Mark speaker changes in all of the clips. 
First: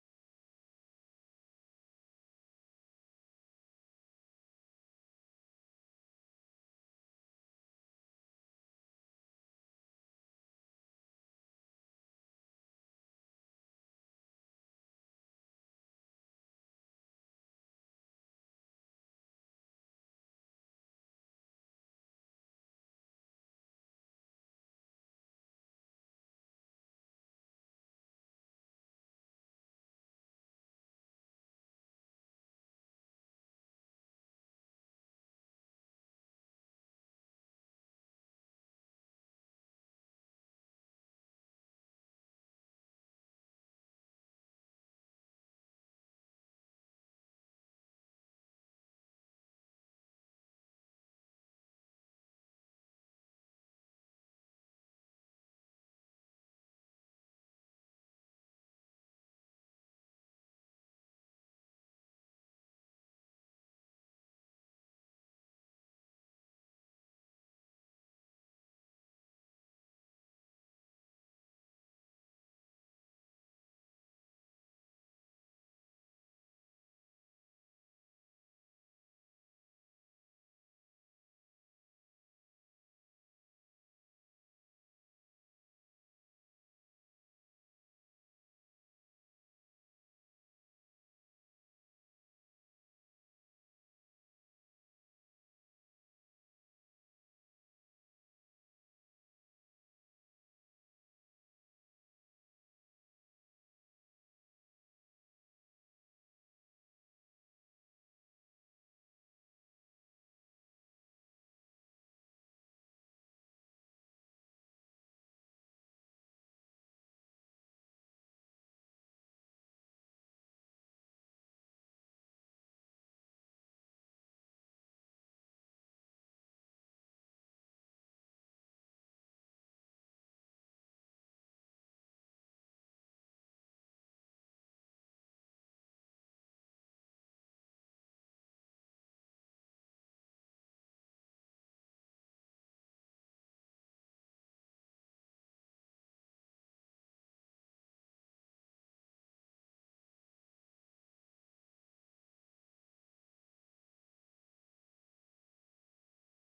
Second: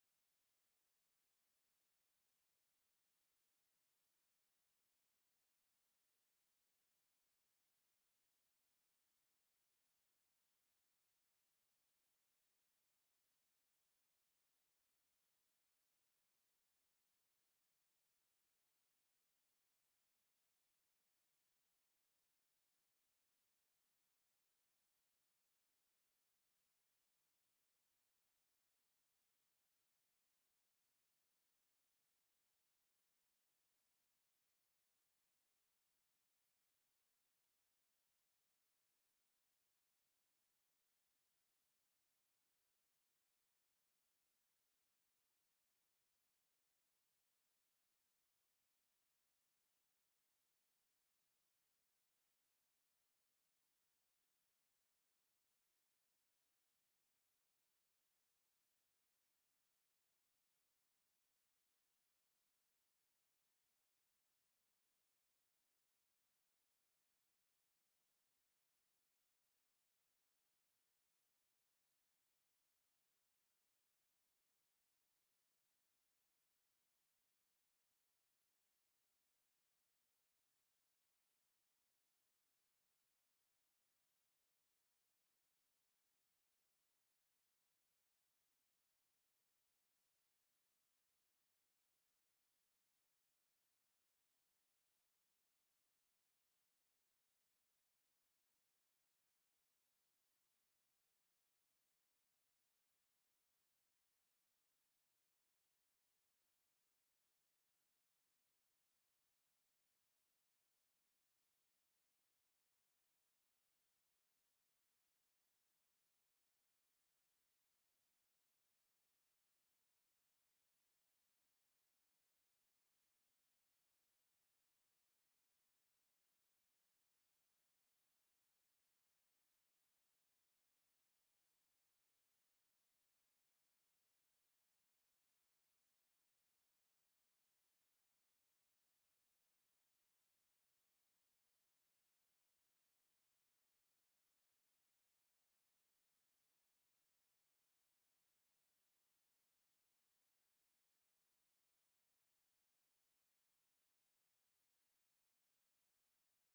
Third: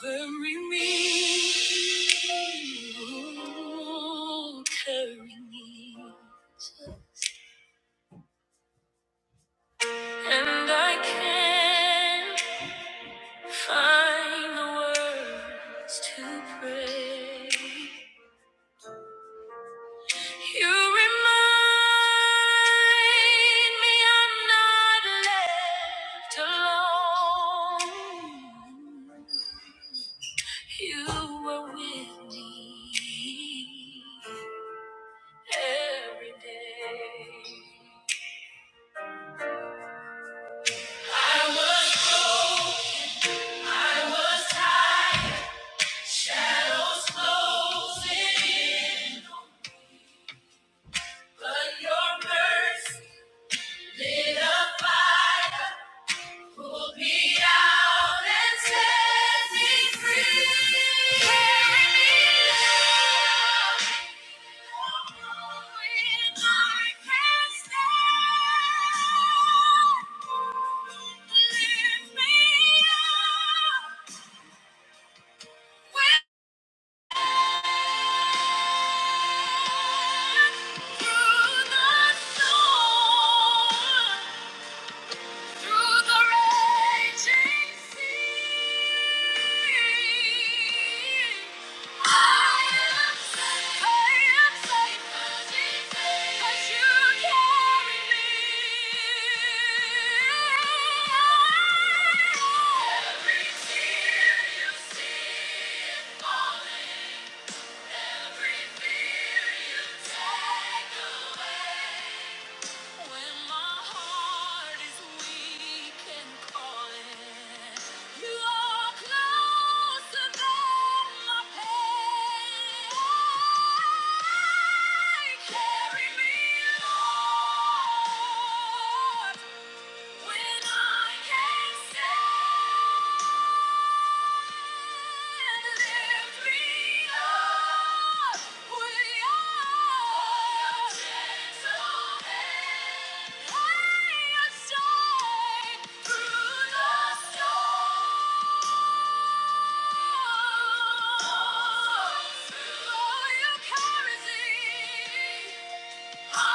Speaker 1: Carry me, carry me, and I can't find the words to pray. You remind me I'm not left alone. You were with me every day. Our shadows closing, but your mercy lit a fire. Pull me out and set me free. Carry me out when I can't stand. Lift me up when through the storm. Through the raging sea, I am safe. I am safe. 'Cause you carry me. Every tear you see is falling. When I can't stand Oh, you carry me. Shelter!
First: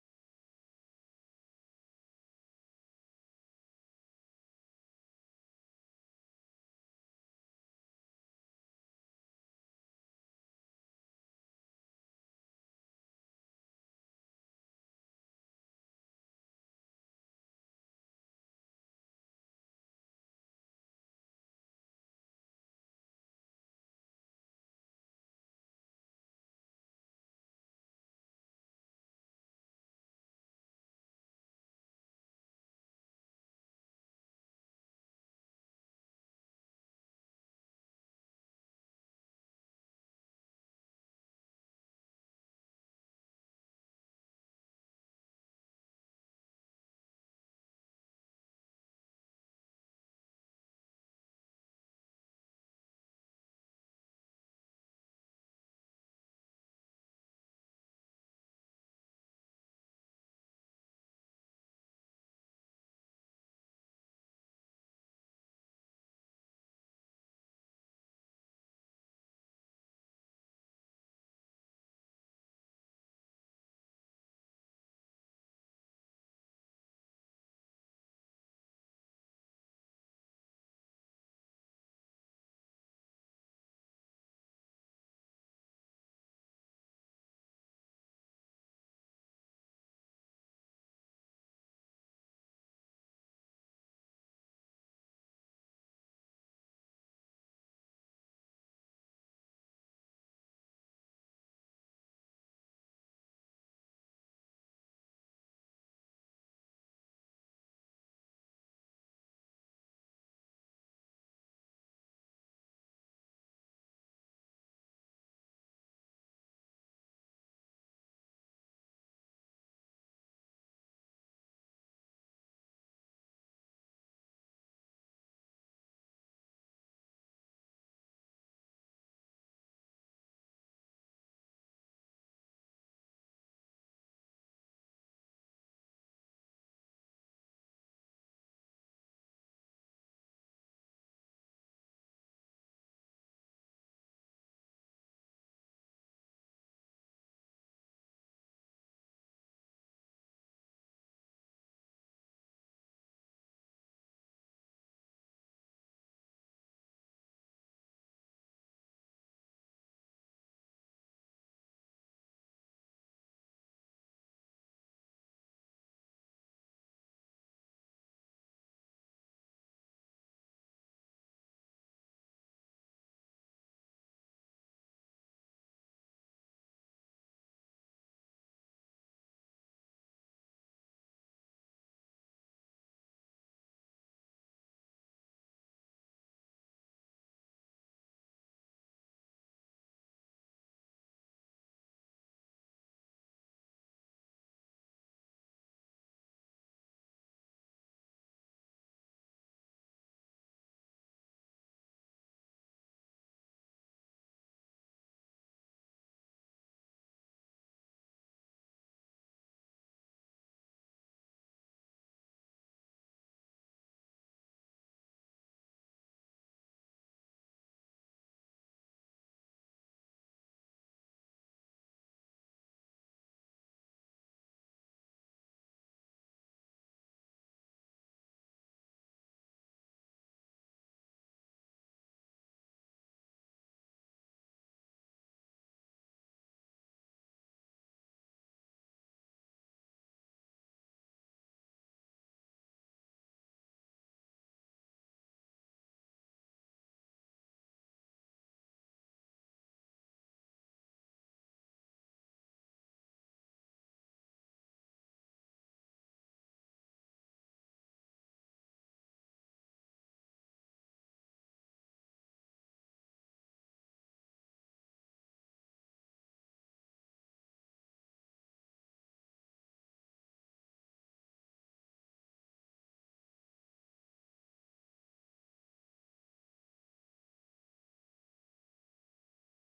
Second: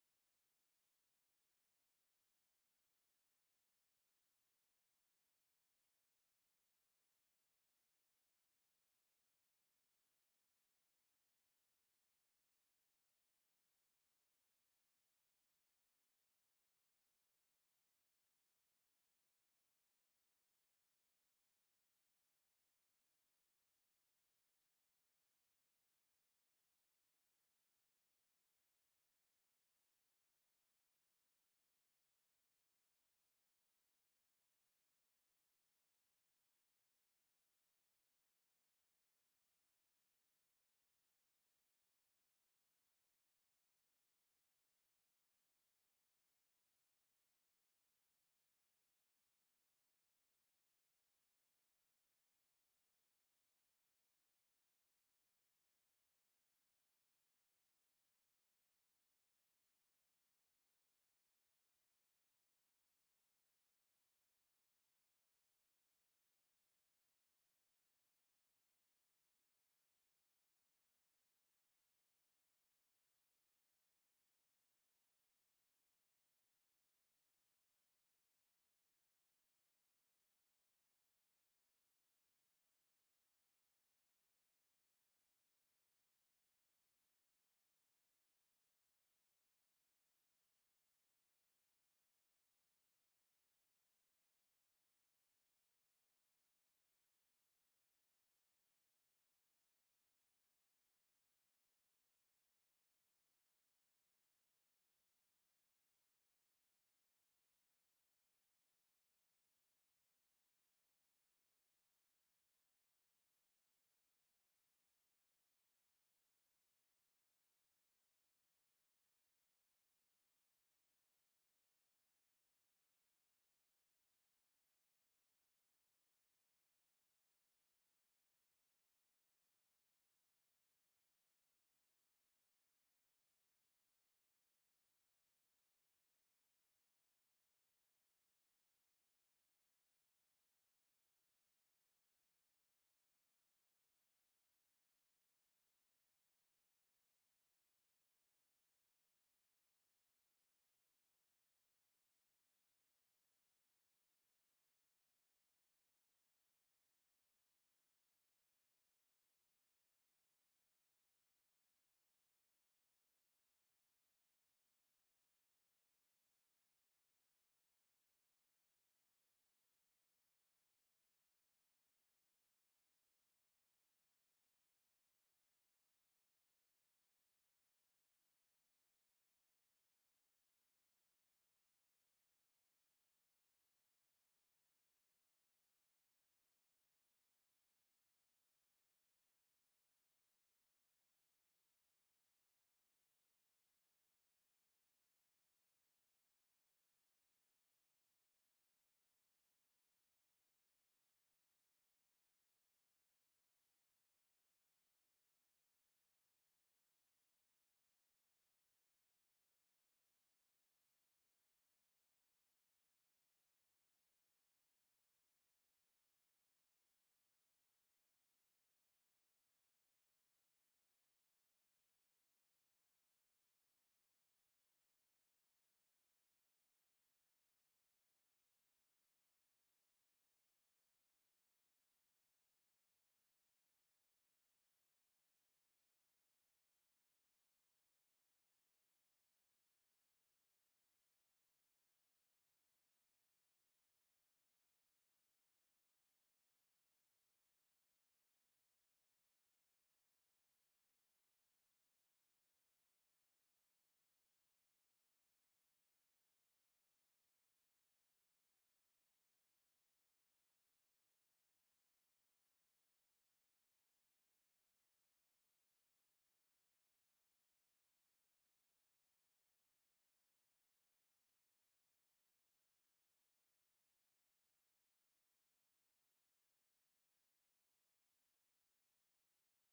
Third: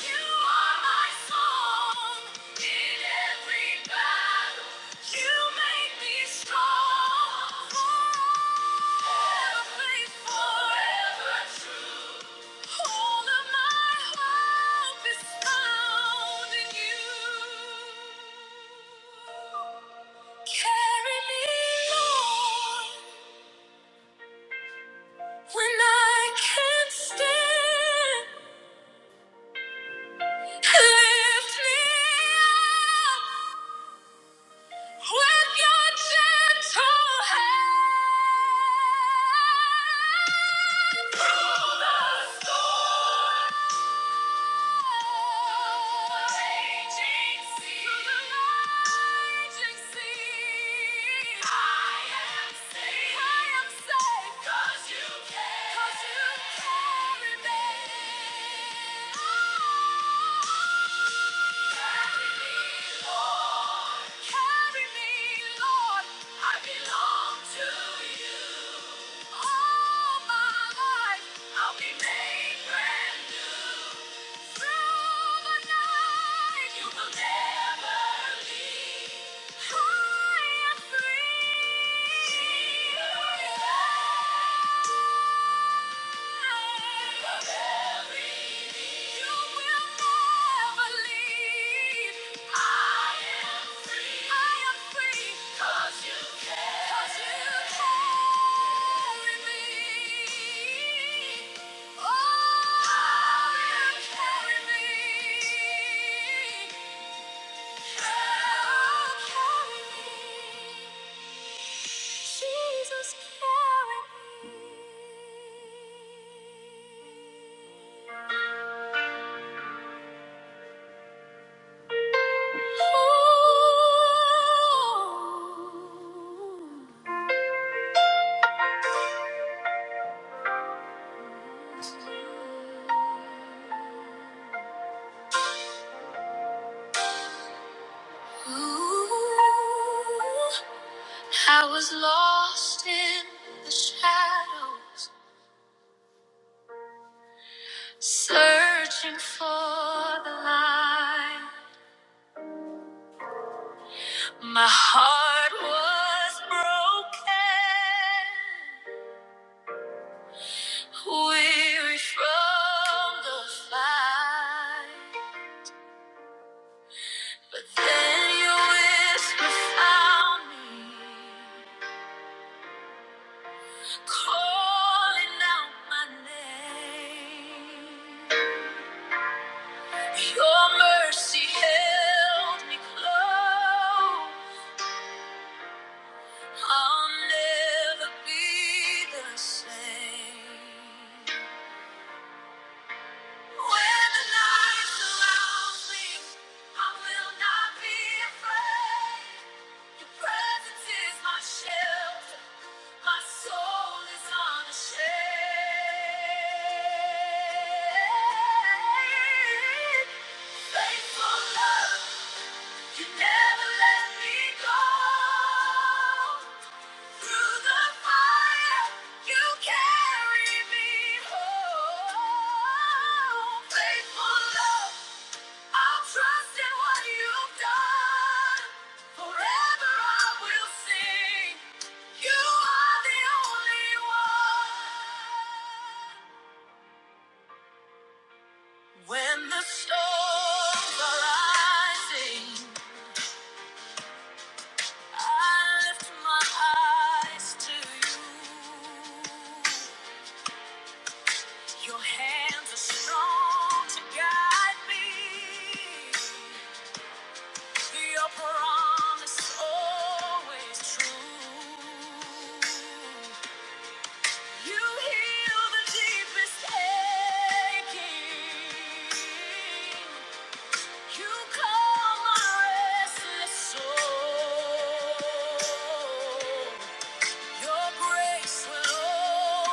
Speaker 1: You are my song in every battle. You make me strong. Forever faithful, forever true. All of my hope is found in you. Carry me, Lord, when I can't stand. Lift me up. With your gentle hand, through the storm, raging sea, through the raging sea, I am safe. I am safe 'cause you care. 'Cause you carry me. I am free. Oh, you carry me. Jesus, carry me. Ooh. Ooh. I was lost in the shadows, searching for the light. My heart was broken, weary from the fight. But then your whisper found me, calling out my name. Your mercy held me close. I'll never be the same. When the night surrounds me, I will not be afraid. Your presence is my shelter. My soul is unashamed. Faithful love, you never let me go. Through the fire, you carry me home. Faithful love, i trust in what you've done. Forever I will sing. You are the only one. When the storms are rising, I lift my eyes to you. Your hands are strong to guide me. Your promise always true. You heal the deepest aching. You calm my restless soul. Your grace will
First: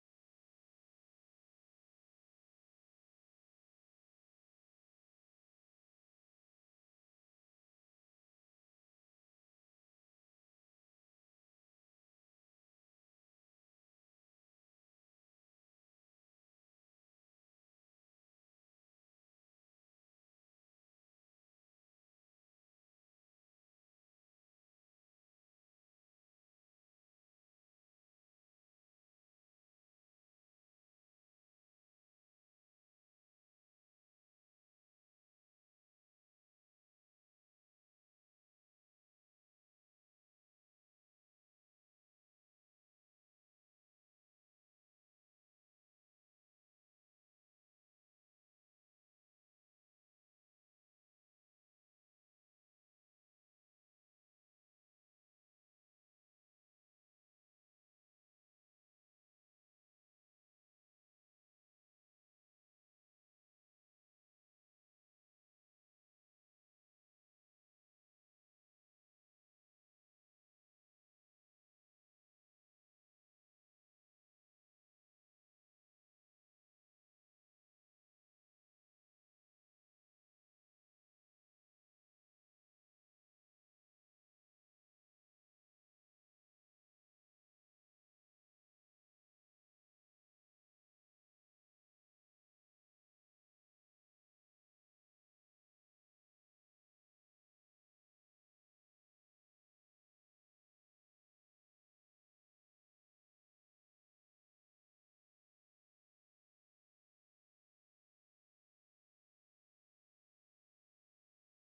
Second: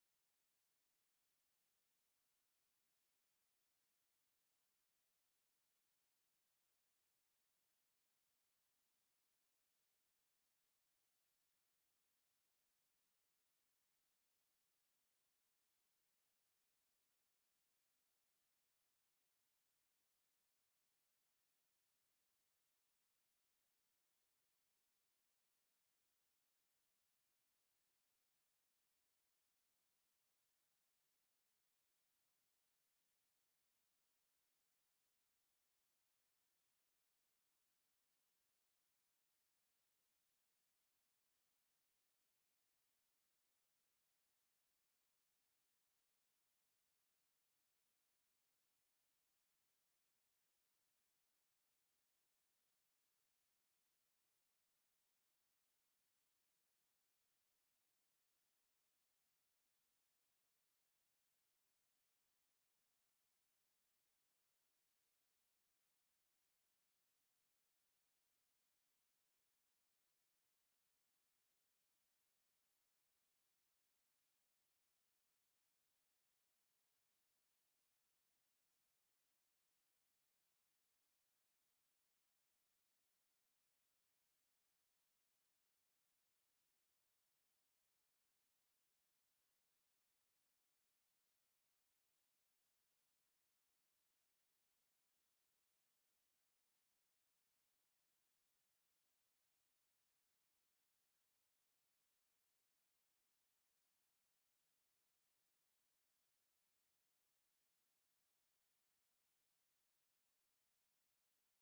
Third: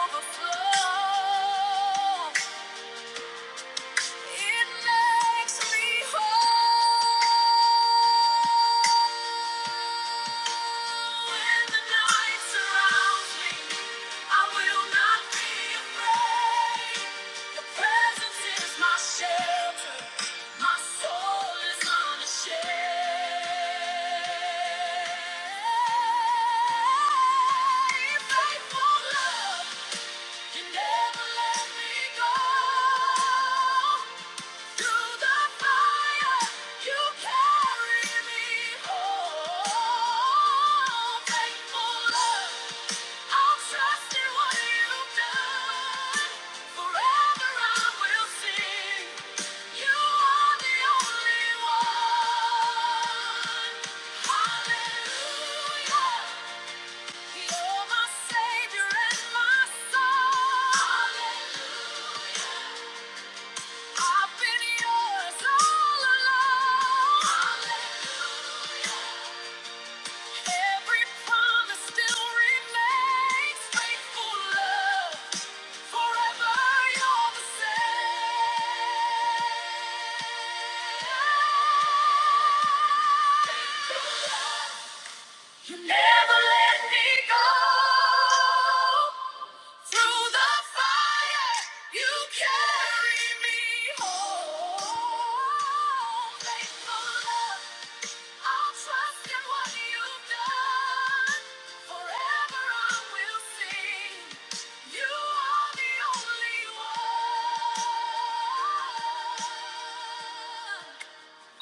Speaker 1: overflow. It makes me whole when the night surrounds me. I will not be afraid. Your presence is my shelter. My soul is unashamed. Faithful love, you never let me go. Through the fire, you carry me home. Faithful love, I'll trust in what you've done. Forever I will sing. You are the only one. Hallelujah, you're my savior and my song. Hallelujah. I've been yours all along. Every promise still remains. Faithful love, forever you're the same. You never let me go. Through the fire, you carry me home. Faithful love. I'll trust in what you've done. Forever I will sing. You are the only one.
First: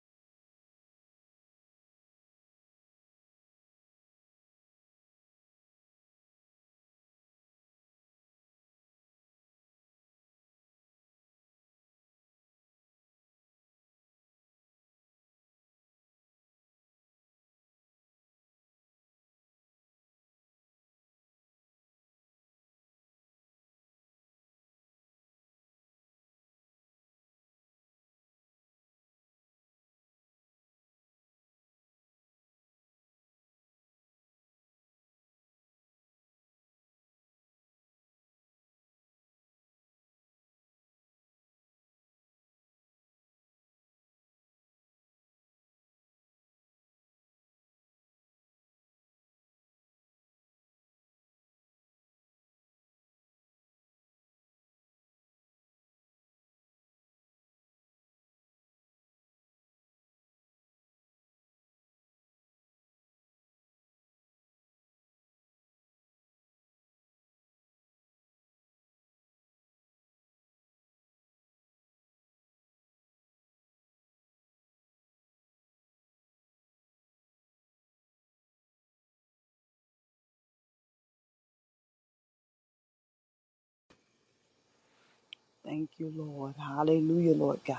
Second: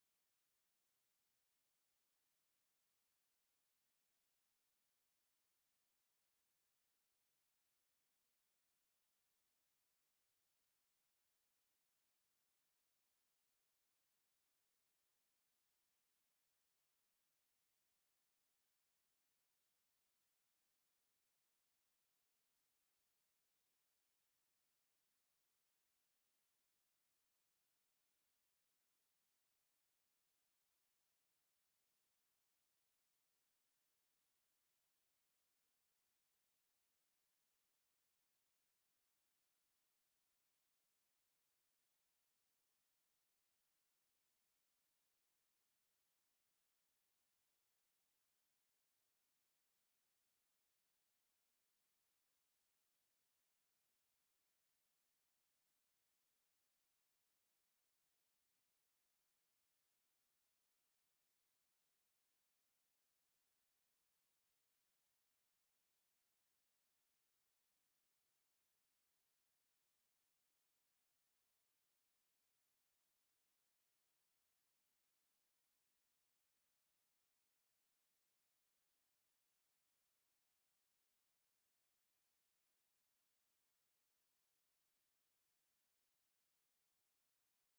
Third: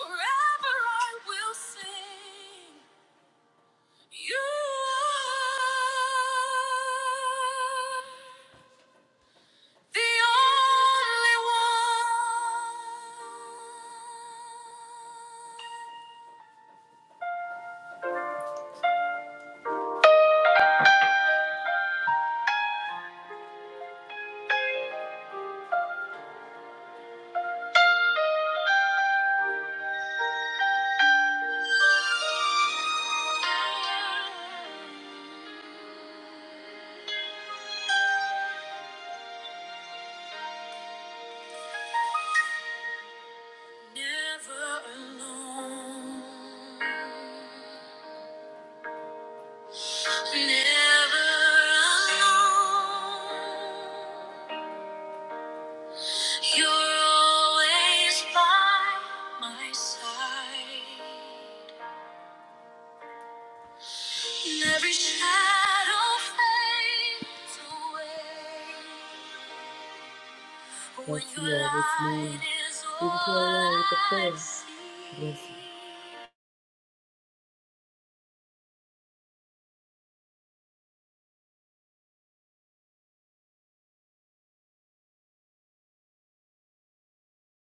Speaker 1: Forever I will sing. You are the only one. You're always by my side. And Every shadow fades away. When Yes, your yes, Lord. Give it light is Lord with the Yes.
Speaker 2: Thank you, Lord. Hallelujah, Lord God.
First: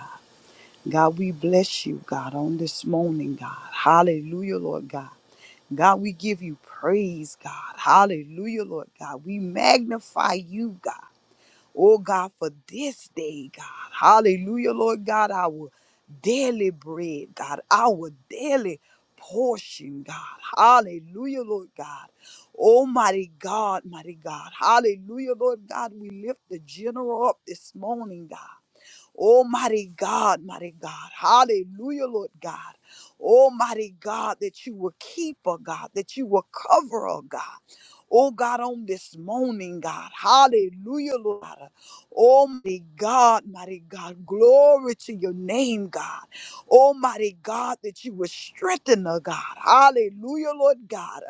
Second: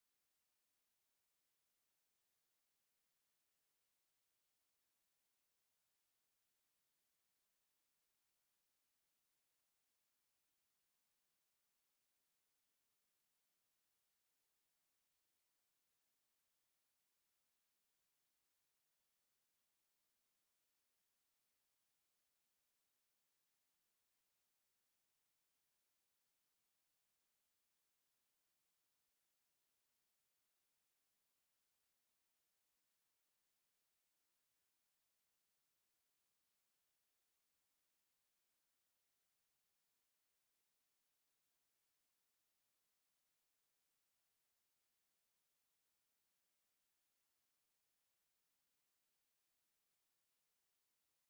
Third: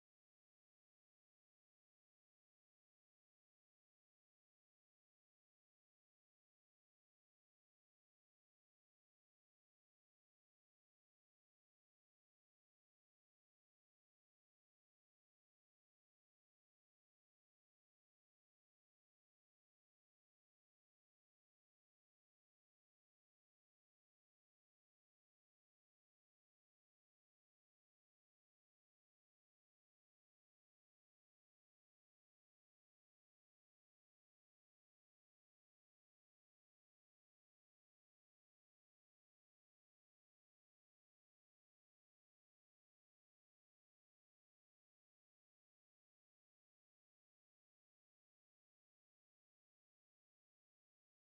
Speaker 2: God, we bless you, God, on this morning, God. Hallelujah, Lord God. God, we give you praise, God. Hallelujah, Lord God. We magnify you, God. Oh, God, for this day, God. Hallelujah, Lord God. Our daily bread, God. Our daily portion, God. Hallelujah, Lord God. Almighty God, mighty God. Hallelujah, Lord God. We lift the general up this morning, God. Oh, mighty God, mighty God. Hallelujah, Lord God. Almighty God, that you will keep, oh God, that you will cover, oh God. Oh God, on this morning, God. Hallelujah, Lord. Almighty God, mighty God. Glory to your name, God. Almighty God, that you will strengthen her, God. Hallelujah, Lord God.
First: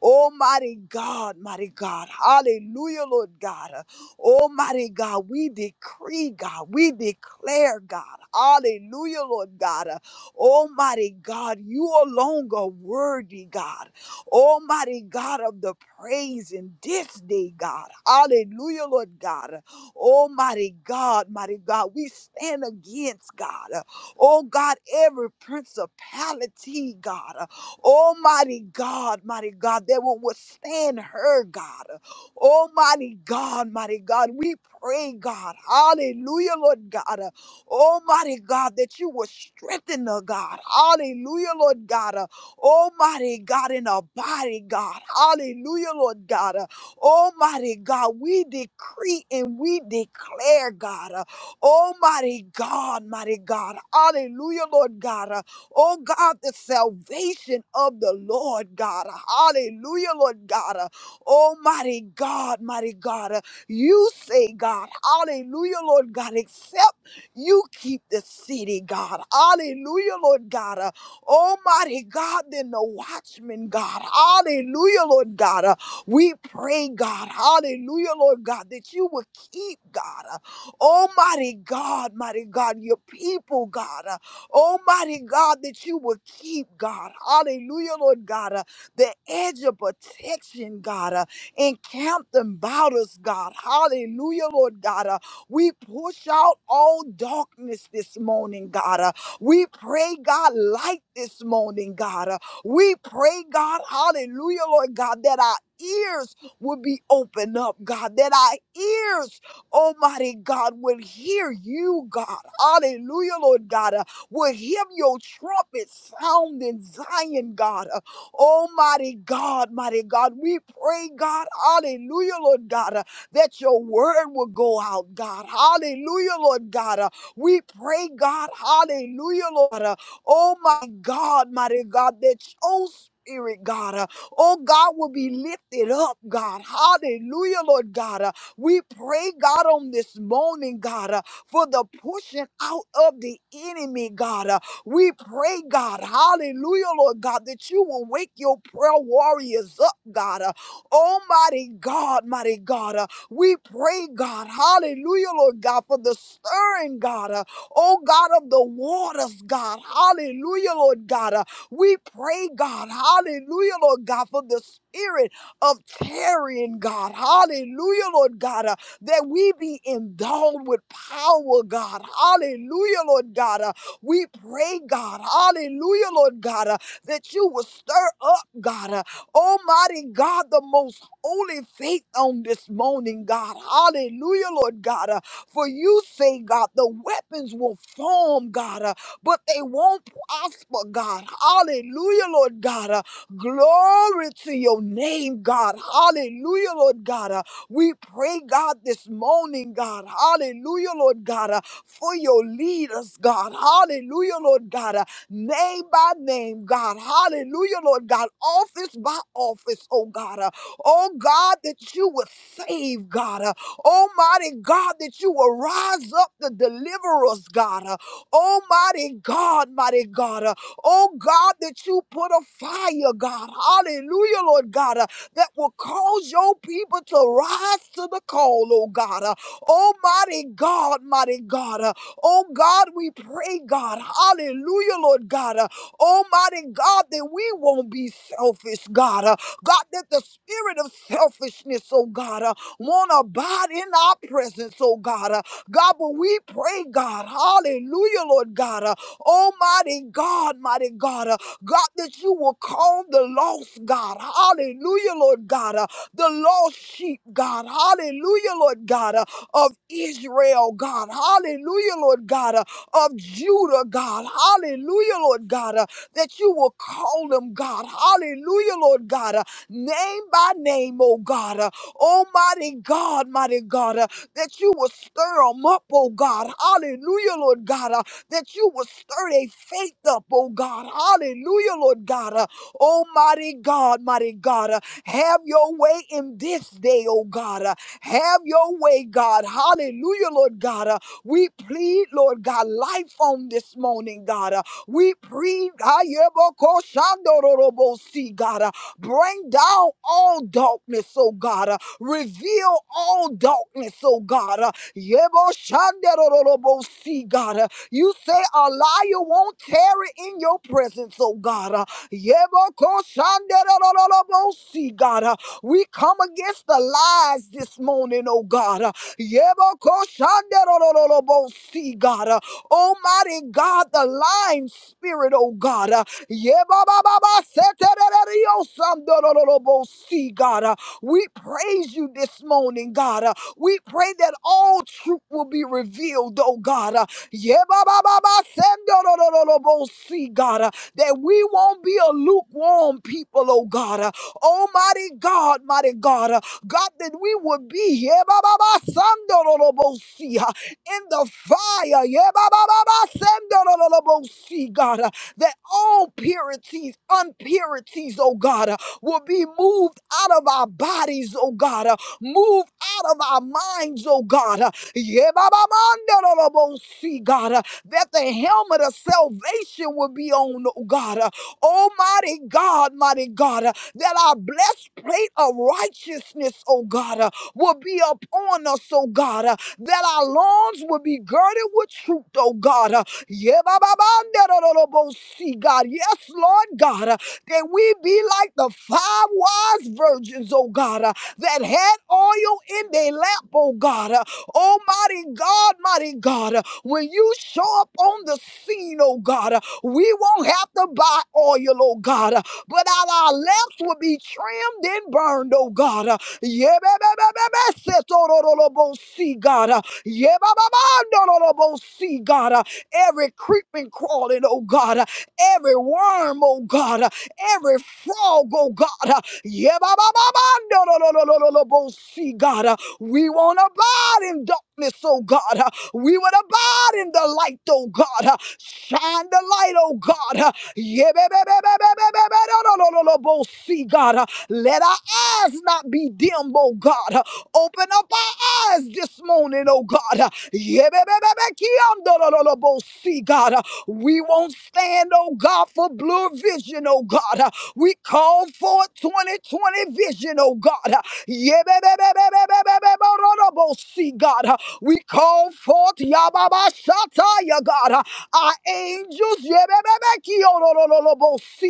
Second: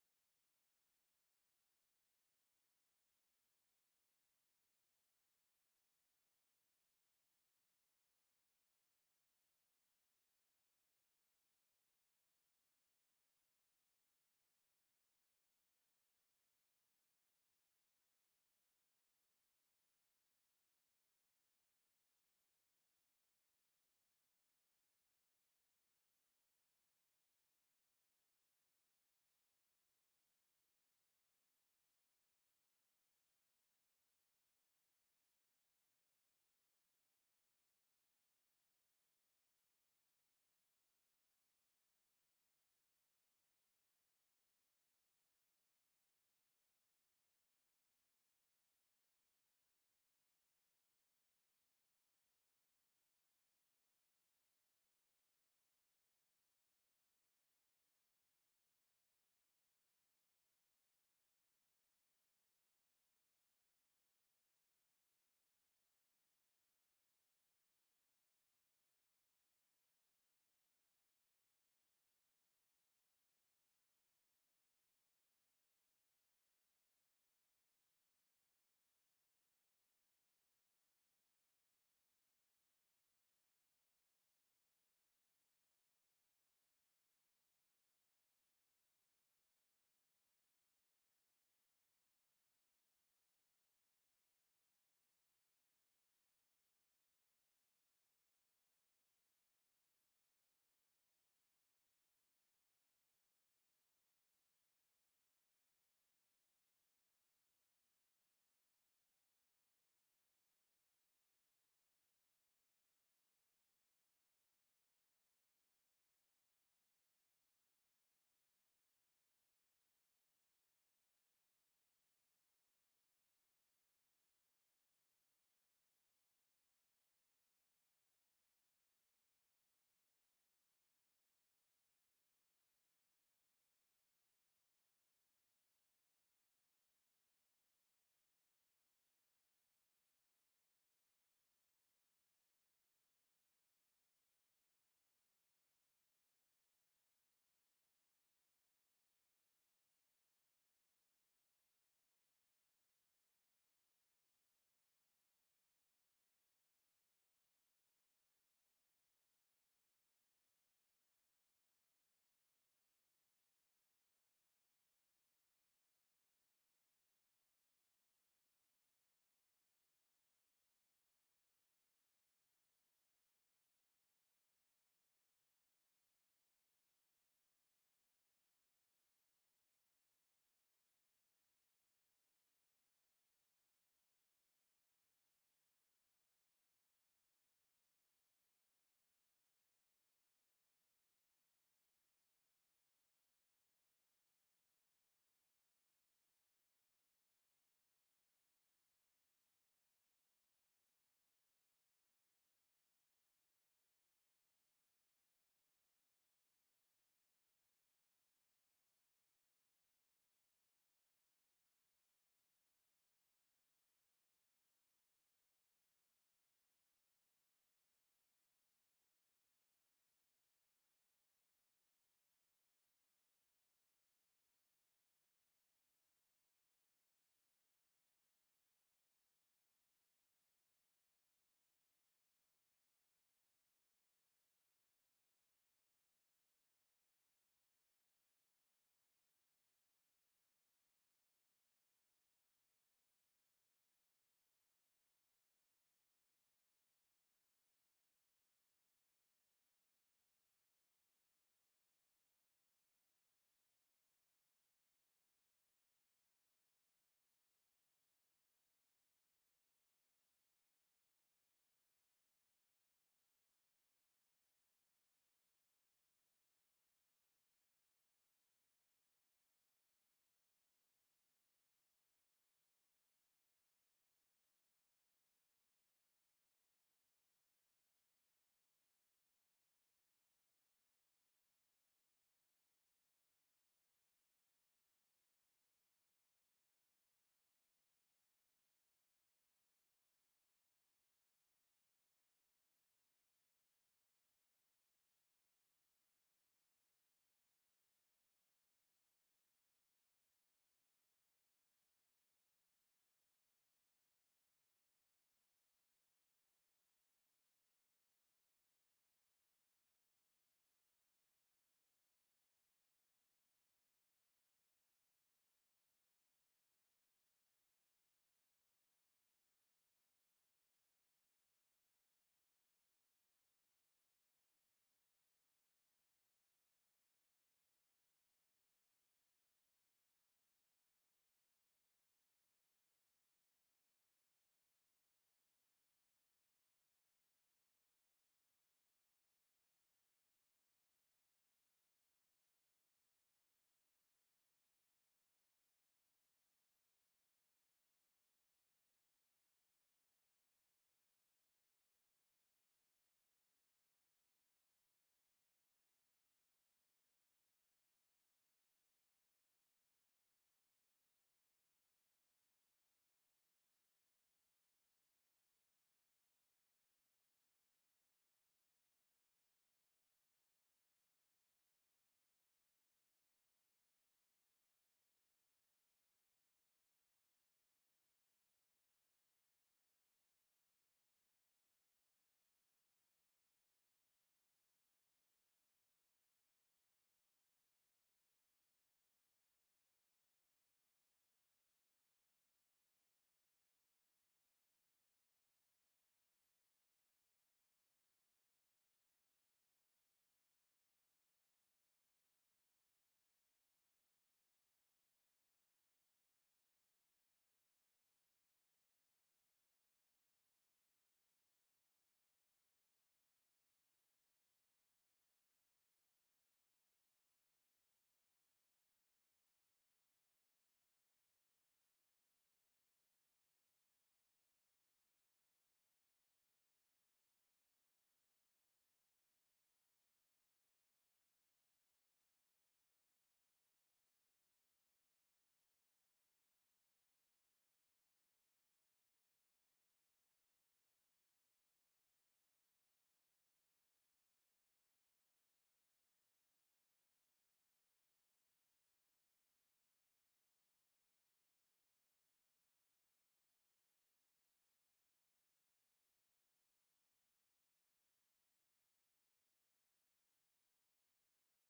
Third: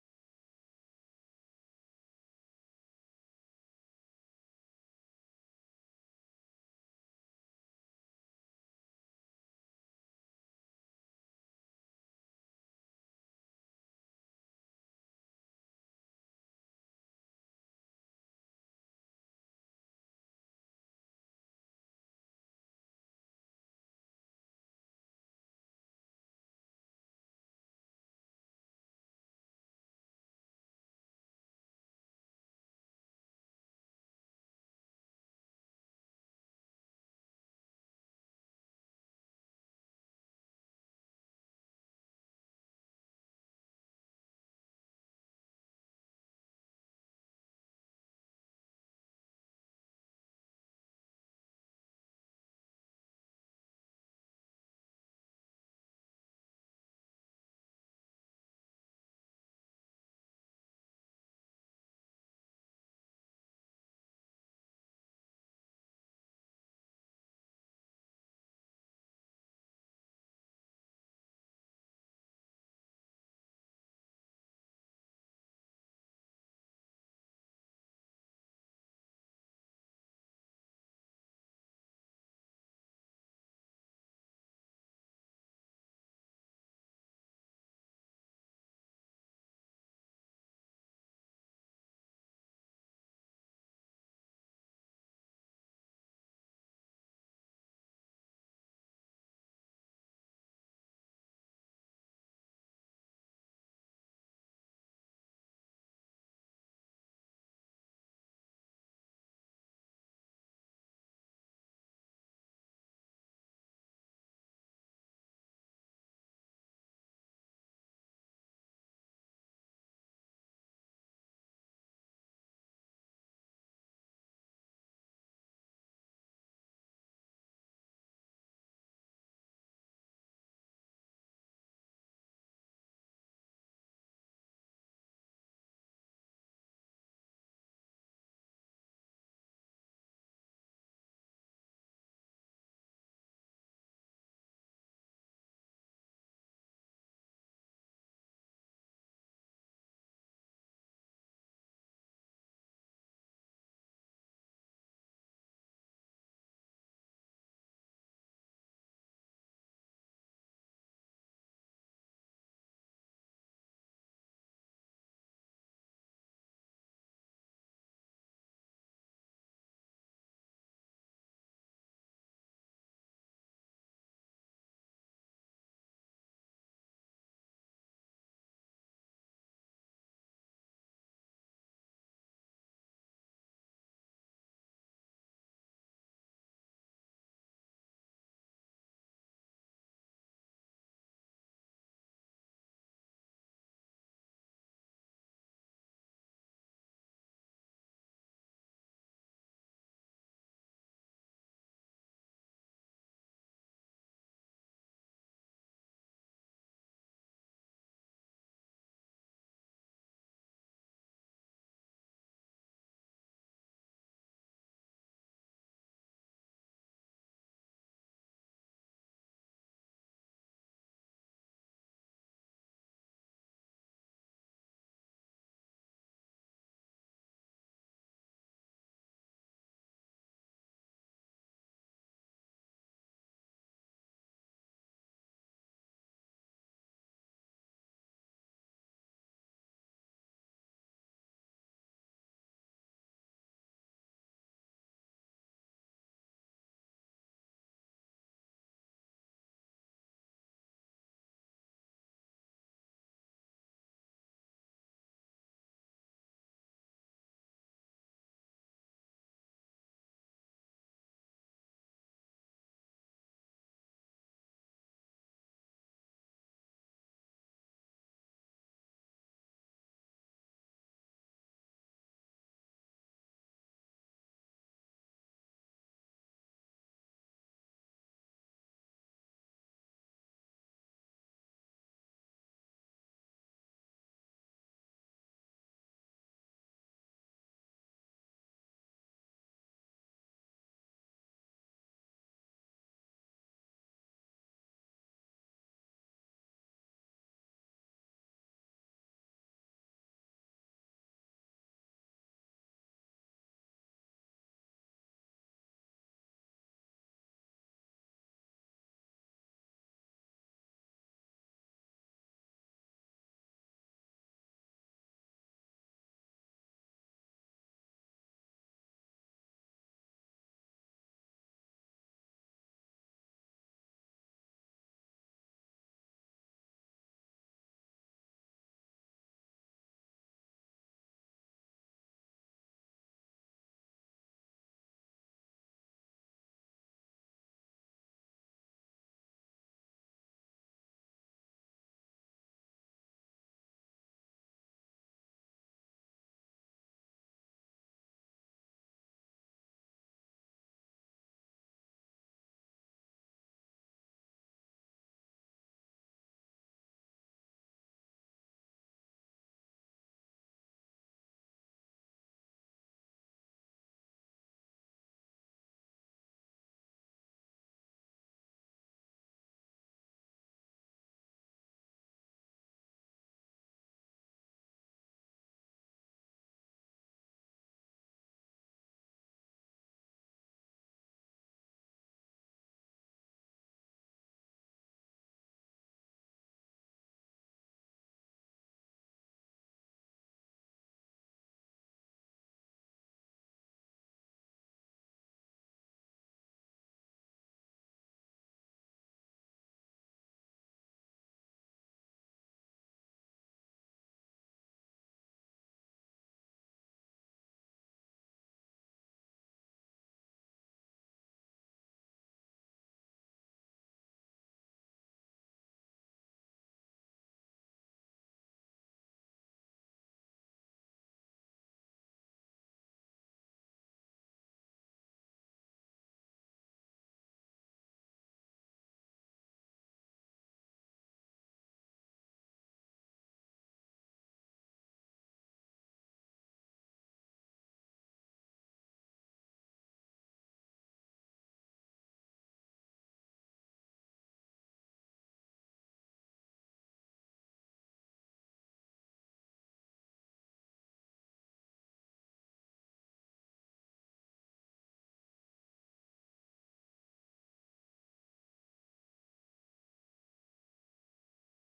Speaker 2: Almighty God, mighty God. Hallelujah, Lord God. Almighty God, we decree, God, we declare, God. Hallelujah, Lord God. Uh, Almighty God, you alone are worthy, God. Almighty God of the praise in this day, God. Hallelujah, Lord God. Almighty God, mighty God, we stand against, God. Uh, Oh God, every principality, God. Uh, Almighty God, mighty God, that will withstand her, God. Almighty God, mighty God, we pray, God, hallelujah, Lord God, uh, almighty God, that you will strengthen her, God, hallelujah, Lord God, uh, almighty God, in her body, God, hallelujah, Lord God, uh, almighty God, we decree and we declare, God, uh, almighty God, mighty God, hallelujah, Lord God, uh, oh God, the salvation of the Lord, God, hallelujah, Lord God, Oh, mighty God, mighty God, uh, you say, God, hallelujah, Lord God, except you keep the city, God. Hallelujah, Lord God. Uh, Almighty God, then the watchman, God. Hallelujah, Lord God. Uh, we pray, God. Hallelujah, Lord God, that you will keep, God. Uh, Almighty God, mighty God, your people, God. Uh, Almighty God, that you will keep, God. Hallelujah, Lord God. uh, the edge of protection, God. Uh, encamp them about us, God. Hallelujah, Lord God. Uh, we push out all darkness this morning, God. Uh, we pray, God, light this morning, God. Uh, we pray, God, hallelujah, Lord God, that our ears will be opened up, God, that our ears, Almighty God, will hear you, God. Hallelujah, Lord God. Uh, will hear your trumpet sound in Zion, God. Uh, Almighty God, mighty God, we pray, God, hallelujah, Lord God, uh, that your word will go out, God, hallelujah, Lord God. uh, we pray, God, hallelujah, Lord, uh, oh my God, mighty God, that your spirit, God, uh, oh God, will be lifted up, God, hallelujah, Lord God. uh, we pray, God, on this morning, God, uh, for the pushing out of the enemy, God. uh, we pray, God, hallelujah, Lord God, that you will wake your prayer warriors up, God. Uh, Almighty God, mighty God, uh, we pray, God, hallelujah, Lord God, for the stirring, God, uh, oh God of the waters, God, hallelujah, Lord God. Uh, we pray, God, hallelujah, Lord God, for the spirit of tarrying, God, hallelujah, Lord God, uh, that we be endowed with power, God, hallelujah, Lord God, uh, we pray, God, hallelujah, Lord God, uh, that you will stir up, God, uh, Almighty God, the most holy faith on this morning, God, hallelujah, Lord God. uh, for you say, God, the weapons will form, God, uh, but they won't prosper, God, hallelujah, Lord God. uh, glory to your name, God, hallelujah, Lord God. uh, we pray, God, this morning, God, hallelujah, Lord God. uh, for your leaders, God. Hallelujah, Lord God. Uh, Name by name, God. Hallelujah, Lord God. Office by office, oh God. Uh, Oh God, that you would save, God. Uh, Almighty God, that you will rise up the deliverers, God. Uh, Almighty God, mighty God. Uh, Oh God, that you put a fire, God. Hallelujah, Lord God, uh, that will cause your people to rise to the call, oh God. Uh, Oh, mighty God, mighty God. Uh, Oh, God, we pray, God. Hallelujah, Lord God. Uh, Oh, mighty God, that we won't be selfish, God. Uh, God, that the spirit of selfishness, oh God, uh, won't abide in our presence, oh God. Uh, God, but we pray, God. Hallelujah, Lord God. Uh, Oh, mighty God, mighty God. Uh, God, that you will call the lost, God. Hallelujah, Lord God. Uh, the lost sheep, God. Hallelujah, Lord God. Uh, of Israel, God. Hallelujah, Lord God. uh, Of Judah, God. Hallelujah, Lord God. uh, That you will call them, God. Hallelujah, Lord God. uh, Name by name, oh God. uh, Almighty God, mighty God. uh, That you will stir them up, oh God. Hallelujah, Lord God. uh, That you will stir their faith up, oh God. Hallelujah, Lord God. uh, Almighty God, mighty God. uh, Have your way in this day, oh God. uh, have your way, God. Hallelujah, Lord God. Uh, we plead, Lord God, life on this morning, God. Uh, we plead, Ayebokoshandororobosi, God. Uh, bring down all darkness, oh God. Uh, reveal all darkness, oh God. Uh, Yeboshandororobosi, God. Uh, you say a liar won't tarry in your presence, oh God. Uh, Yebokoshandororobosi, God. Uh, we come against the lies this morning, oh God. Uh, Yebokoshanderorororobosi, God. Uh, Almighty God, the lying spirit, oh God. Uh, Yebababaseterereriosamdorororobosi, God. Uh, We praise you this morning, God. Uh, We pray that all truth will be revealed, oh God. Uh, Yebabababasemdorororobosi, God. Uh, That we won't be a lukewarm people, oh God. Uh, Almighty God, mighty God, uh, God, that we would be here ba, ba, ba, sando, lo, lo, bo, si, uh, in the fire, yeah, ba, ba, ba, ba, sando, lo, lo, lo, bo, si, God, uh, that all purities, unpurities, oh God, uh, will be moved out of our bodies, oh God, uh, moved out of our minds, oh God, uh, yeah, ba, ba, mando, lo, lo, bo, si, God, uh, that the helmet of salvation will be on, oh God, uh, Almighty God, mighty God. uh, that our blessed plate of righteousness, oh God, uh, will be upon us, oh God, uh, that our lawns will be girded with truth, oh God. uh, yeah, ba, ba, ba, da, da, da, da, bo, see, God. Yes, Lord God, uh, that we be like the five wise virgins, oh God, uh, that had oil in their lamp, oh God. uh, Almighty God, mighty God, uh, when you show up on the scene, oh God, uh, we won't have to buy oil, oh God. uh, but that our lamps will be trimmed and burned, oh God. Uh, yeah, ba- ba- ba- ba- ba- set, oh, ro- ro- ro- bo- see, God. Uh, yeah, ba- ba- ba- no, ro- ro- bo- see, God. Uh, Every creeping, crawling, oh God. Uh, Every worm, oh God. Uh, Every frog, oh God. Uh, yeah, ba- ba- ba- ba- no, ro- ro- ro- ro- ro- ro- bo- see, God. Uh, We won't abide in darkness, oh God. Uh, we would abide in the light, oh God. Shine the light, oh God. See, God. Let our eyes not be dim, oh God. Open up our eyes this morning, oh God. See, God. We won't stand, oh God, for blue vision, oh God. We call forth 2020 vision, oh God. Yebebebebebebebebebebebebo, See, God. We call forth Yababashata, ya God. Our angels, see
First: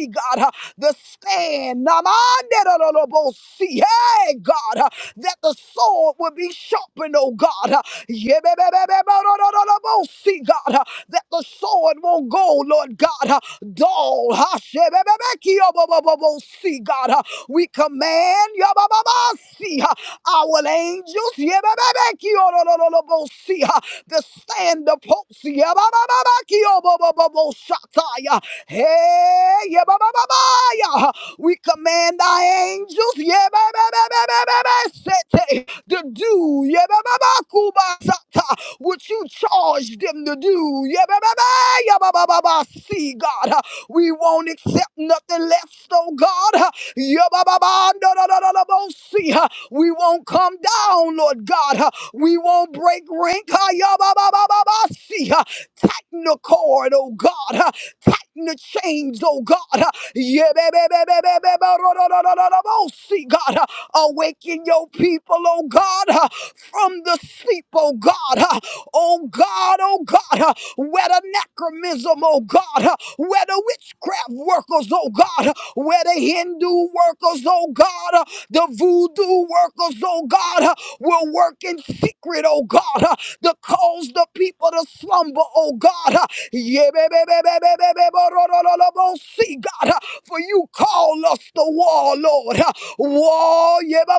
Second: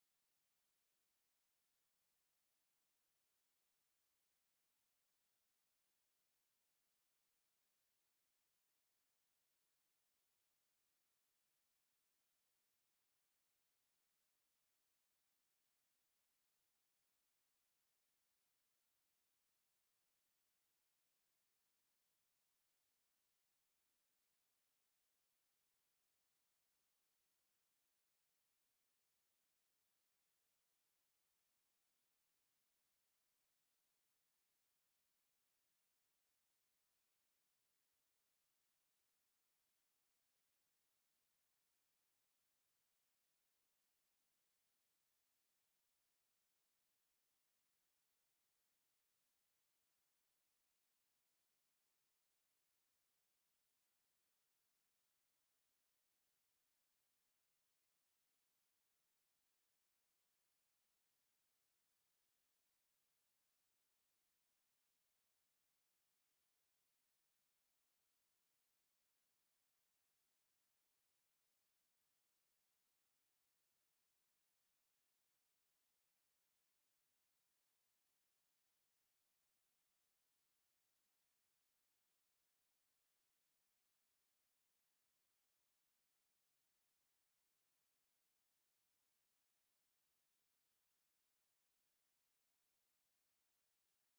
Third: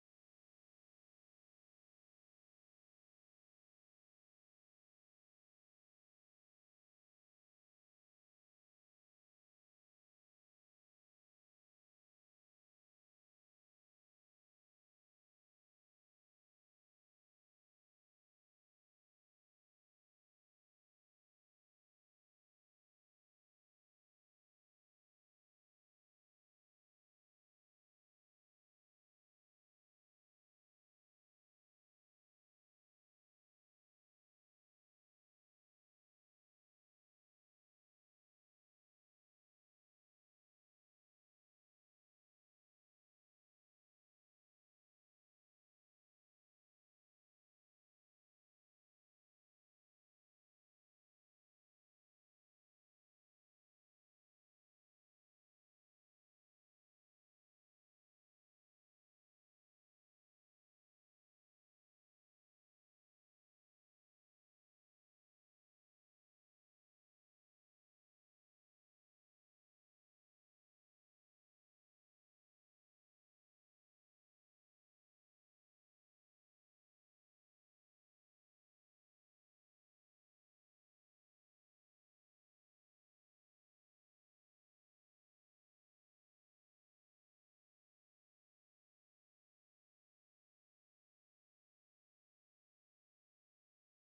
Speaker 2: God, uh, the stand, Namanderolobosi, hey God, uh, that the sword would be sharpened, oh God, uh, Yebebebebebebebebebebebebebebosi, God, uh, that the sword won't go, Lord God, uh, dull, Hashebebebekiobobobobosi, God, uh, we command, Yabababasi, uh, our angels, yebebebekiyolololobosi, uh, to stand the post, yebebebekiyobobobobosataya. hey, yebebebebaya. we command our angels yebebebebebebesete, to do yebebebekubasata, what you charge them to do. Yebebebe, yebebebebe. See, God. We won't accept nothing less, oh God. Yabababa, no, no, no, no, no, no, see, huh? We won't come down, Lord God. huh? We won't break rank. huh? Yeah, ba ba ba ba. see, huh? Tighten the cord, oh God. huh? Tighten the chains, oh God. huh? Yebebebebebebe, no, no, no, no, no, no, see, God. huh? Awaken your people, oh God, huh? from the sleep, oh God. huh? oh God, oh God, uh, where the necromism, oh God, uh, where the witchcraft workers, oh God, uh, where the Hindu workers, oh God, uh, the voodoo workers, oh God, uh, will work in secret, oh God, uh, to cause the people to slumber, oh God. uh, yeah, baby, baby, baby, baby, ba- ba- ba- ba- ro- ro- ro- ro- ro- See, God, uh, for you call us the war, Lord. uh, War, yeah,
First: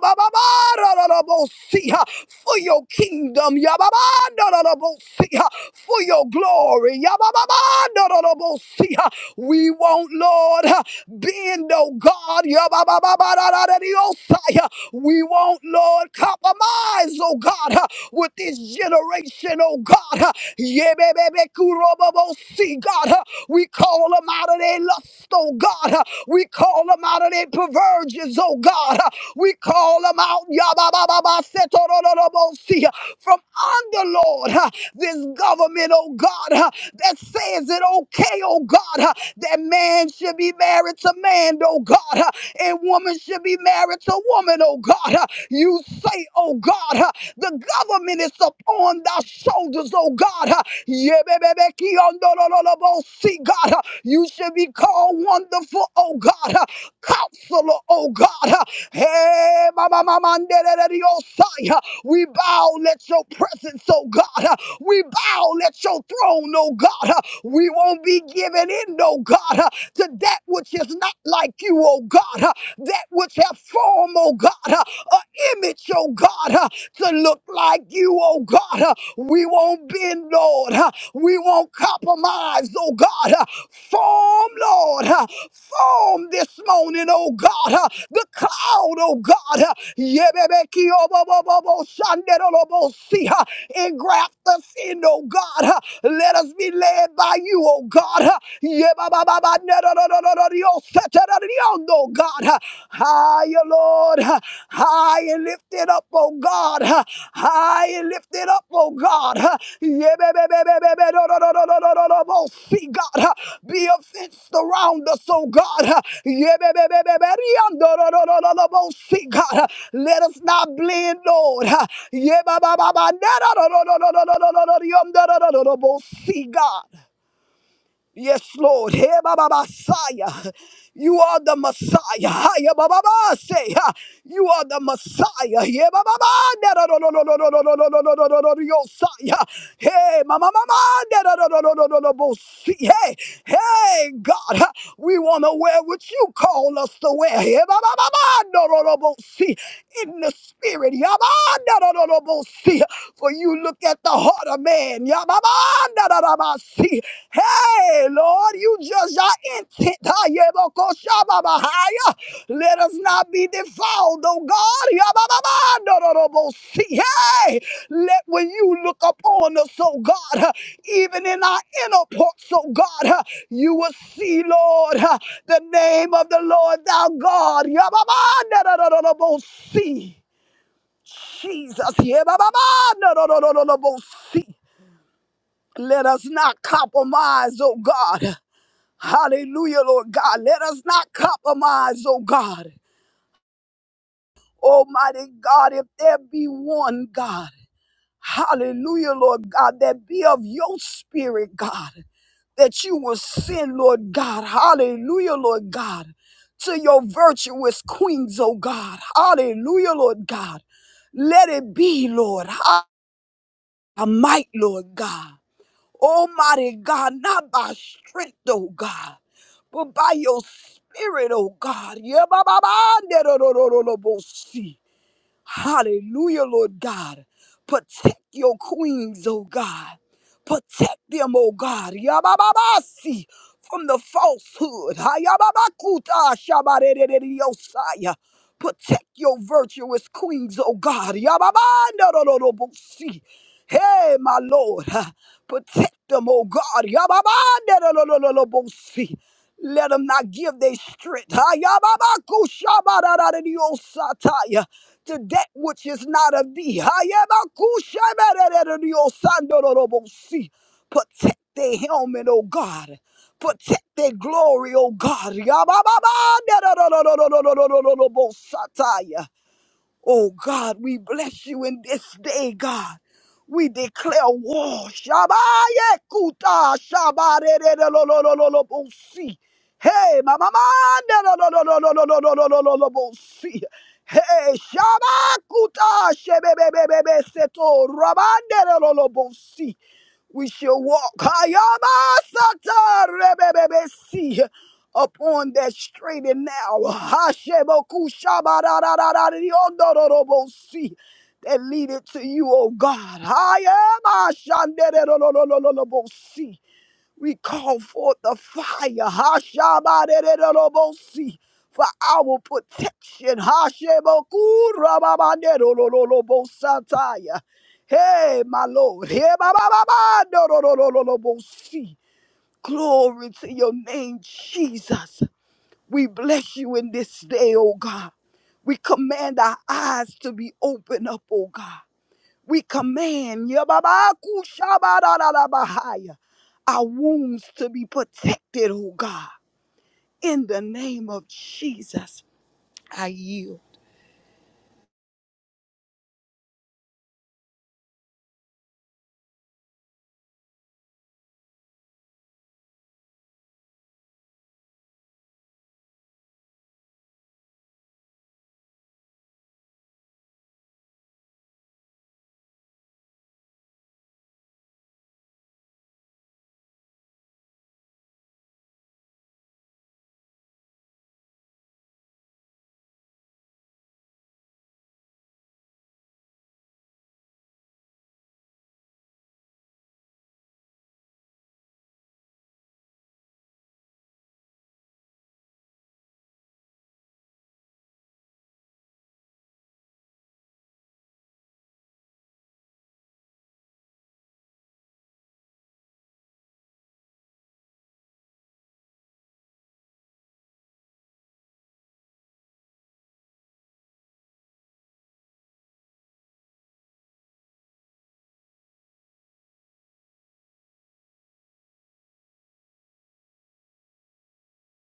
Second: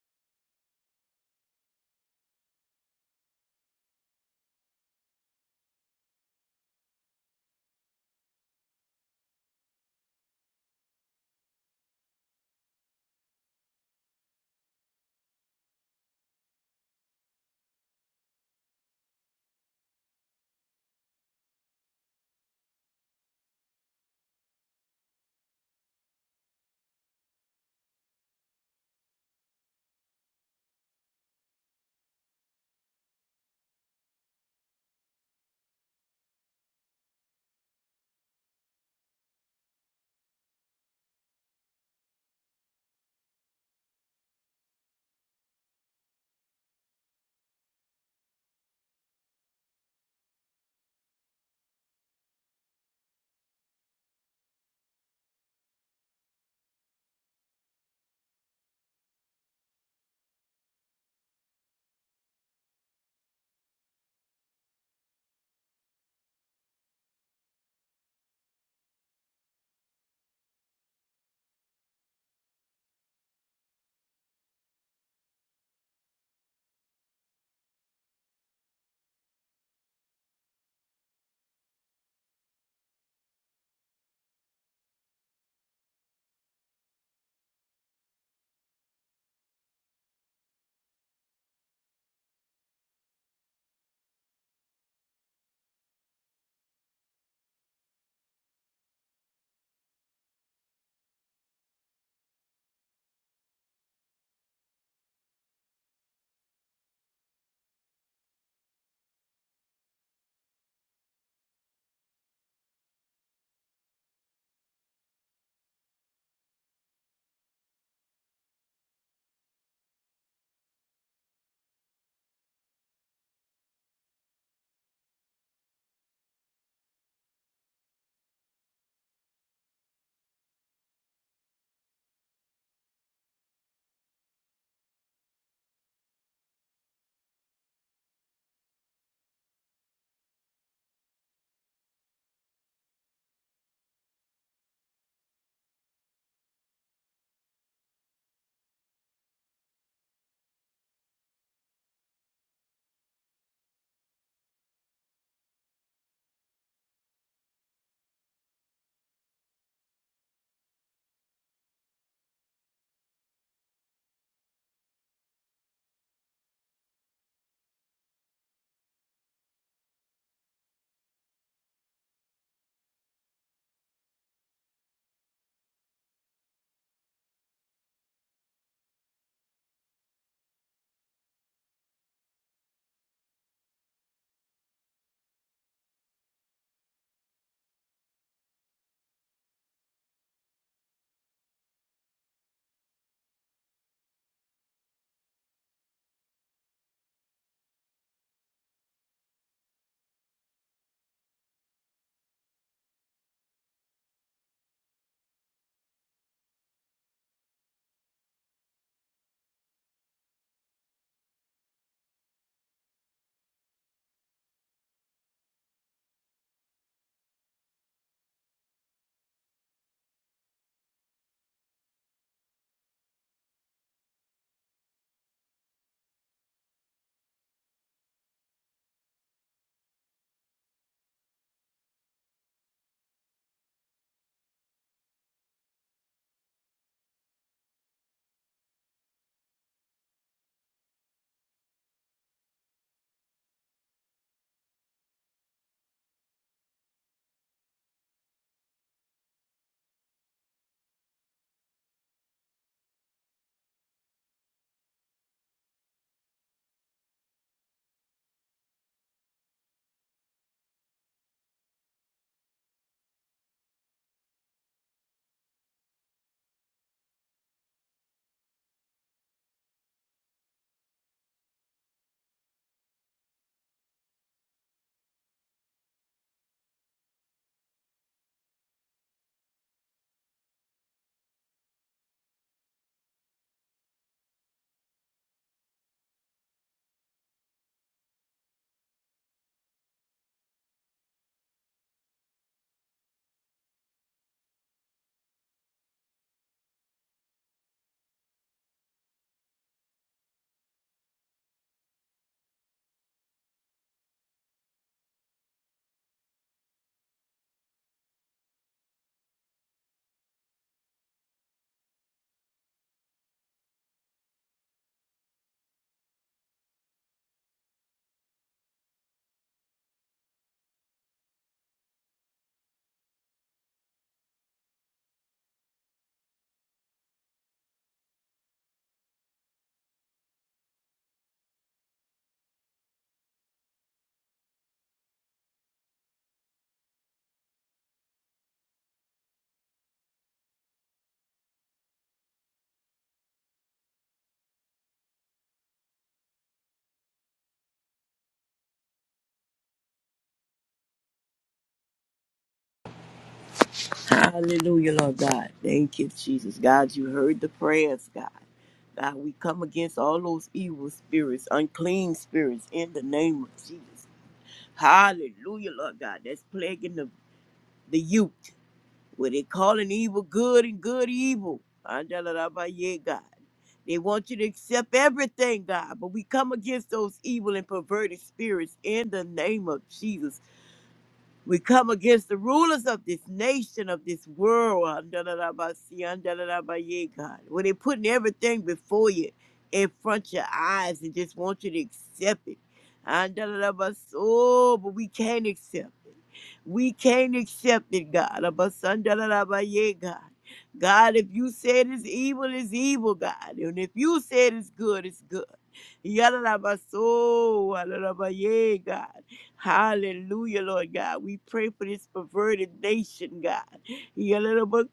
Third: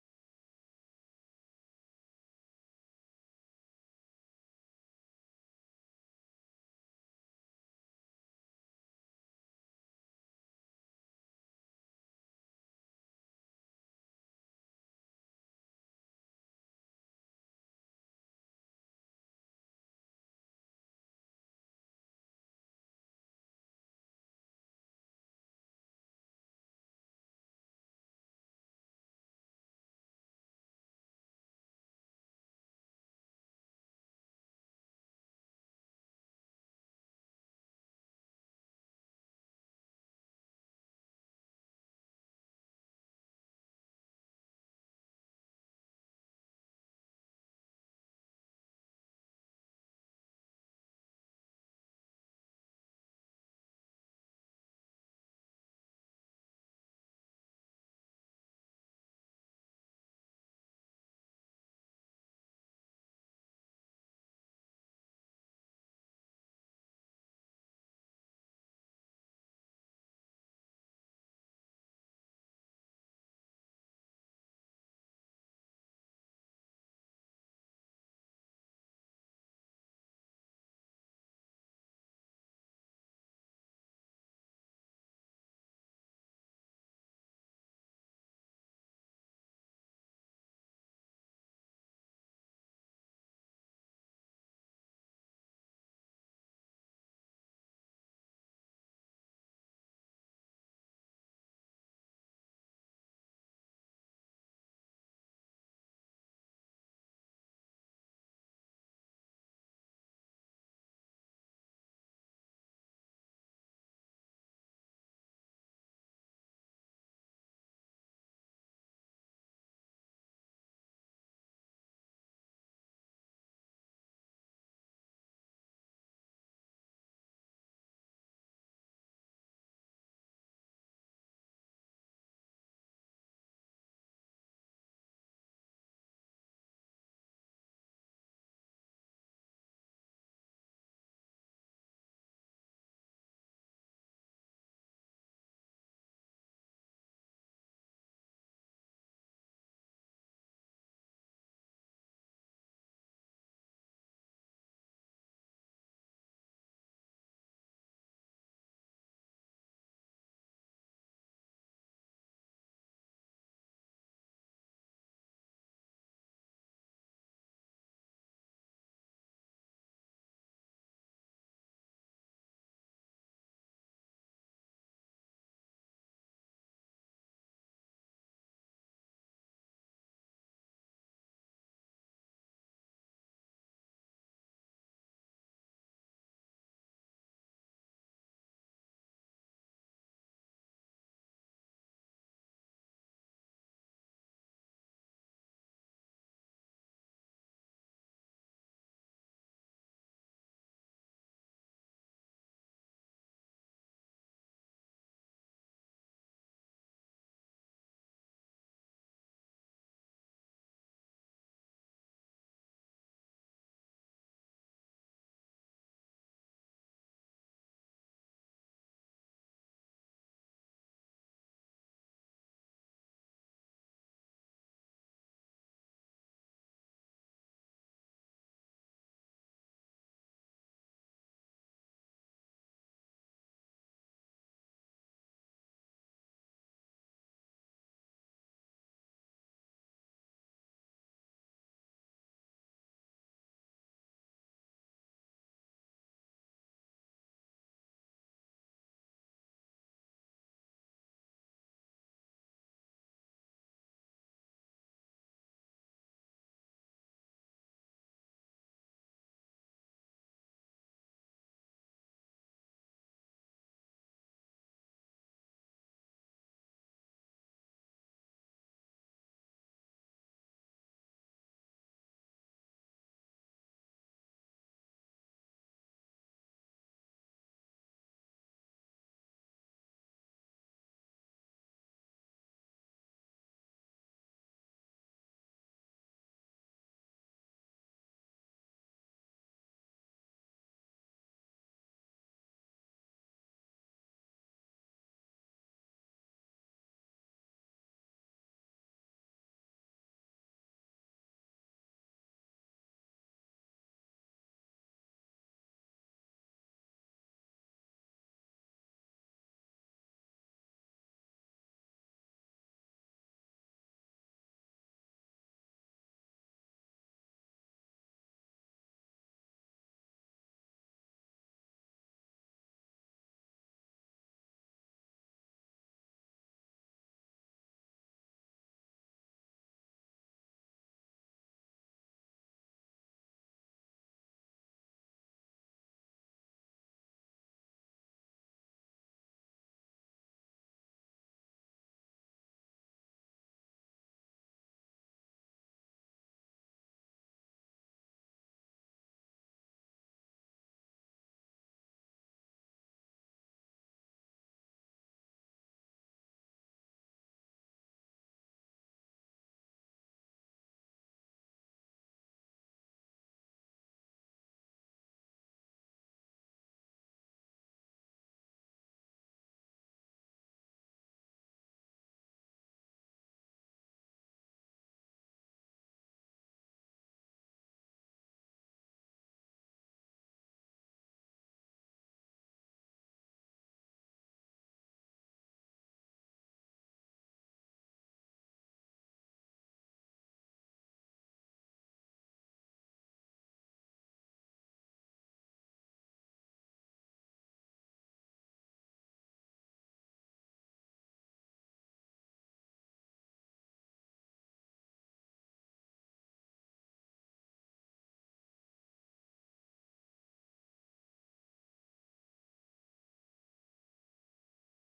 Speaker 2: for your kingdom, for your glory. We won't, Lord, bend, oh God. We won't, Lord, compromise, oh God, with this generation, oh God. Yebebebekurobobosi, God, we call them out of their lust, oh oh God. uh, We call them out of their perversions, oh God. uh, We call them out yababababasetorolobosi, from under, Lord, uh, this government, oh God, uh, that says it okay, oh God, uh, that man should be married to man, oh God, uh, and woman should be married to woman, oh God. uh, You say, oh God, uh, the government is upon thy shoulders, oh God. uh, See, God, you should be called wonderful, oh God, counselor, oh God. Hey, mama, mama, we bow, at your presence, oh God. We bow, at your throne, oh God. We won't be given in, oh God, to that which is not like you, oh God. That which have form, oh God, an image, oh God. God, uh, to look like you, oh God. uh, We won't bend, Lord. uh, We won't compromise, oh God. uh, Form, Lord. uh, Form this morning, oh God. uh, The cloud, oh God. uh, Yebebeki obobobobo shanderolobosi, uh, Engraft us in, oh God. uh, Let us be led by you, oh God. uh, Yebabababa nerororororioseterariosai, on, oh God. uh, Higher, Lord. uh, High and lifted up, oh God. uh, High and lifted up, oh God. uh, yeah, baby, baby, baby, no, no, no, no, no, no, no, no, no. See, God, uh, be a fence around us, oh God. uh, yeah, baby, baby, baby, no, no, no, no, no, no, no. See, God, uh, let us not blend, Lord. uh, yeah, ba, ba, ba, ba, no, no, no, no, no, no, no, no, no, no, no, no, no, no, no, no. See, God. Yes, Lord. Hey, Baba Messiah. You are the Messiah. Hey, Baba say, You are the Messiah. Hey, Baba Baba. No, no, no, no, no, no, no, no, no, no, no, no, no, no, Messiah. Hey, Mama Mama. No, no, no, no, no, no, no, no, see. Hey, hey, God. huh, We want to wear what you call us to wear. Hey, Baba Mama. In the spirit. Yabba, for you look at the heart of man. Yababandadadabasi. Hey, Lord, you judge our intent. Hayebokoshababahaya. Let us not be defiled, oh God. Yabababandadadabosi. Hey, let when you look upon us, oh God, uh, even in our inner parts, oh God, uh, you will see, Lord, uh, the name of the Lord thou God. Yababandadadadabosi. Jesus. yeah, ba ba ba Yabababandadadadabosi. Let us not compromise, oh God. Hallelujah, Lord God. Let us not compromise, oh God. Almighty God, if there be one God, hallelujah, Lord God, that be of your spirit, God, that you will send, Lord God, hallelujah, Lord God, to your virtuous queens, oh God, hallelujah, Lord God. Let it be, Lord, our might, Lord God. Almighty God, not by strength, oh God, but by your spirit, oh God. Yeah, ba, ba, ba, ne, do, do, do, do, do, bo, see. Hallelujah, Lord God. Protect your queens, oh God. Protect them, oh God. Yabababasi from the falsehood. Hayababakuta shabarerereriosaya. Protect your virtuous queens, oh God. Yababandarororobosi. Hey, my Lord. huh. Protect them, oh God. Yababandarorororobosi. Let them not give their strength. Hayababakushabarerereriosataya to that which is not of thee. Hayabakushabarararariyosandororobosi. Protect their helmet, O God. Protect their glory, O God. Yabababa, Oh God, we bless you in this day, God. We declare war. Shabaye kuta shabare de de lo lo lo lo lo bo si. Hey, mama manda lo lo lo lo lo lo lo lo lo lo lo bo si. Hey, shabakuta shebe be be be be seto rabande lo lo lo bo si. We shall walk Hayabasata, rebebebesi, upon that straight and narrow. Hasheboku shabararararariondororobosi, That leadeth to you, O God. Hayamashandererololololobosi. We call forth the fire. Hashabaderebosi. For our protection. Hashebokurababandorolobosataya. Hey, my Lord. Hey, babababandorololobosi. Glory to your name, Jesus. We bless you in this day, oh God. We command our eyes to be open up, oh God. We command yababakushabadadadabahaya, our wounds to be protected, oh God, in the name of Jesus. I yield.
Speaker 3: Hallelujah, Lord God. Thank you, Jesus. God, you heard the prayers, God. God, we come against all those evil spirits, unclean spirits, in the name of Jesus. Hallelujah, Lord God. That's plaguing the, the youth. Where they calling evil good and good evil. Andalarabaye, God. They want you to accept everything, God. But we come against those evil and perverted spirits in the name of Jesus. We come against the rulers of this nation, of this world. ah, da, da, da, ba, si, ah, da, da, da, ba, yeah, God. When they're putting everything before you, in front of your eyes, and just want you to accept it. Ah, da, da, da, ba, so, but we can't accept it. We can't accept it, God. Ah, ba, son, da, da, da, ba, yeah, God. God, if you said it's evil, it's evil, God. And if you said it's good, it's good. Yada, da, ba, so, ah, da, da, ba, yeah, God. Hallelujah, Lord God. We pray for this perverted nation, God. Yeah, God.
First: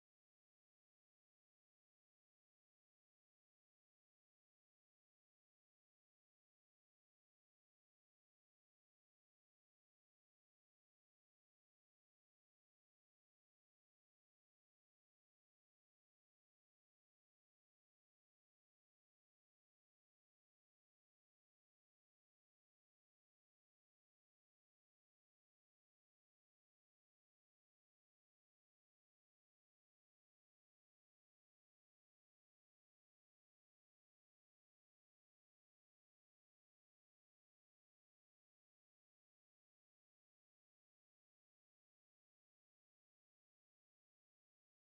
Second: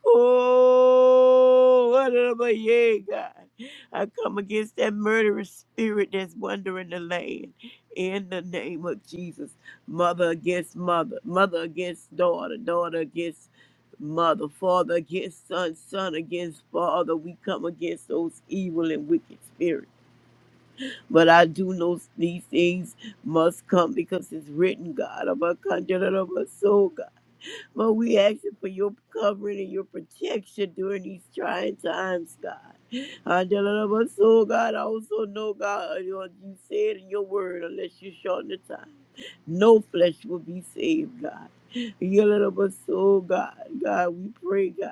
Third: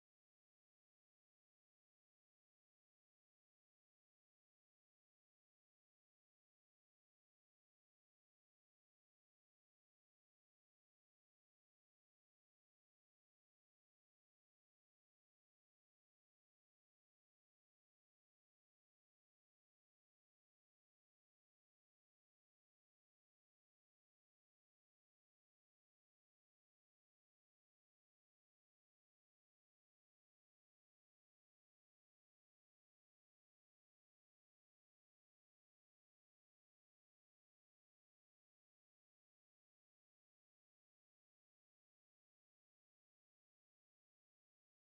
Speaker 3: I come against that murderous spirit that's wandering the land. In the name of Jesus. Mother against mother. Mother against daughter. Daughter against mother. Father against son. Son against father. We come against those evil and wicked spirits but I do know these things must come because it's written, God, of our country and of our soul, God. But we ask you for your covering and your protection during these trying times, God. And of our soul, God, I also know, God, you know, you said in your word, unless you shorten the time, no flesh will be saved, God. Your little soul, God, God, we pray, God.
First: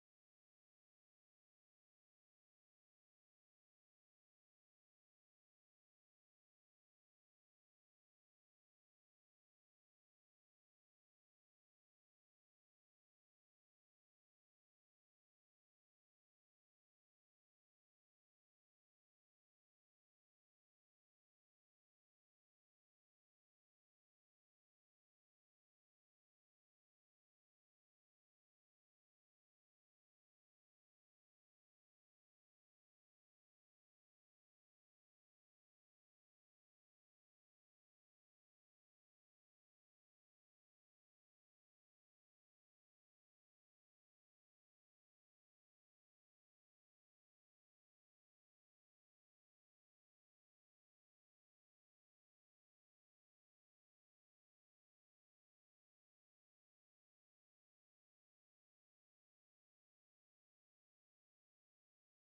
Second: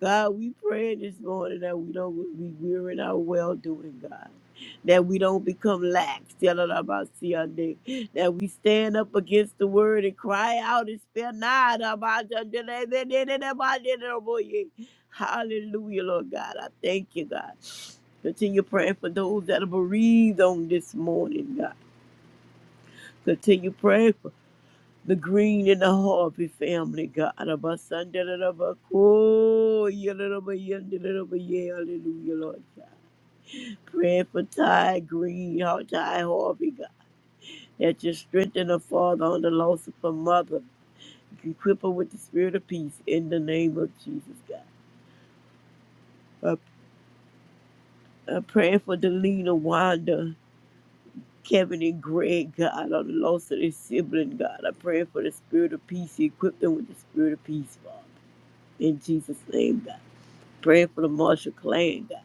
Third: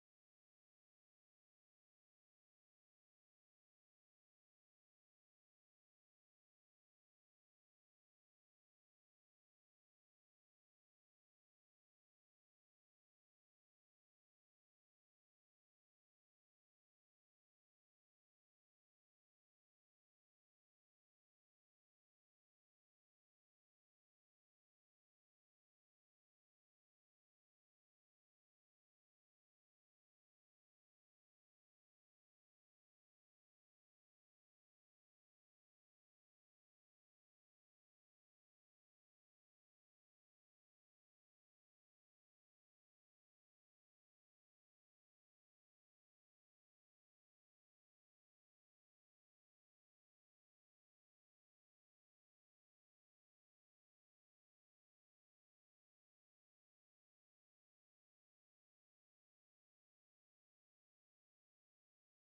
Speaker 3: God, we pray this morning that we don't be weary in our well doing, God. That we don't become lax, tell it about Sunday. That we stand up against the word and cry out and spare not about the Hallelujah, Lord God. I thank you, God. Continue praying for those that are bereaved on this morning, God. Continue praying the Green and the Harvey family, God. of our son, da, da, da, ba, cool, yeah, da, da, ba, yeah, da, da, da, ba, yeah, Hallelujah, Lord God. Praying for Ty Green, Har- Ty Harvey, God. That you strengthen her father on the loss of her mother. Equip her with the spirit of peace in the name of Jesus, God. Uh, uh, praying for Delina Wanda, Kevin and Greg, God, on the loss of their sibling, God. I'm praying for the spirit of peace. Equip them with the spirit of peace, Father. In Jesus' name, God. Pray for the Marshall clan, God.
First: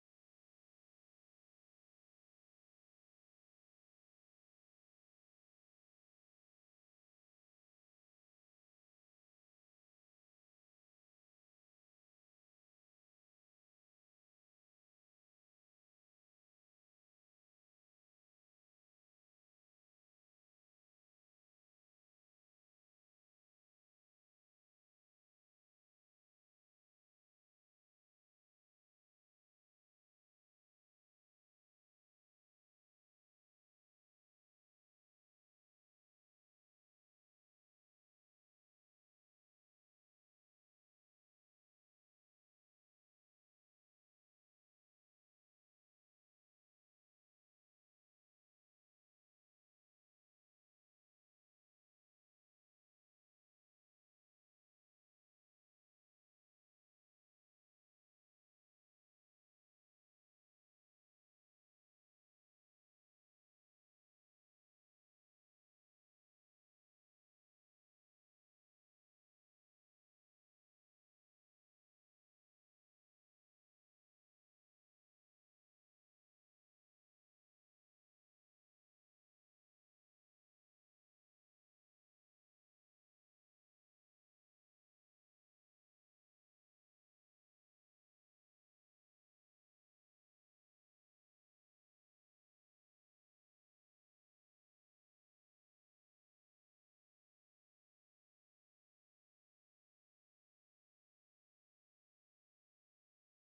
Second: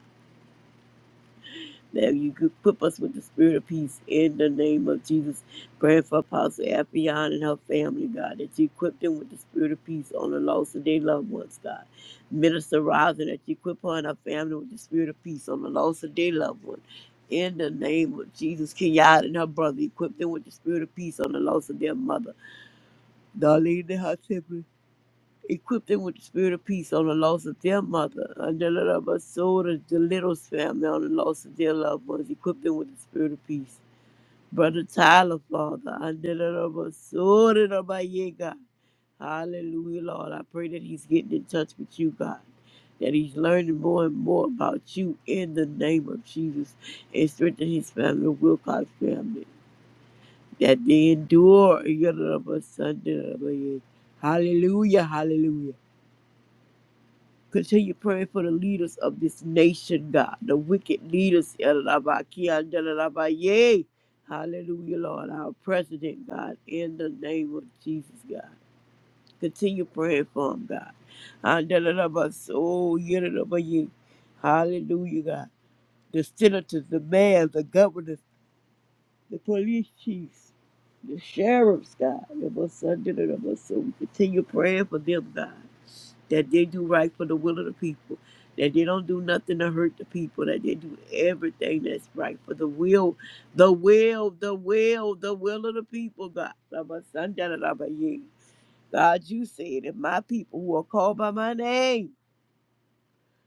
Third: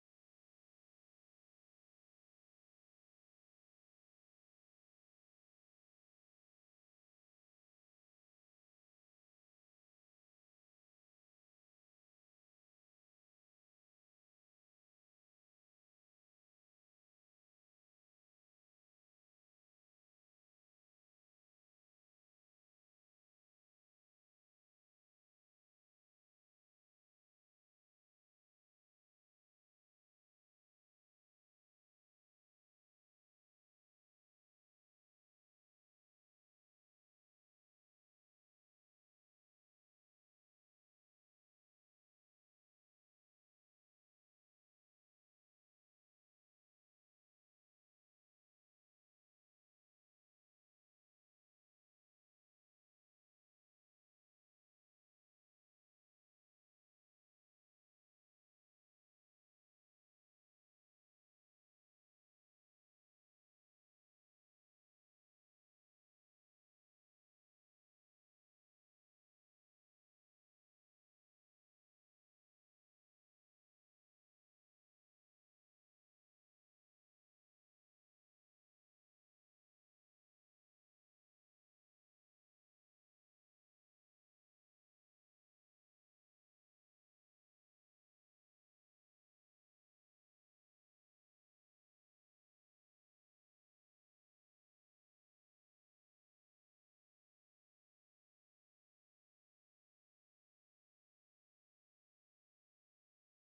Speaker 3: That you could equip us with the spirit of peace in the name of Jesus. Praying for Apostle Affion and her family, God, that you equip them with the spirit of peace on the loss of their loved ones, God. Minister Rising, that you equip her and her family with the spirit of peace on the loss of their loved one. In the name of Jesus, Kenyatta and her brother, equip them with the spirit of peace on the loss of their mother. Darlene and her siblings. Equip them with the spirit of peace on the loss of their mother, and the little of us, so does the Littles family on the loss of their loved ones. Equip them with the spirit of peace. Brother Tyler, Father, and the little of us, so does my yeah, God. Hallelujah, Lord. I pray that he's getting in touch with you, God. That he's learning more and more about you in the name of Jesus and strengthen his family, the Wilcox family. That they endure. Hallelujah, hallelujah. Continue praying for the leaders of this nation, God, the wicked leaders. Yalalabakia, yalalabaye. Hallelujah, Lord, our president, God, in the name of Jesus, God. Continue praying for him, God. Ah, yalalabaso, yalalabaye. Hallelujah, God. The senators, the mayors, the governors the police chiefs, the sheriffs, God, the most under the most so we continue praying for them, God, that they do right for the will of the people, that they don't do nothing to hurt the people, that they do everything that's right for the will, the will, the will, the will of the people, God. The most under the Lord, yeah. God, you said, if my people who are called by my name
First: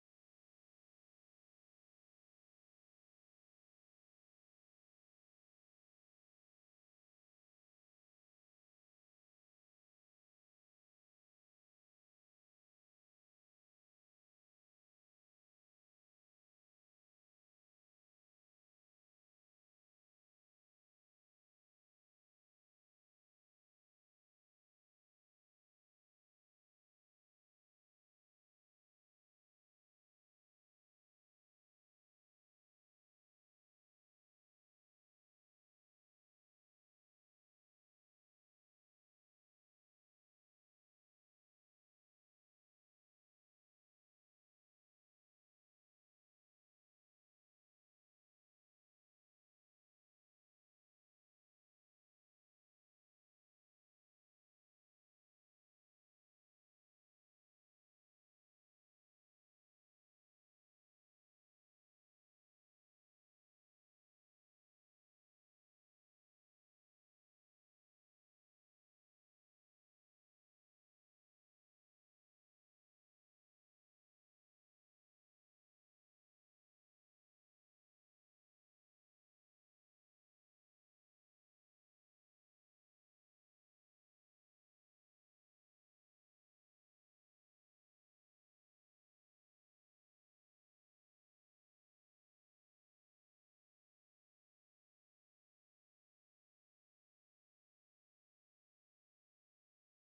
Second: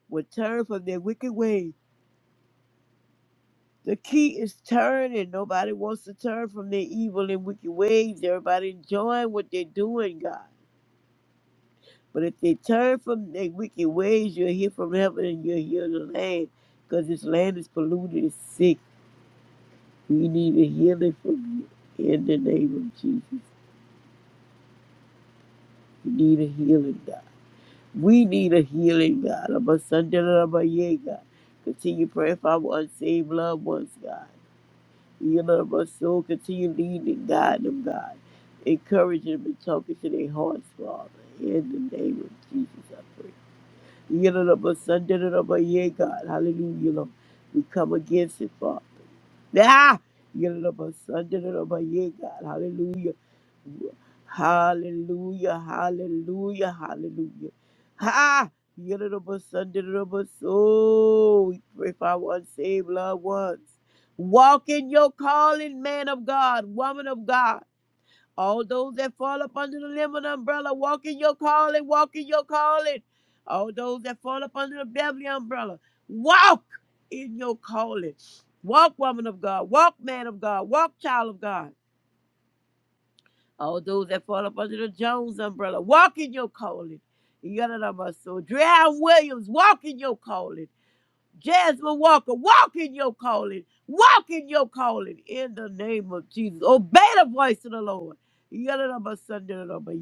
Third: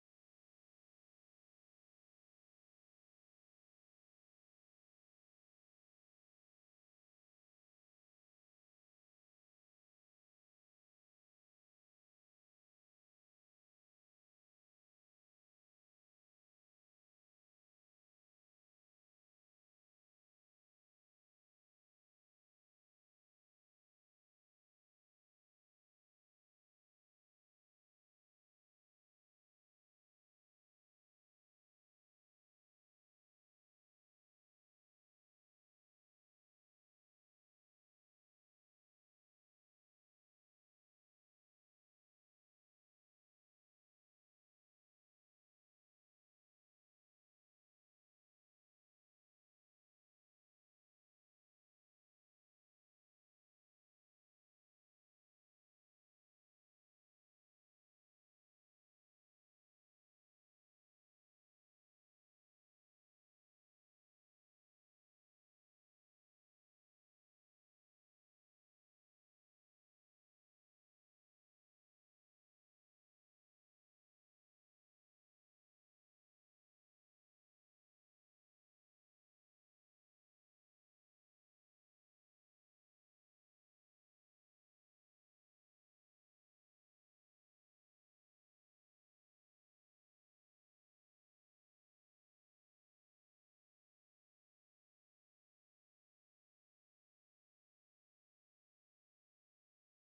Speaker 3: would turn from their wicked ways, The key is turn, and nobody wants to turn from their evil and wicked ways. Everybody enjoying what they're doing, God. But if they turn from their wicked ways, you'll hear from heaven and you'll heal the land. Because this land is polluted, it's sick. We need a healing from you in the name of Jesus. We need a healing, God. We need a healing, God. I'm a son, I'm a yeah, God. Continue praying for our unsaved loved ones, God. You love my soul. Continue leading and guiding them, God. Encouraging them and talking to their hearts, Father. In the name of Jesus, I pray. You love my son, da, da, da, my yeah, God. Hallelujah, Lord. We come against it, Father. Ah! You love my son, da, da, da, my yeah, God. Hallelujah. Hallelujah, hallelujah, hallelujah. Ha! Yididibus, sundididibus. Oh, we pray for our unsaved loved ones. Walk in your calling, man of God, woman of God. All those that fall up under the limb of the umbrella, walk in your calling, walk in your calling. All those that fall up under the Beverly umbrella, walk in your calling. Walk, woman of God, walk, man of God, walk, child of God. All those that fall up under the Jones umbrella, walk in your calling. Yadadabba. So Drown Williams, walk in your calling. Jasmine Walker, walk in your calling. Walk in your calling in the name of Jesus. Obey the voice of the Lord. Yadadaba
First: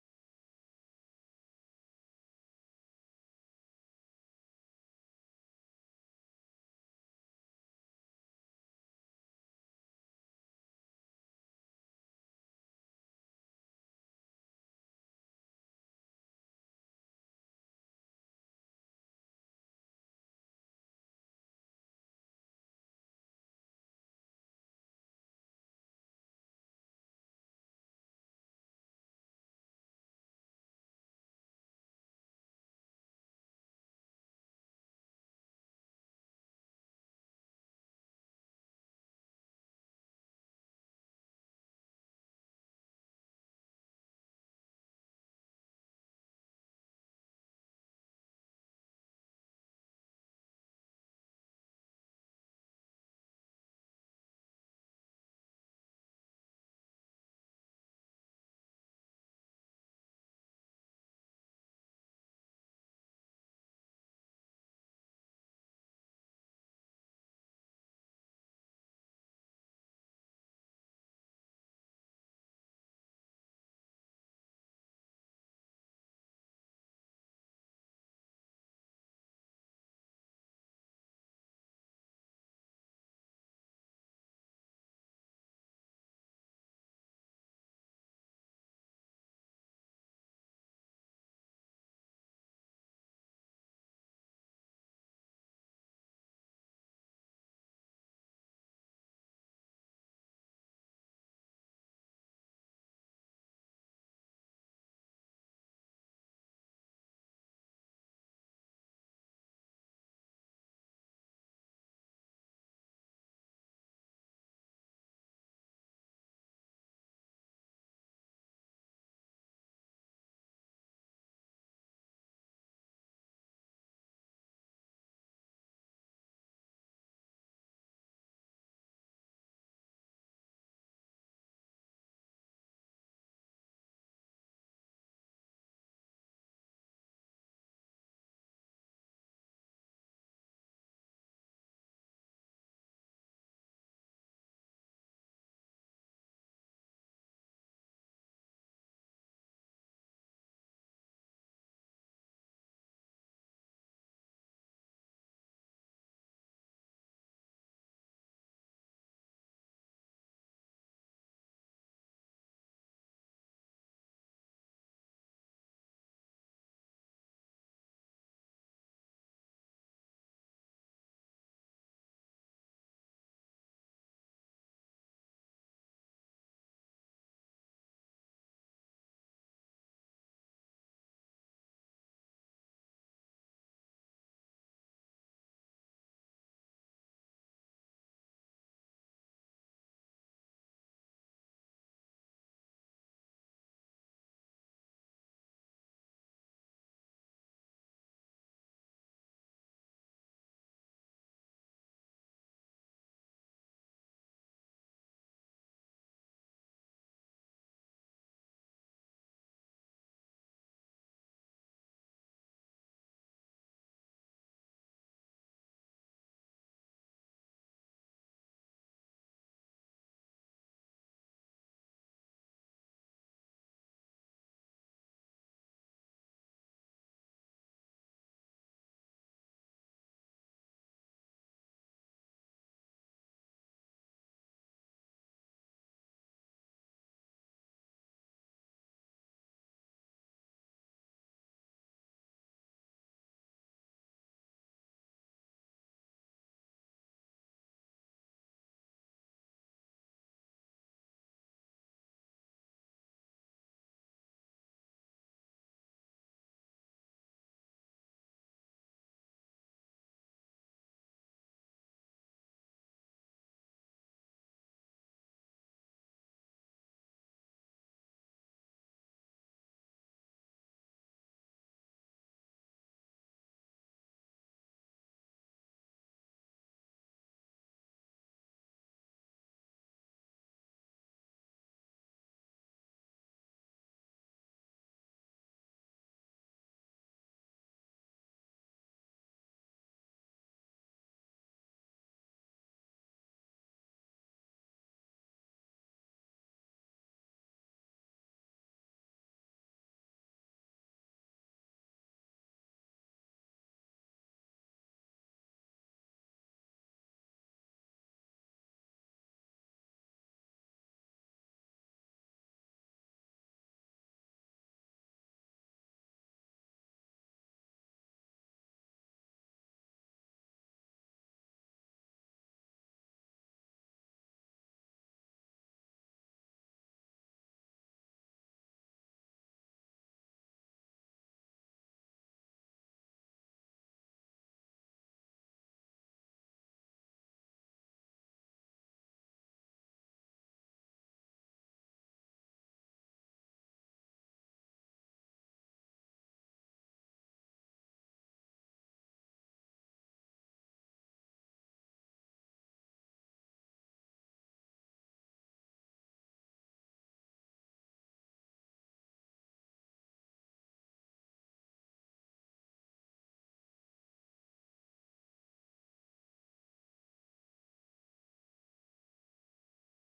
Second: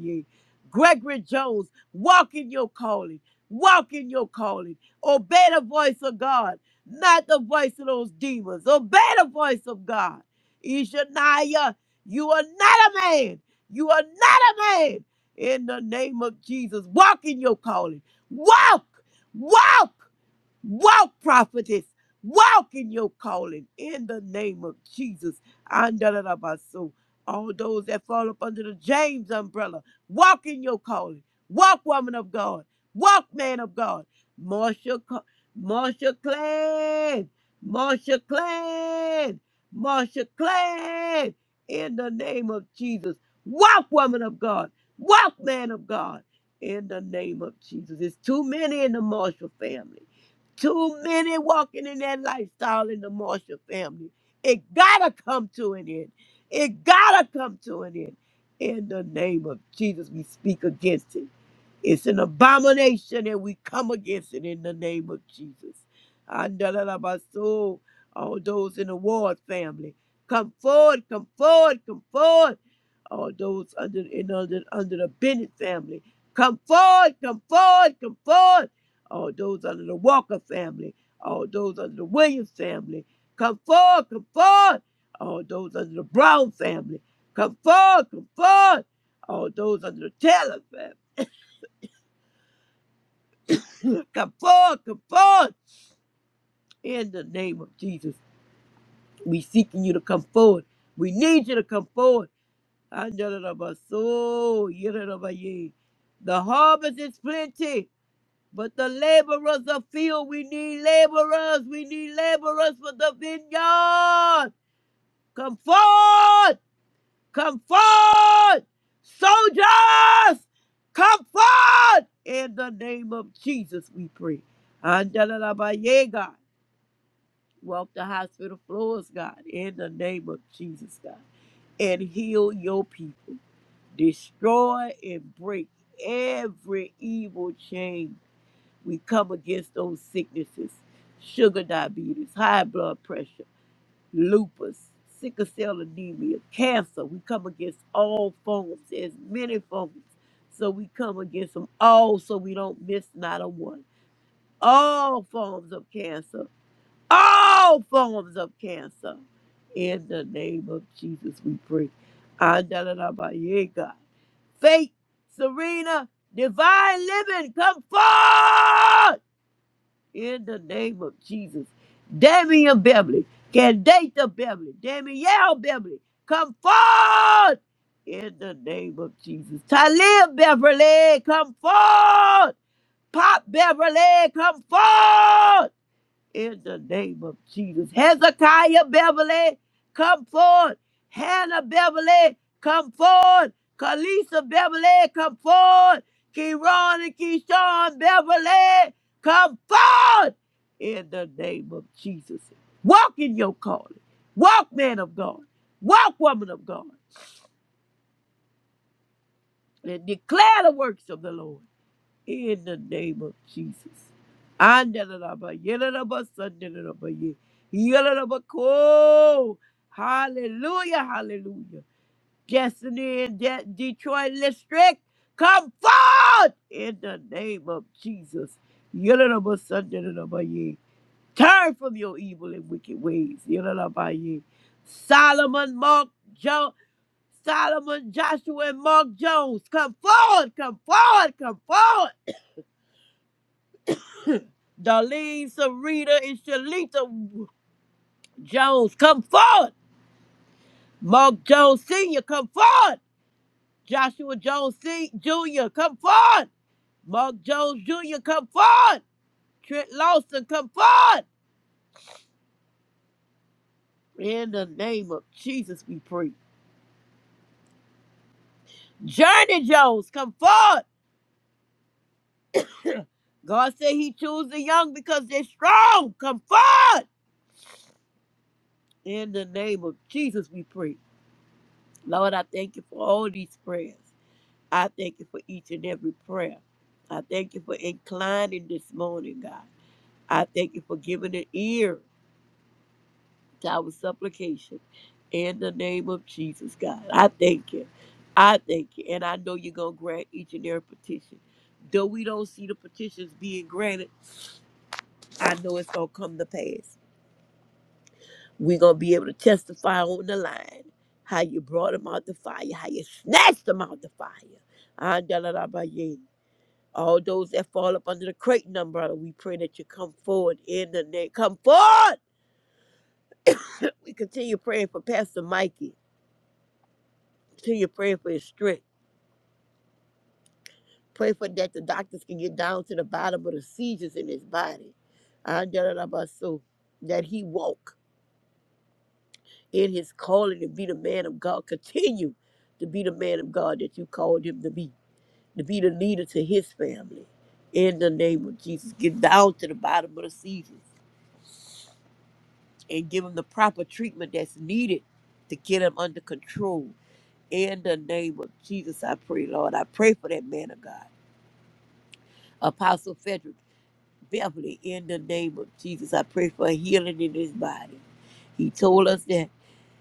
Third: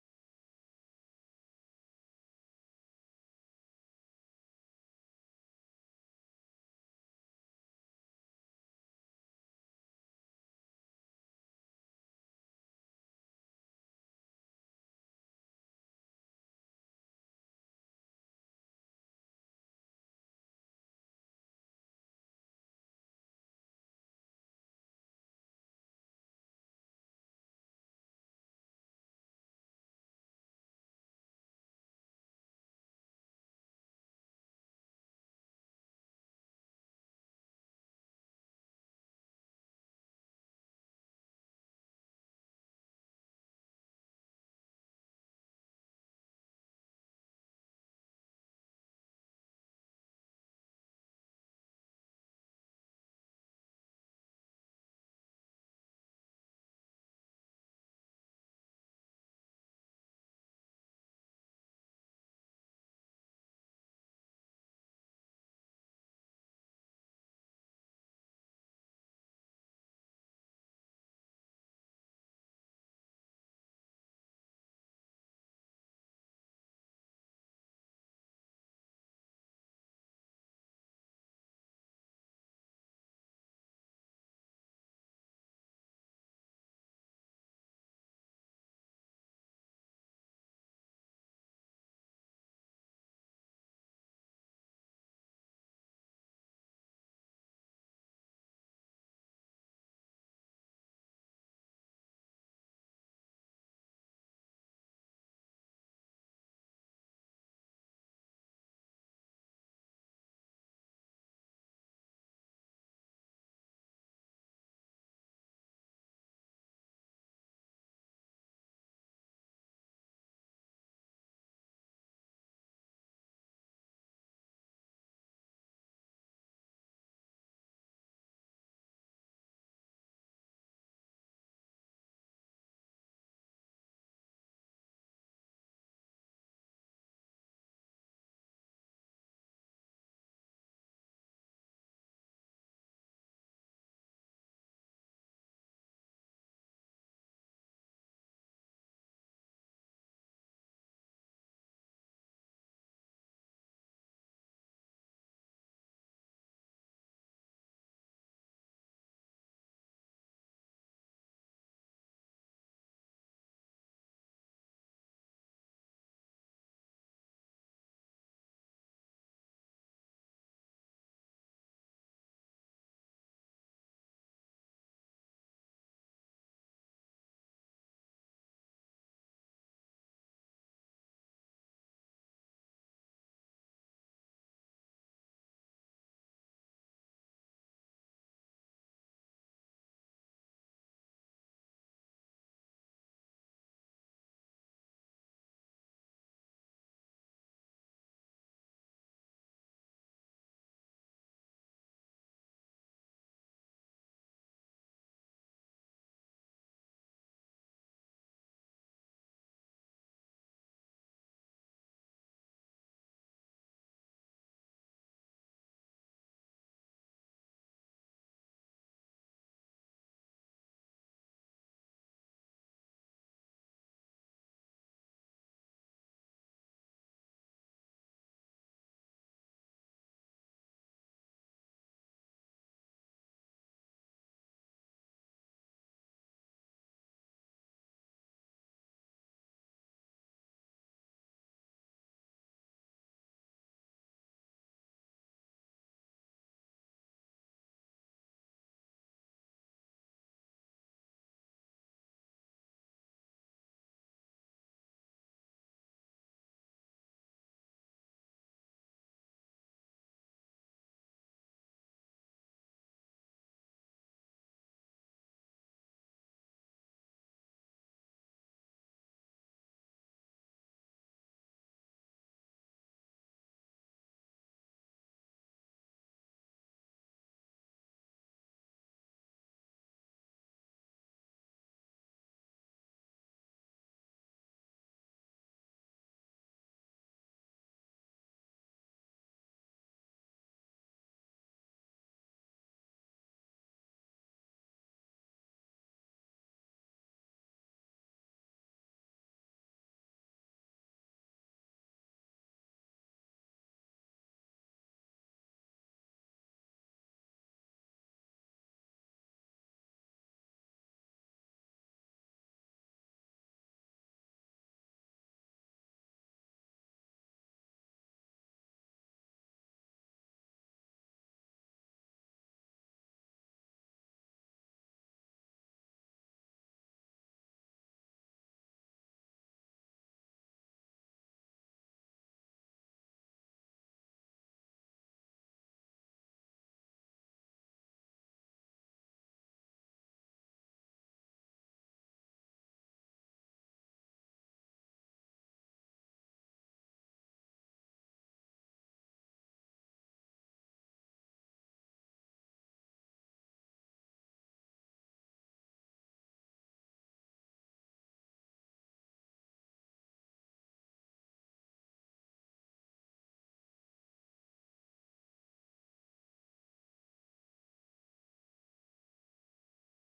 Speaker 3: yea. Gregory Jones, walk in your calling. Walk in your calling. Obey the voice of God, not the voice of those demons. Obey the voice of God. Ishaniah, you are not a man. You are not a man. In the name of Jesus, walk in your calling. Walk, walk. Walk, prophetess. Walk in your calling in the name of Jesus. Andalabaso. All those that fall up under the James umbrella, walk in your calling. Walk, woman of God. Walk, man of God. Marsha, Co- Marsha Clan. Marsha Clan. Marsha Clan. In the name of Jesus. Walk, woman of God. Walk, man of God. In the name of Jesus. It's too many in the Marshall family too many walking in that lifestyle in the Marshall family. It gotta come to an end. It gotta come to an end. In the name of Jesus, we speak against it. It's an abomination and we come against it in the name of Jesus. Andalabaso, All those in the Ward family, come forward, come forward, come forward. All those under in under, under the Bennett family, come forward, come forward, come forward. All those under the Walker family, all those under the Williams family, come forward, come forward. All those under the Brown family, come forward, come forward. All those under the Taylor family. Come forward, come forward. In the name of Jesus, we seeking you to come forward. We need you to come forward. Andalabaso, yidalabaye. The harvest is plenty, but the laborers are few. We need laborers. We need laborers for the vineyard. Come forward, come forward. Soldiers, come forward. In the name of Jesus, we pray. Andalabaye, God. walk the hospital floors, God, in the name of Jesus, God, and heal your people. Destroy and break every evil chain. We come against those sicknesses sugar diabetes, high blood pressure, lupus, sickle cell anemia, cancer. We come against all forms, there's many forms. So we come against them all so we don't miss not a one. All forms of cancer all forms of cancer. In the name of Jesus, we pray. Andalalabaye, God. Faith, Serena, divine living, come forth in the name of Jesus. Damian Beverly, Candata Beverly, Danielle Beverly, come forth in the name of Jesus. Talib Beverly, come forth. Pop Beverly, come forth in the name of Jesus. Hezekiah Beverly, come forward. Hannah Beverly, come forward. Kalisa Beverly, come forward. Kieran and Keyshawn Beverly, come forward in the name of Jesus. Walk in your calling. Walk, man of God. Walk, woman of God. And declare the works of the Lord. in the name of Jesus. Andalalaba, yelalaba, sandalalaba, ye- yelalaba, ko. Hallelujah, hallelujah. Destiny in De- Detroit district, come forth in the name of Jesus. Yelalaba, sandalalaba, ye. Turn from your evil and wicked ways. Yelalaba, ye. Solomon, Mark, Joe, Solomon, Joshua, and Mark Jones, come forward, come forward, come forward Darlene, Sarita, and Shalita Jones, come forward. Mark Jones Sr., come forward. Joshua Jones C. Jr., come forward. Mark Jones Jr., come forward. Trent Lawson, come forward. In the name of Jesus, we pray. Journey Jones, come forward. God said he chooses the young because they're strong. Come forward. In the name of Jesus, we pray. Lord, I thank you for all these prayers. I thank you for each and every prayer. I thank you for inclining this morning, God. I thank you for giving an ear to our supplication in the name of Jesus, God. I thank you. I thank you. And I know you're going to grant each and every petition. Though we don't see the petitions being granted, I know it's going to come to pass. We're going to be able to testify on the line how you brought them out the fire, how you snatched them out the fire. Ah, yeah. All those that fall up under the Creighton umbrella, we pray that you come forward in the name. Come forward! We continue praying for Pastor Mikey. Continue praying for his strength. Pray for that the doctors can get down to the bottom of the seizures in his body. Andalabaso, That he walk in his calling to be the man of God. Continue to be the man of God that you called him to be. To be the leader to his family. In the name of Jesus. Get down to the bottom of the seizures. and give them the proper treatment that's needed to get them under control. In the name of Jesus, I pray, Lord. I pray for that man of God, Apostle Frederick Beverly. In the name of Jesus, I pray for a healing in his body. He told us that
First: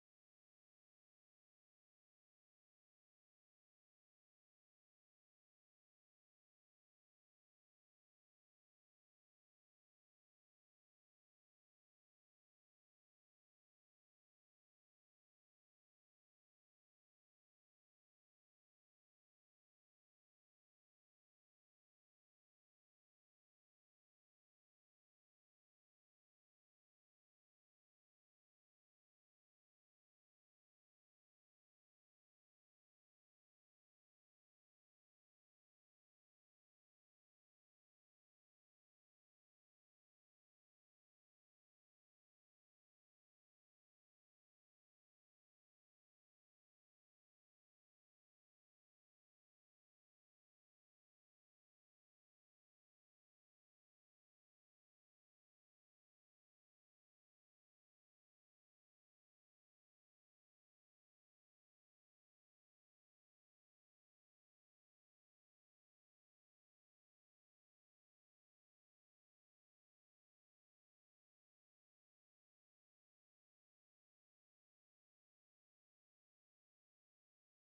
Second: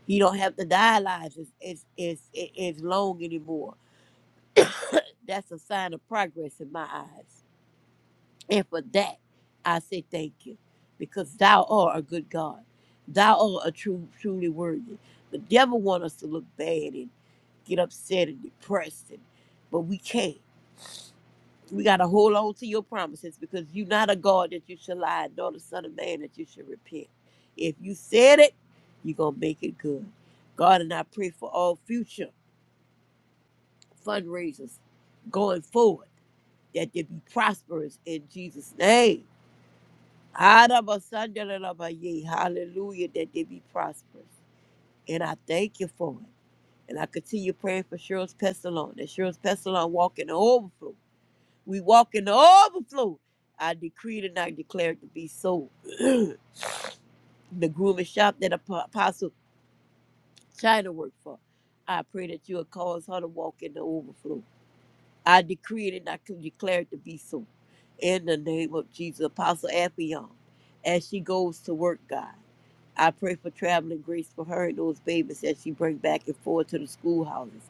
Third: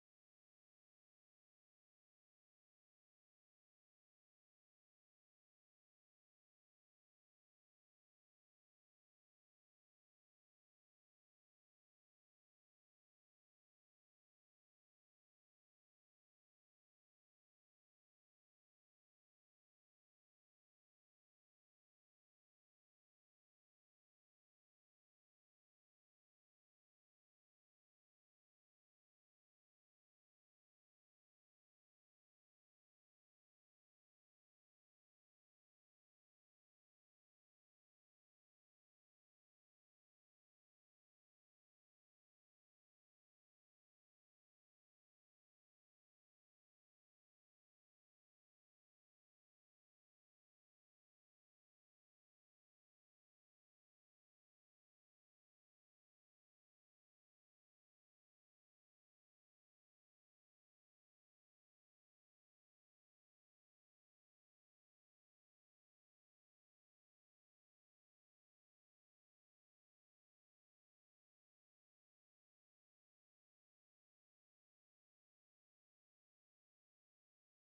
Speaker 3: he don't have to dialyze as, as, as, as long anymore. That's a sign of progress in my eyes. And for that, I say thank you, because thou art a good God. Thou art a true, truly worthy. The devil want us to look bad and get upset and depressed, and, but we can't. We got to hold on to your promises because you're not a God that you should lie, nor the Son of Man that you should repent. If you said it, you're going to make it good. God, and I pray for all future fundraisers going forward that they be prosperous in Jesus' name Arabasandalabaye. Hallelujah, that they be prosperous. And I thank you for it. And I continue praying for Cheryl's Pestilon, that Cheryl's Pestilon walk in the overflow. We walk in the overflow. I decreed and I declared to be so. the grooming shop that Apo- Apostle China worked for. I pray that you will cause her to walk in the overflow. I decree it and I can declare it to be so. In the name of Jesus, Apostle Appion, as she goes to work, God, I pray for traveling grace for her and those babies that she bring back and forth to the schoolhouses.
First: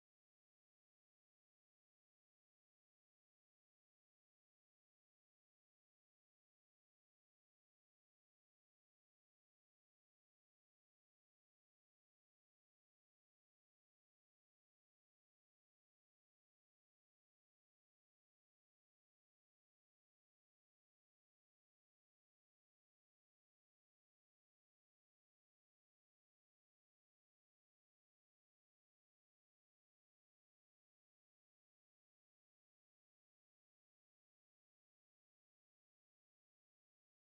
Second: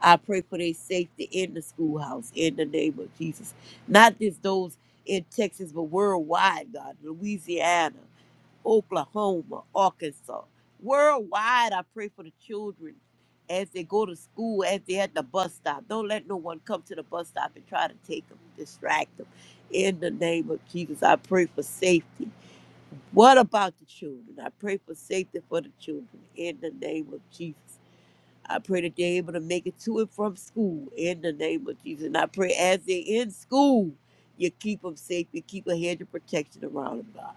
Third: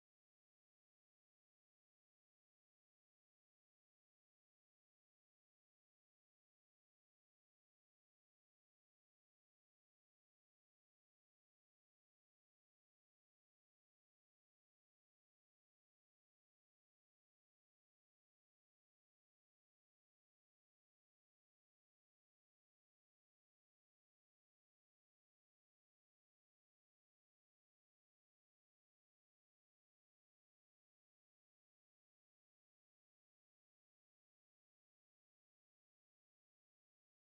Speaker 3: I pray for their safety in the schoolhouse in the name of Jesus. Not just those in Texas, but worldwide, God, Louisiana. Oklahoma, Arkansas. Worldwide, I pray for the children as they go to school, as they're at the bus stop. Don't let no one come to the bus stop and try to take them, distract them. In the name of Jesus, I pray for safety. What about the children? I pray for safety for the children in the name of Jesus. I pray that they're able to make it to and from school in the name of Jesus. And I pray as they're in school, you keep them safe, you keep a hedge of protection around them, God.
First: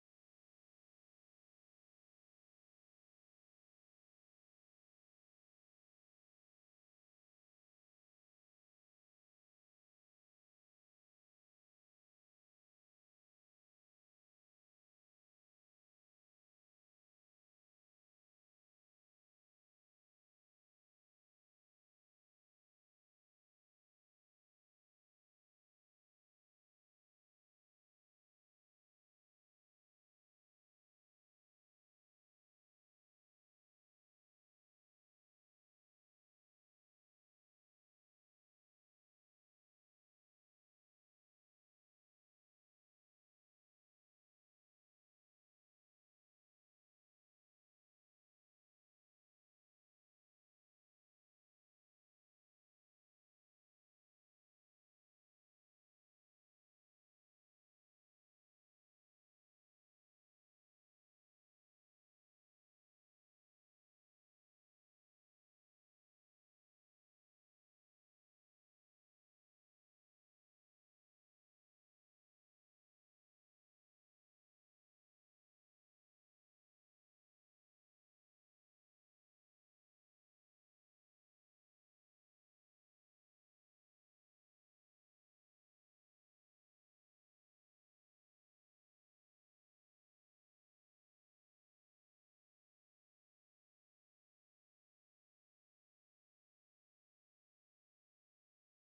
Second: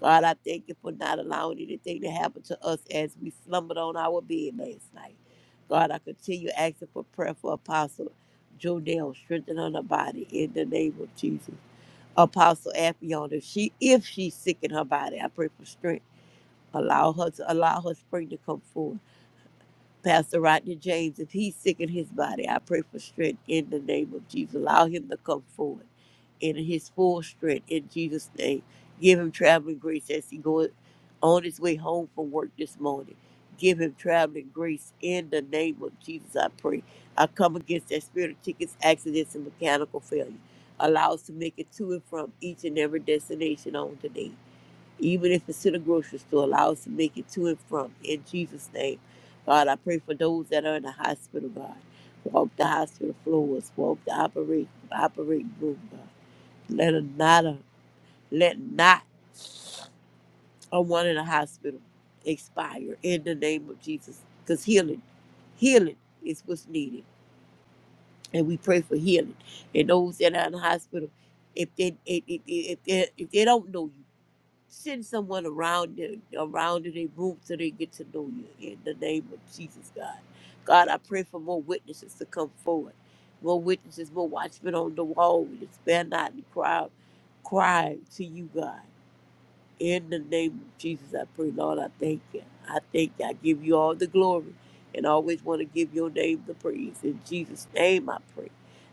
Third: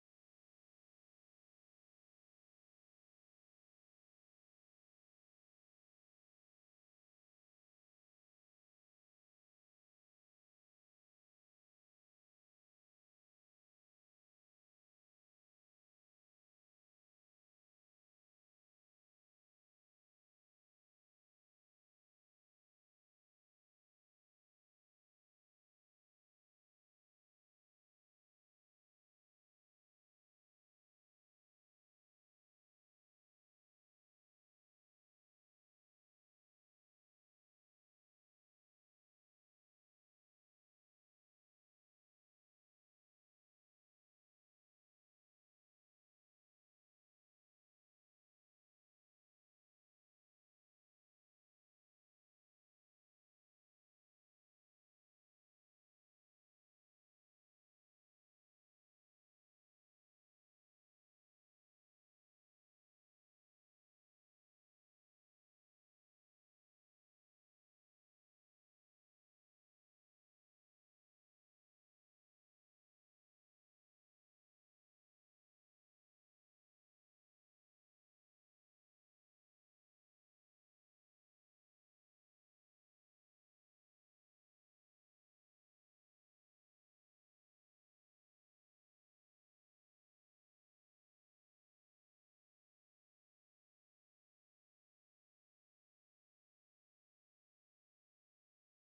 Speaker 3: God, I thank you for not allowing anything to happen to us as we slumbered on our bed last night. God, I continue asking for prayer for Apostle Jonell, strengthen on her body in the name of Jesus. Apostle Appion, if she if she's sick in her body, I pray for strength. Allow her to allow her spring to come forth. Pastor Rodney James, if he's sick in his body, I pray for strength in the name of Jesus. Allow him to come forward in his full strength in Jesus' name. Give him traveling grace as he goes on his way home from work this morning. Give him traveling grace in the name of Jesus, I pray. I come against that spirit of tickets, accidents, and mechanical failure. Allow us to make it to and from each and every destination on today even if it's to the grocery store, allow us to make it to and from. In Jesus' name, God, I pray for those that are in the hospital, God. Walk the hospital floors, walk the operating operating room, God. Let a not a, let not a one in the hospital expire in the name of Jesus, because healing, healing is what's needed, and we pray for healing. And those that are in the hospital, if they if, if, if, if they if they don't know you. Send someone around you, around in their room so they get to know you in the name of Jesus, God. God, I pray for more witnesses to come forward. More witnesses, more watchmen on the wall. We spare not the crowd. Cry to you, God. In the name of Jesus, I pray, Lord, I thank you. I thank you. I give you all the glory and always want to give your name the praise. In Jesus' name, I pray.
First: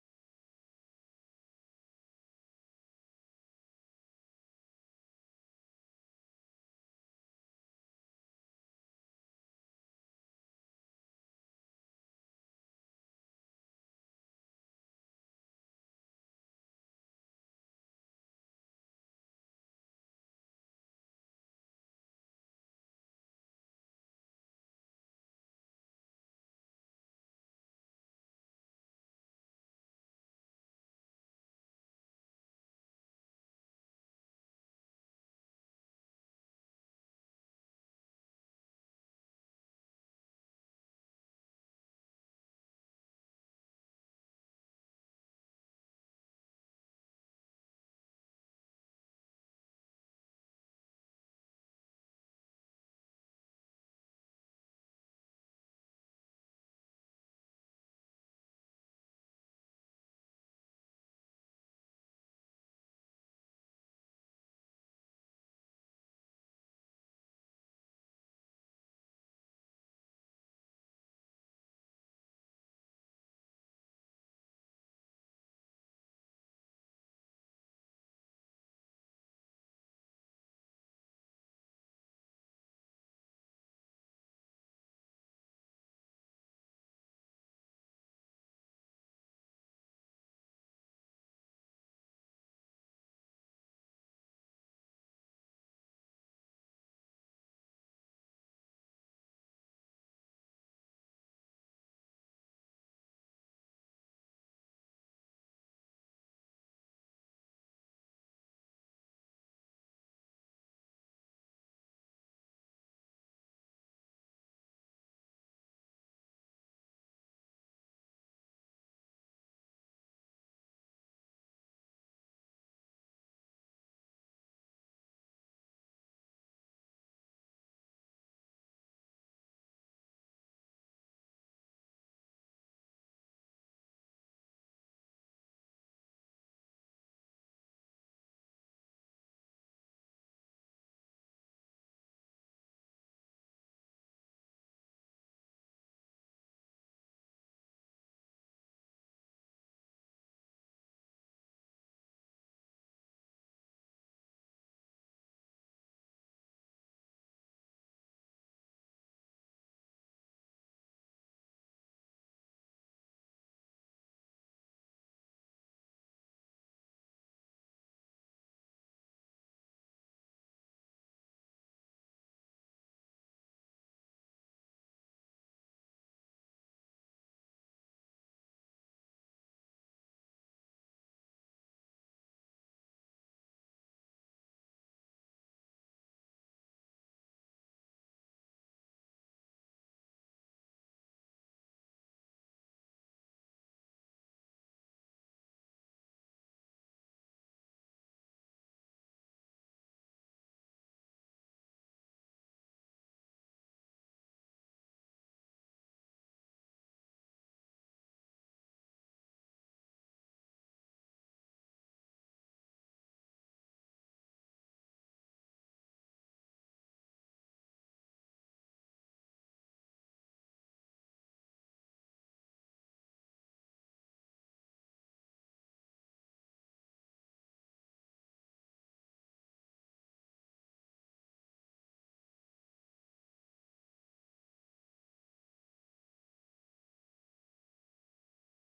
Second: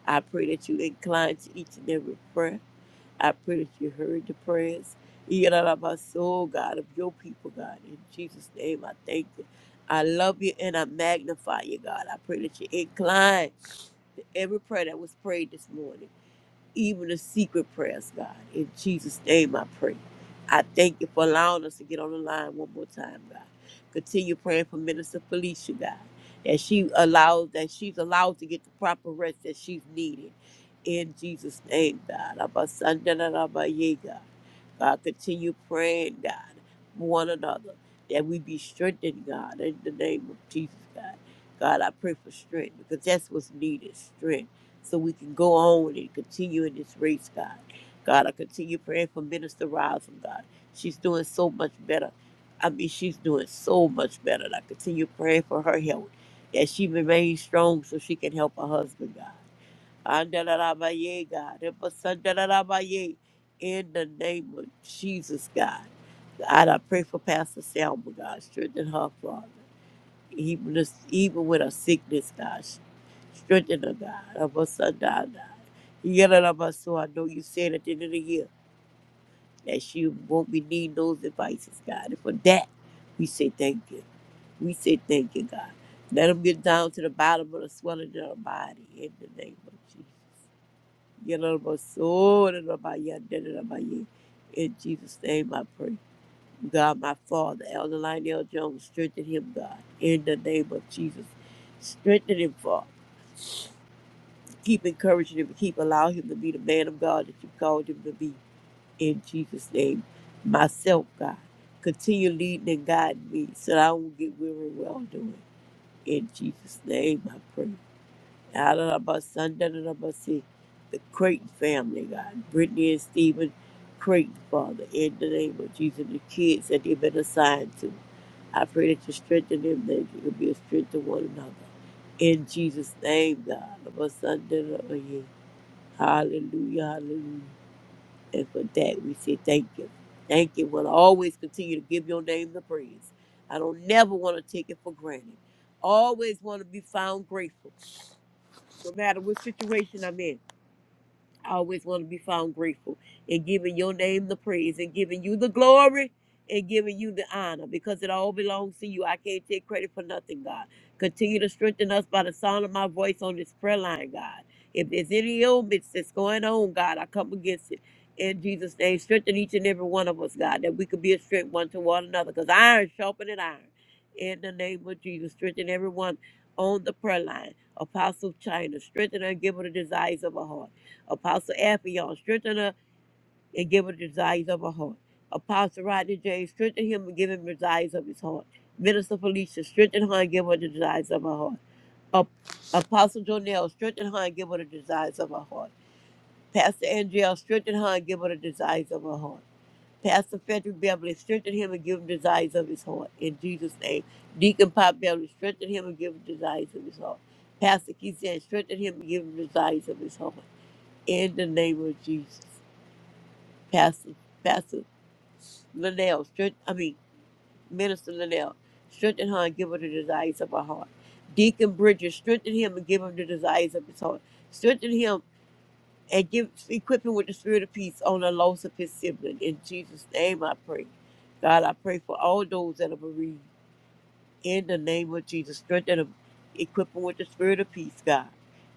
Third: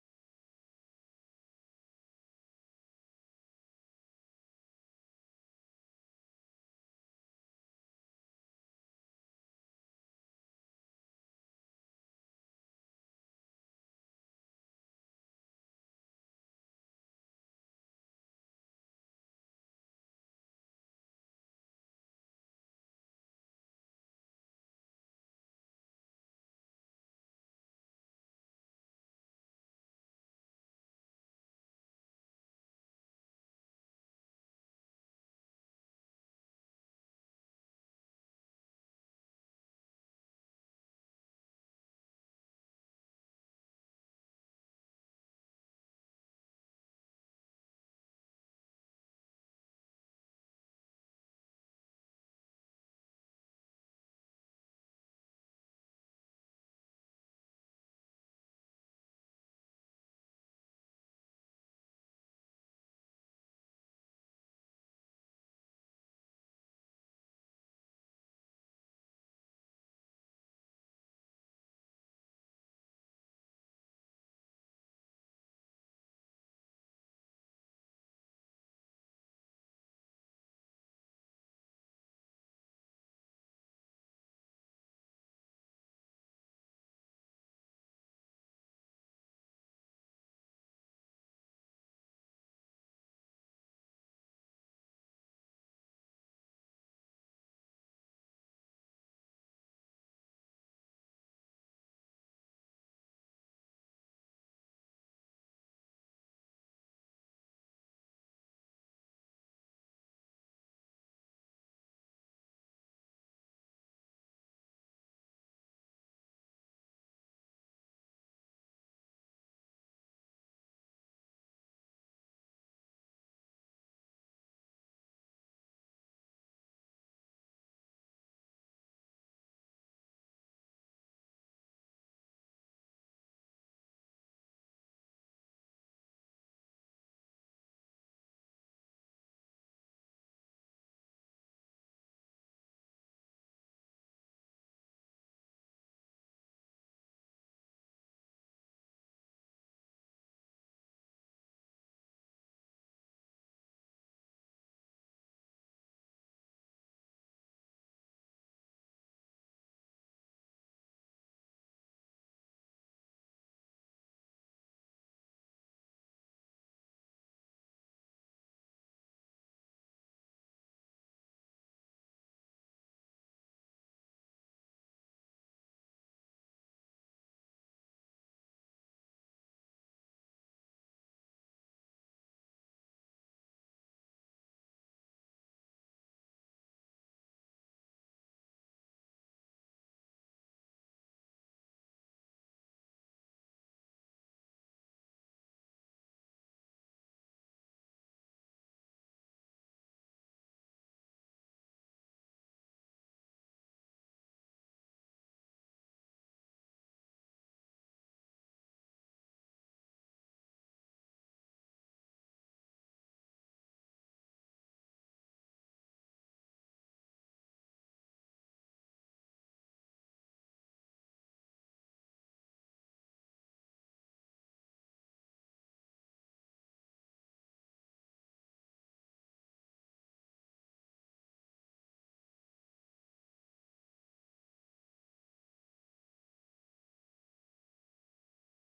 Speaker 3: I pray that you incline to each and every prayer. I pray that you heard the prayers. You get out of my soul, God, of your people, God. In Jesus' name, I thank you. I love you and I magnify you, God. I pray that you incline to every prayer that was prayed this morning even the secret prayers, God. In Jesus' name I pray. I thank you for allowing us to get on the line one more time, God. Continue praying for Minister Felicia, God, that she allows that she's allowed to get the proper rest that she's needed. In Jesus' name, God. Abba, Sanda, da, da, ba, ye, God. God, continue praying, God, for one another, that we be strengthened, God, in the name of Jesus, God. God, I pray for strength because that's what's needed, strength so we can go on and continue in this race, God. God, I continue praying for Minister Rosin, God. She's doing so much better. I mean, she's doing so much better. And I continue praying for her health, that she remains strong so she can help her husband, God. Andalarabaye, God. Help us, andalarabaye. In the name of Jesus, God. God, I pray for Pastor Selma, God. Strengthen her, Father. Even, us- even with our sickness, God, strengthen us, God. Of us, son, God. God. You got of us, so I know you said at the end of the year that she won't be needing those devices, God. And for that, we say thank you. We say thank you, God. Let them get down to the bottom of the swelling of our body in the name of Jesus. Get out of my soul and of my yard, dead and of my yard. In Jesus' name I pray. God, my Father, Elder Lionel Jones, strengthen him, God, in the name of Jesus. Strengthen him, Father. Keep encouraging him. Keep allowing him to be the man of God that you called him to be. In Jesus' name, myself, God, continue leading and guiding me so that I won't get weary well doing. In Jesus' name, I pray. Alalabasandalabasi, the Sunday, the Creighton family, God. Brittany and Stephen Creighton, Father, in the name of Jesus, the kids that they've been assigned to. I pray that you strengthen them, that you can be a strength to one another. In Jesus' name, God. Abasandalabasi. Hallelujah, hallelujah. And for that, we say thank you. Thank you. We'll always continue to give your name the praise. I don't never want to take it for granted. Always want to be found grateful no matter what situation I'm in. I always want to be found grateful and giving your name the praise and giving you the glory and giving you the honor because it all belongs to you. I can't take credit for nothing, God. Continue to strengthen us by the sound of my voice on this prayer line, God. If there's any ailments that's going on, God, I come against it. In Jesus' name, strengthen each and every one of us, God, that we could be a strength one to one another because iron sharpened iron. In the name of Jesus, strengthen everyone on the prayer line. Apostle China, strengthen her and give her the desires of her heart. Apostle Appion, strengthen her and give her desires of her heart. Apostle Rodney James, strengthen him and give him desires of his heart. Minister Felicia, strengthen her and give her the desires of her heart. Ap- Apostle Jonell, strengthen her and give her the desires of her heart. Pastor Angel, strengthen her and give her the desires of her heart. Pastor Frederick Beverly, strengthen him and give him desires of his heart. In Jesus' name. Deacon Pop Beverly, strengthen him and give him desires of his heart. Pastor Keith said, strengthen him and give him desires of his heart. In the name of Jesus. Pastor, Pastor Linnell, strength, I mean, Minister Linnell, strengthen her and give her the desires of her heart. Deacon Bridges, strengthen him and give him the desires of his heart. Strengthen him and give equip him with the spirit of peace on the loss of his sibling. In Jesus' name I pray. God, I pray for all those that are bereaved. In the name of Jesus, strengthen them, equip them with the spirit of peace, God.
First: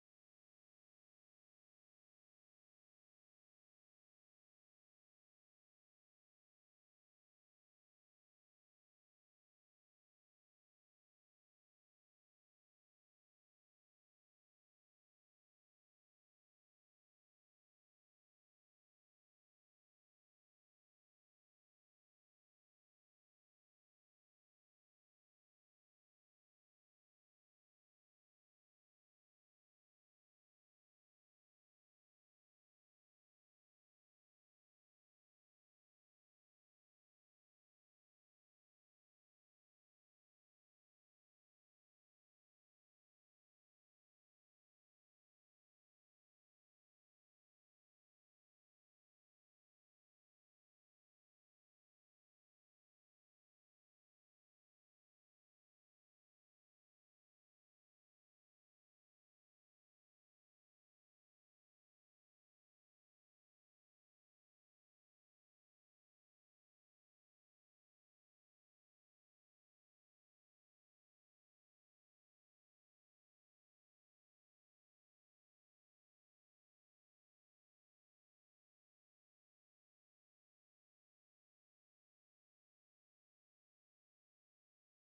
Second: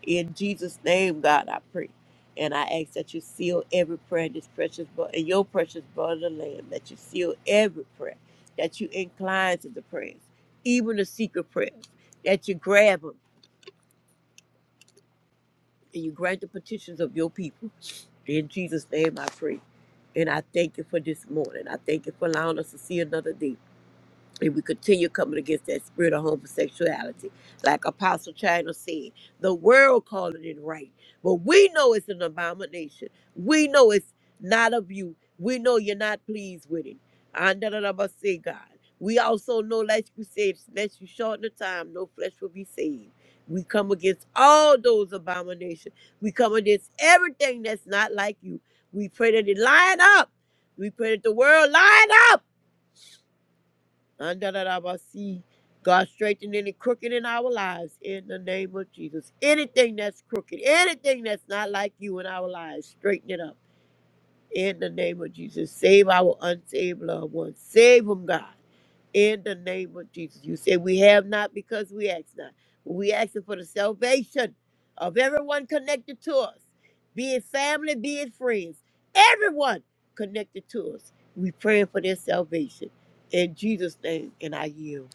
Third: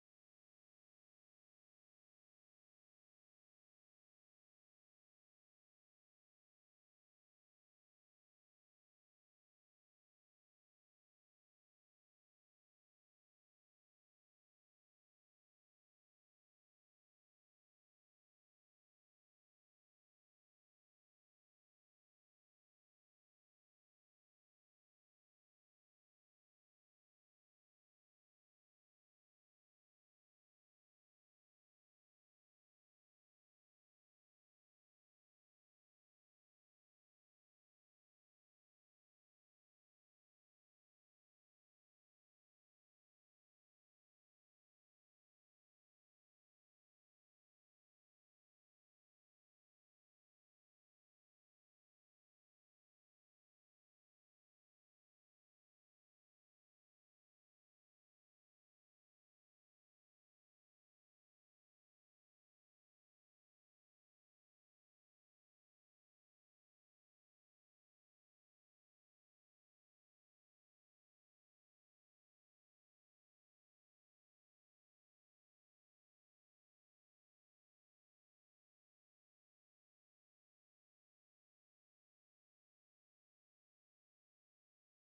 Speaker 3: In Jesus' name, God, I pray. And I ask that you seal every prayer in this precious blood, in your precious blood of the Lamb, that you seal every prayer, that you incline to the prayers, even the secret prayers, that you grab them and you grant the petitions of your people. In Jesus' name, I pray. And I thank you for this morning. I thank you for allowing us to see another day. if we continue coming against that spirit of homosexuality. Like Apostle China said, the world calling it right. But we know it's an abomination. We know it's not of you. We know you're not pleased with it. And da- da- da- but say God. We also know, like you said, unless you shorten the time, no flesh will be saved. We come against all those abominations. We come against everything that's not like you. We pray that it line up. We pray that the world line up Andalabasi. God, straighten any crooked in our lives in the name of Jesus. Anything that's crooked, anything that's not like you in our lives, straighten it up. In the name of Jesus, save our unsaved loved ones. Save them, God. In the name of Jesus. You say we have not because we ask not. We asking for the salvation of everyone connected to us, be it family, be it friends, everyone connected to us. We praying for their salvation. In Jesus' name, and I yield.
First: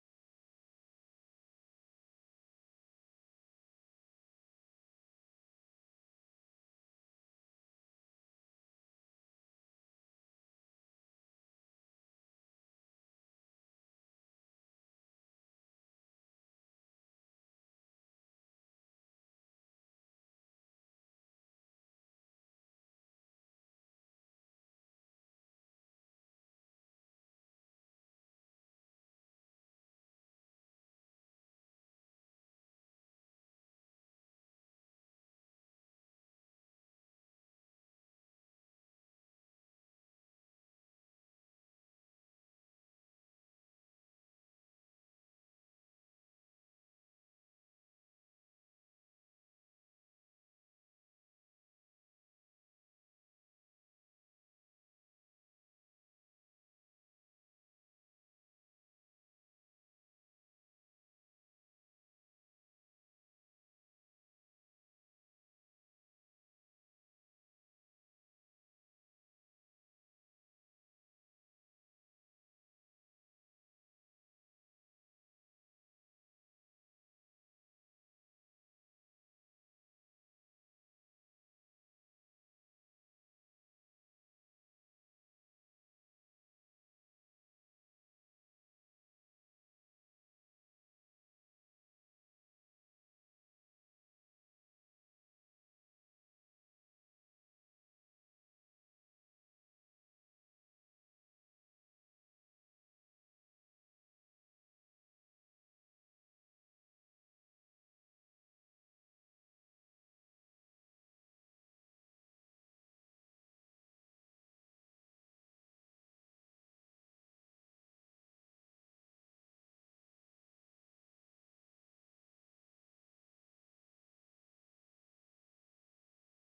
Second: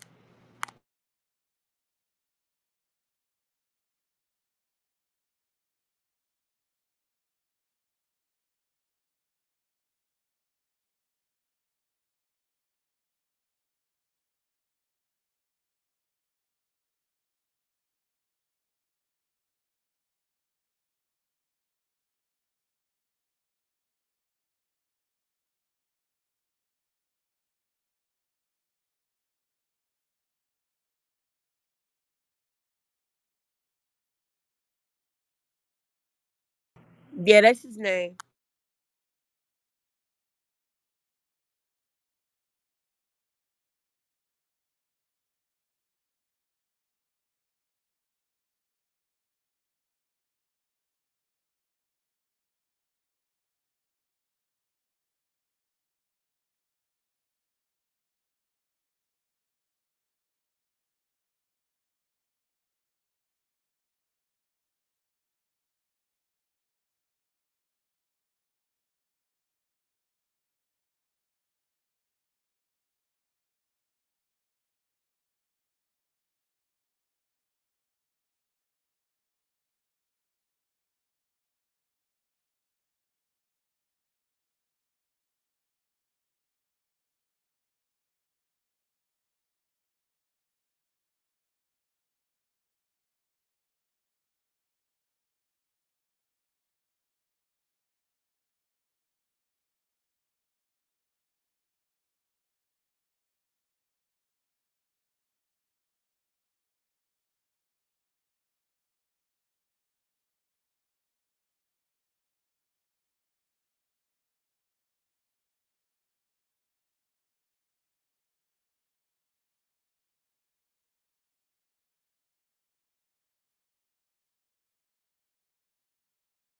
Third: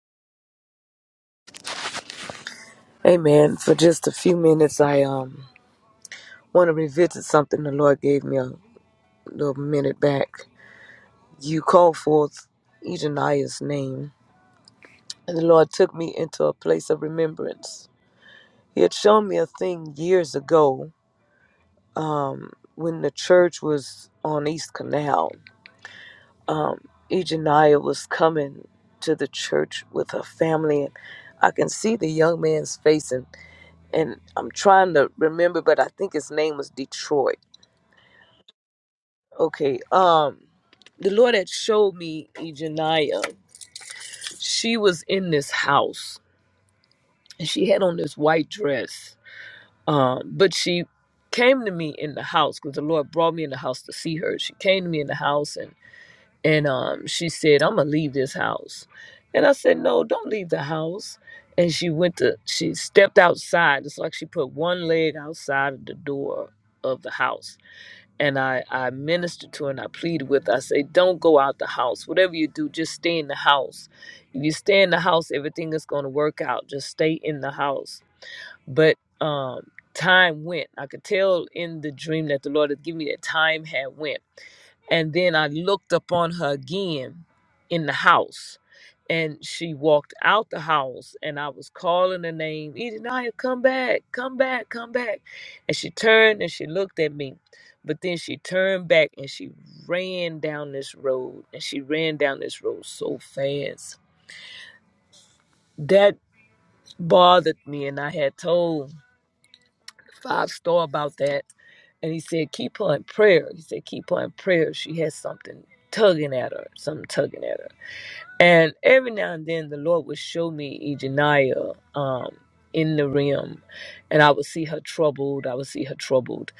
Speaker 1: Amen. For just a few minutes, I um want to revisit something the Lord gave me a little minute back. You called forth Ejaniah's name, and the Lord took me into a place of remembrance. He had shown me a thing years ago when the church was on East Canal. Um, Ejaniah was coming to the church with her family, and I can see the young man's face, and, and I'm trying to remember, but I think his name was Detroit
Speaker 3: Yeah, that's his name.
Speaker 1: Okay. Um, the Lord had showed me Ejaniah. She was in this house and she had on this white dress. Um, but she came to me in the house because the Lord brought me in the house to see her. She came to me in the house and and um, she said, "I'm gonna leave this house," and I said, "No, don't leave the house." And she went to she stepped outside. It's like she put one leg outside of the door of the house and I, I minister to and I plead with I say, don't go out the house. Whatever you do, just stay in the house. If you stay in the house, everything is going to work out. Just stay in the house but um, time went. I could tell in the dream that the Lord had given me that time had went. And then I looked upon her again in the house. And she walked out the house, and I was calling her name, Edenia, come back, come back, come back. And she turned and she looked at me. But then she turned back and she ran down this road, and she ran down this road so fast. That bothered me, and I had told five star about that. And he said, keep her in prayer. He said, keep her in prayer. She has something tugging at her, something tugging at her. And every now and then the Lord would show me Ejaniah um, in the rim. And I would see her troubled. I would see her troubled.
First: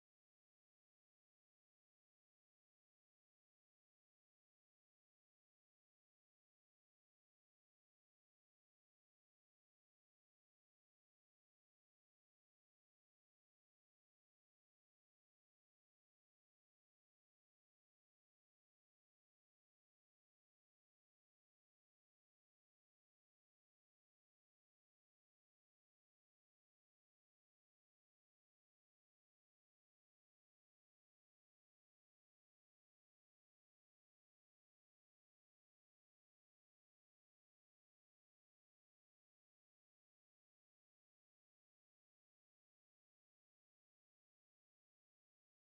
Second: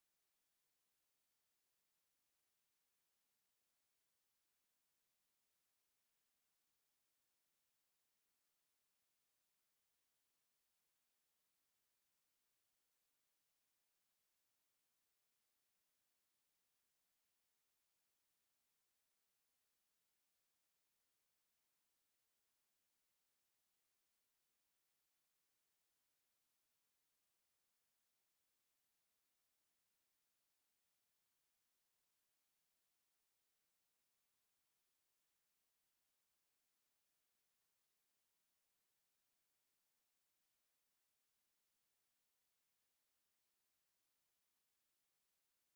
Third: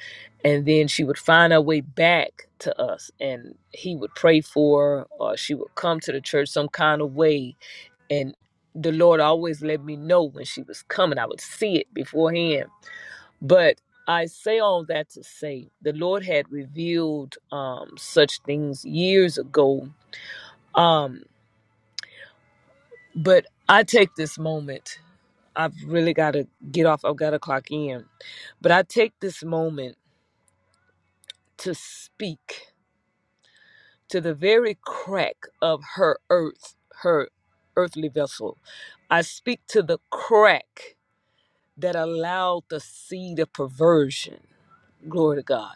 Speaker 1: And then she would find her way back to us. And he would pray for her or she would come to the church some kind of way. And the Lord always let me know when she was coming. I would see it beforehand but I say all that to say the Lord had revealed um, such things years ago. Um, but I take this moment. I've really got to get off. I've got to clock in. But I take this moment to speak to the very crack of her earth, her earthly vessel. I speak to the crack that allowed the seed of perversion. Glory to God.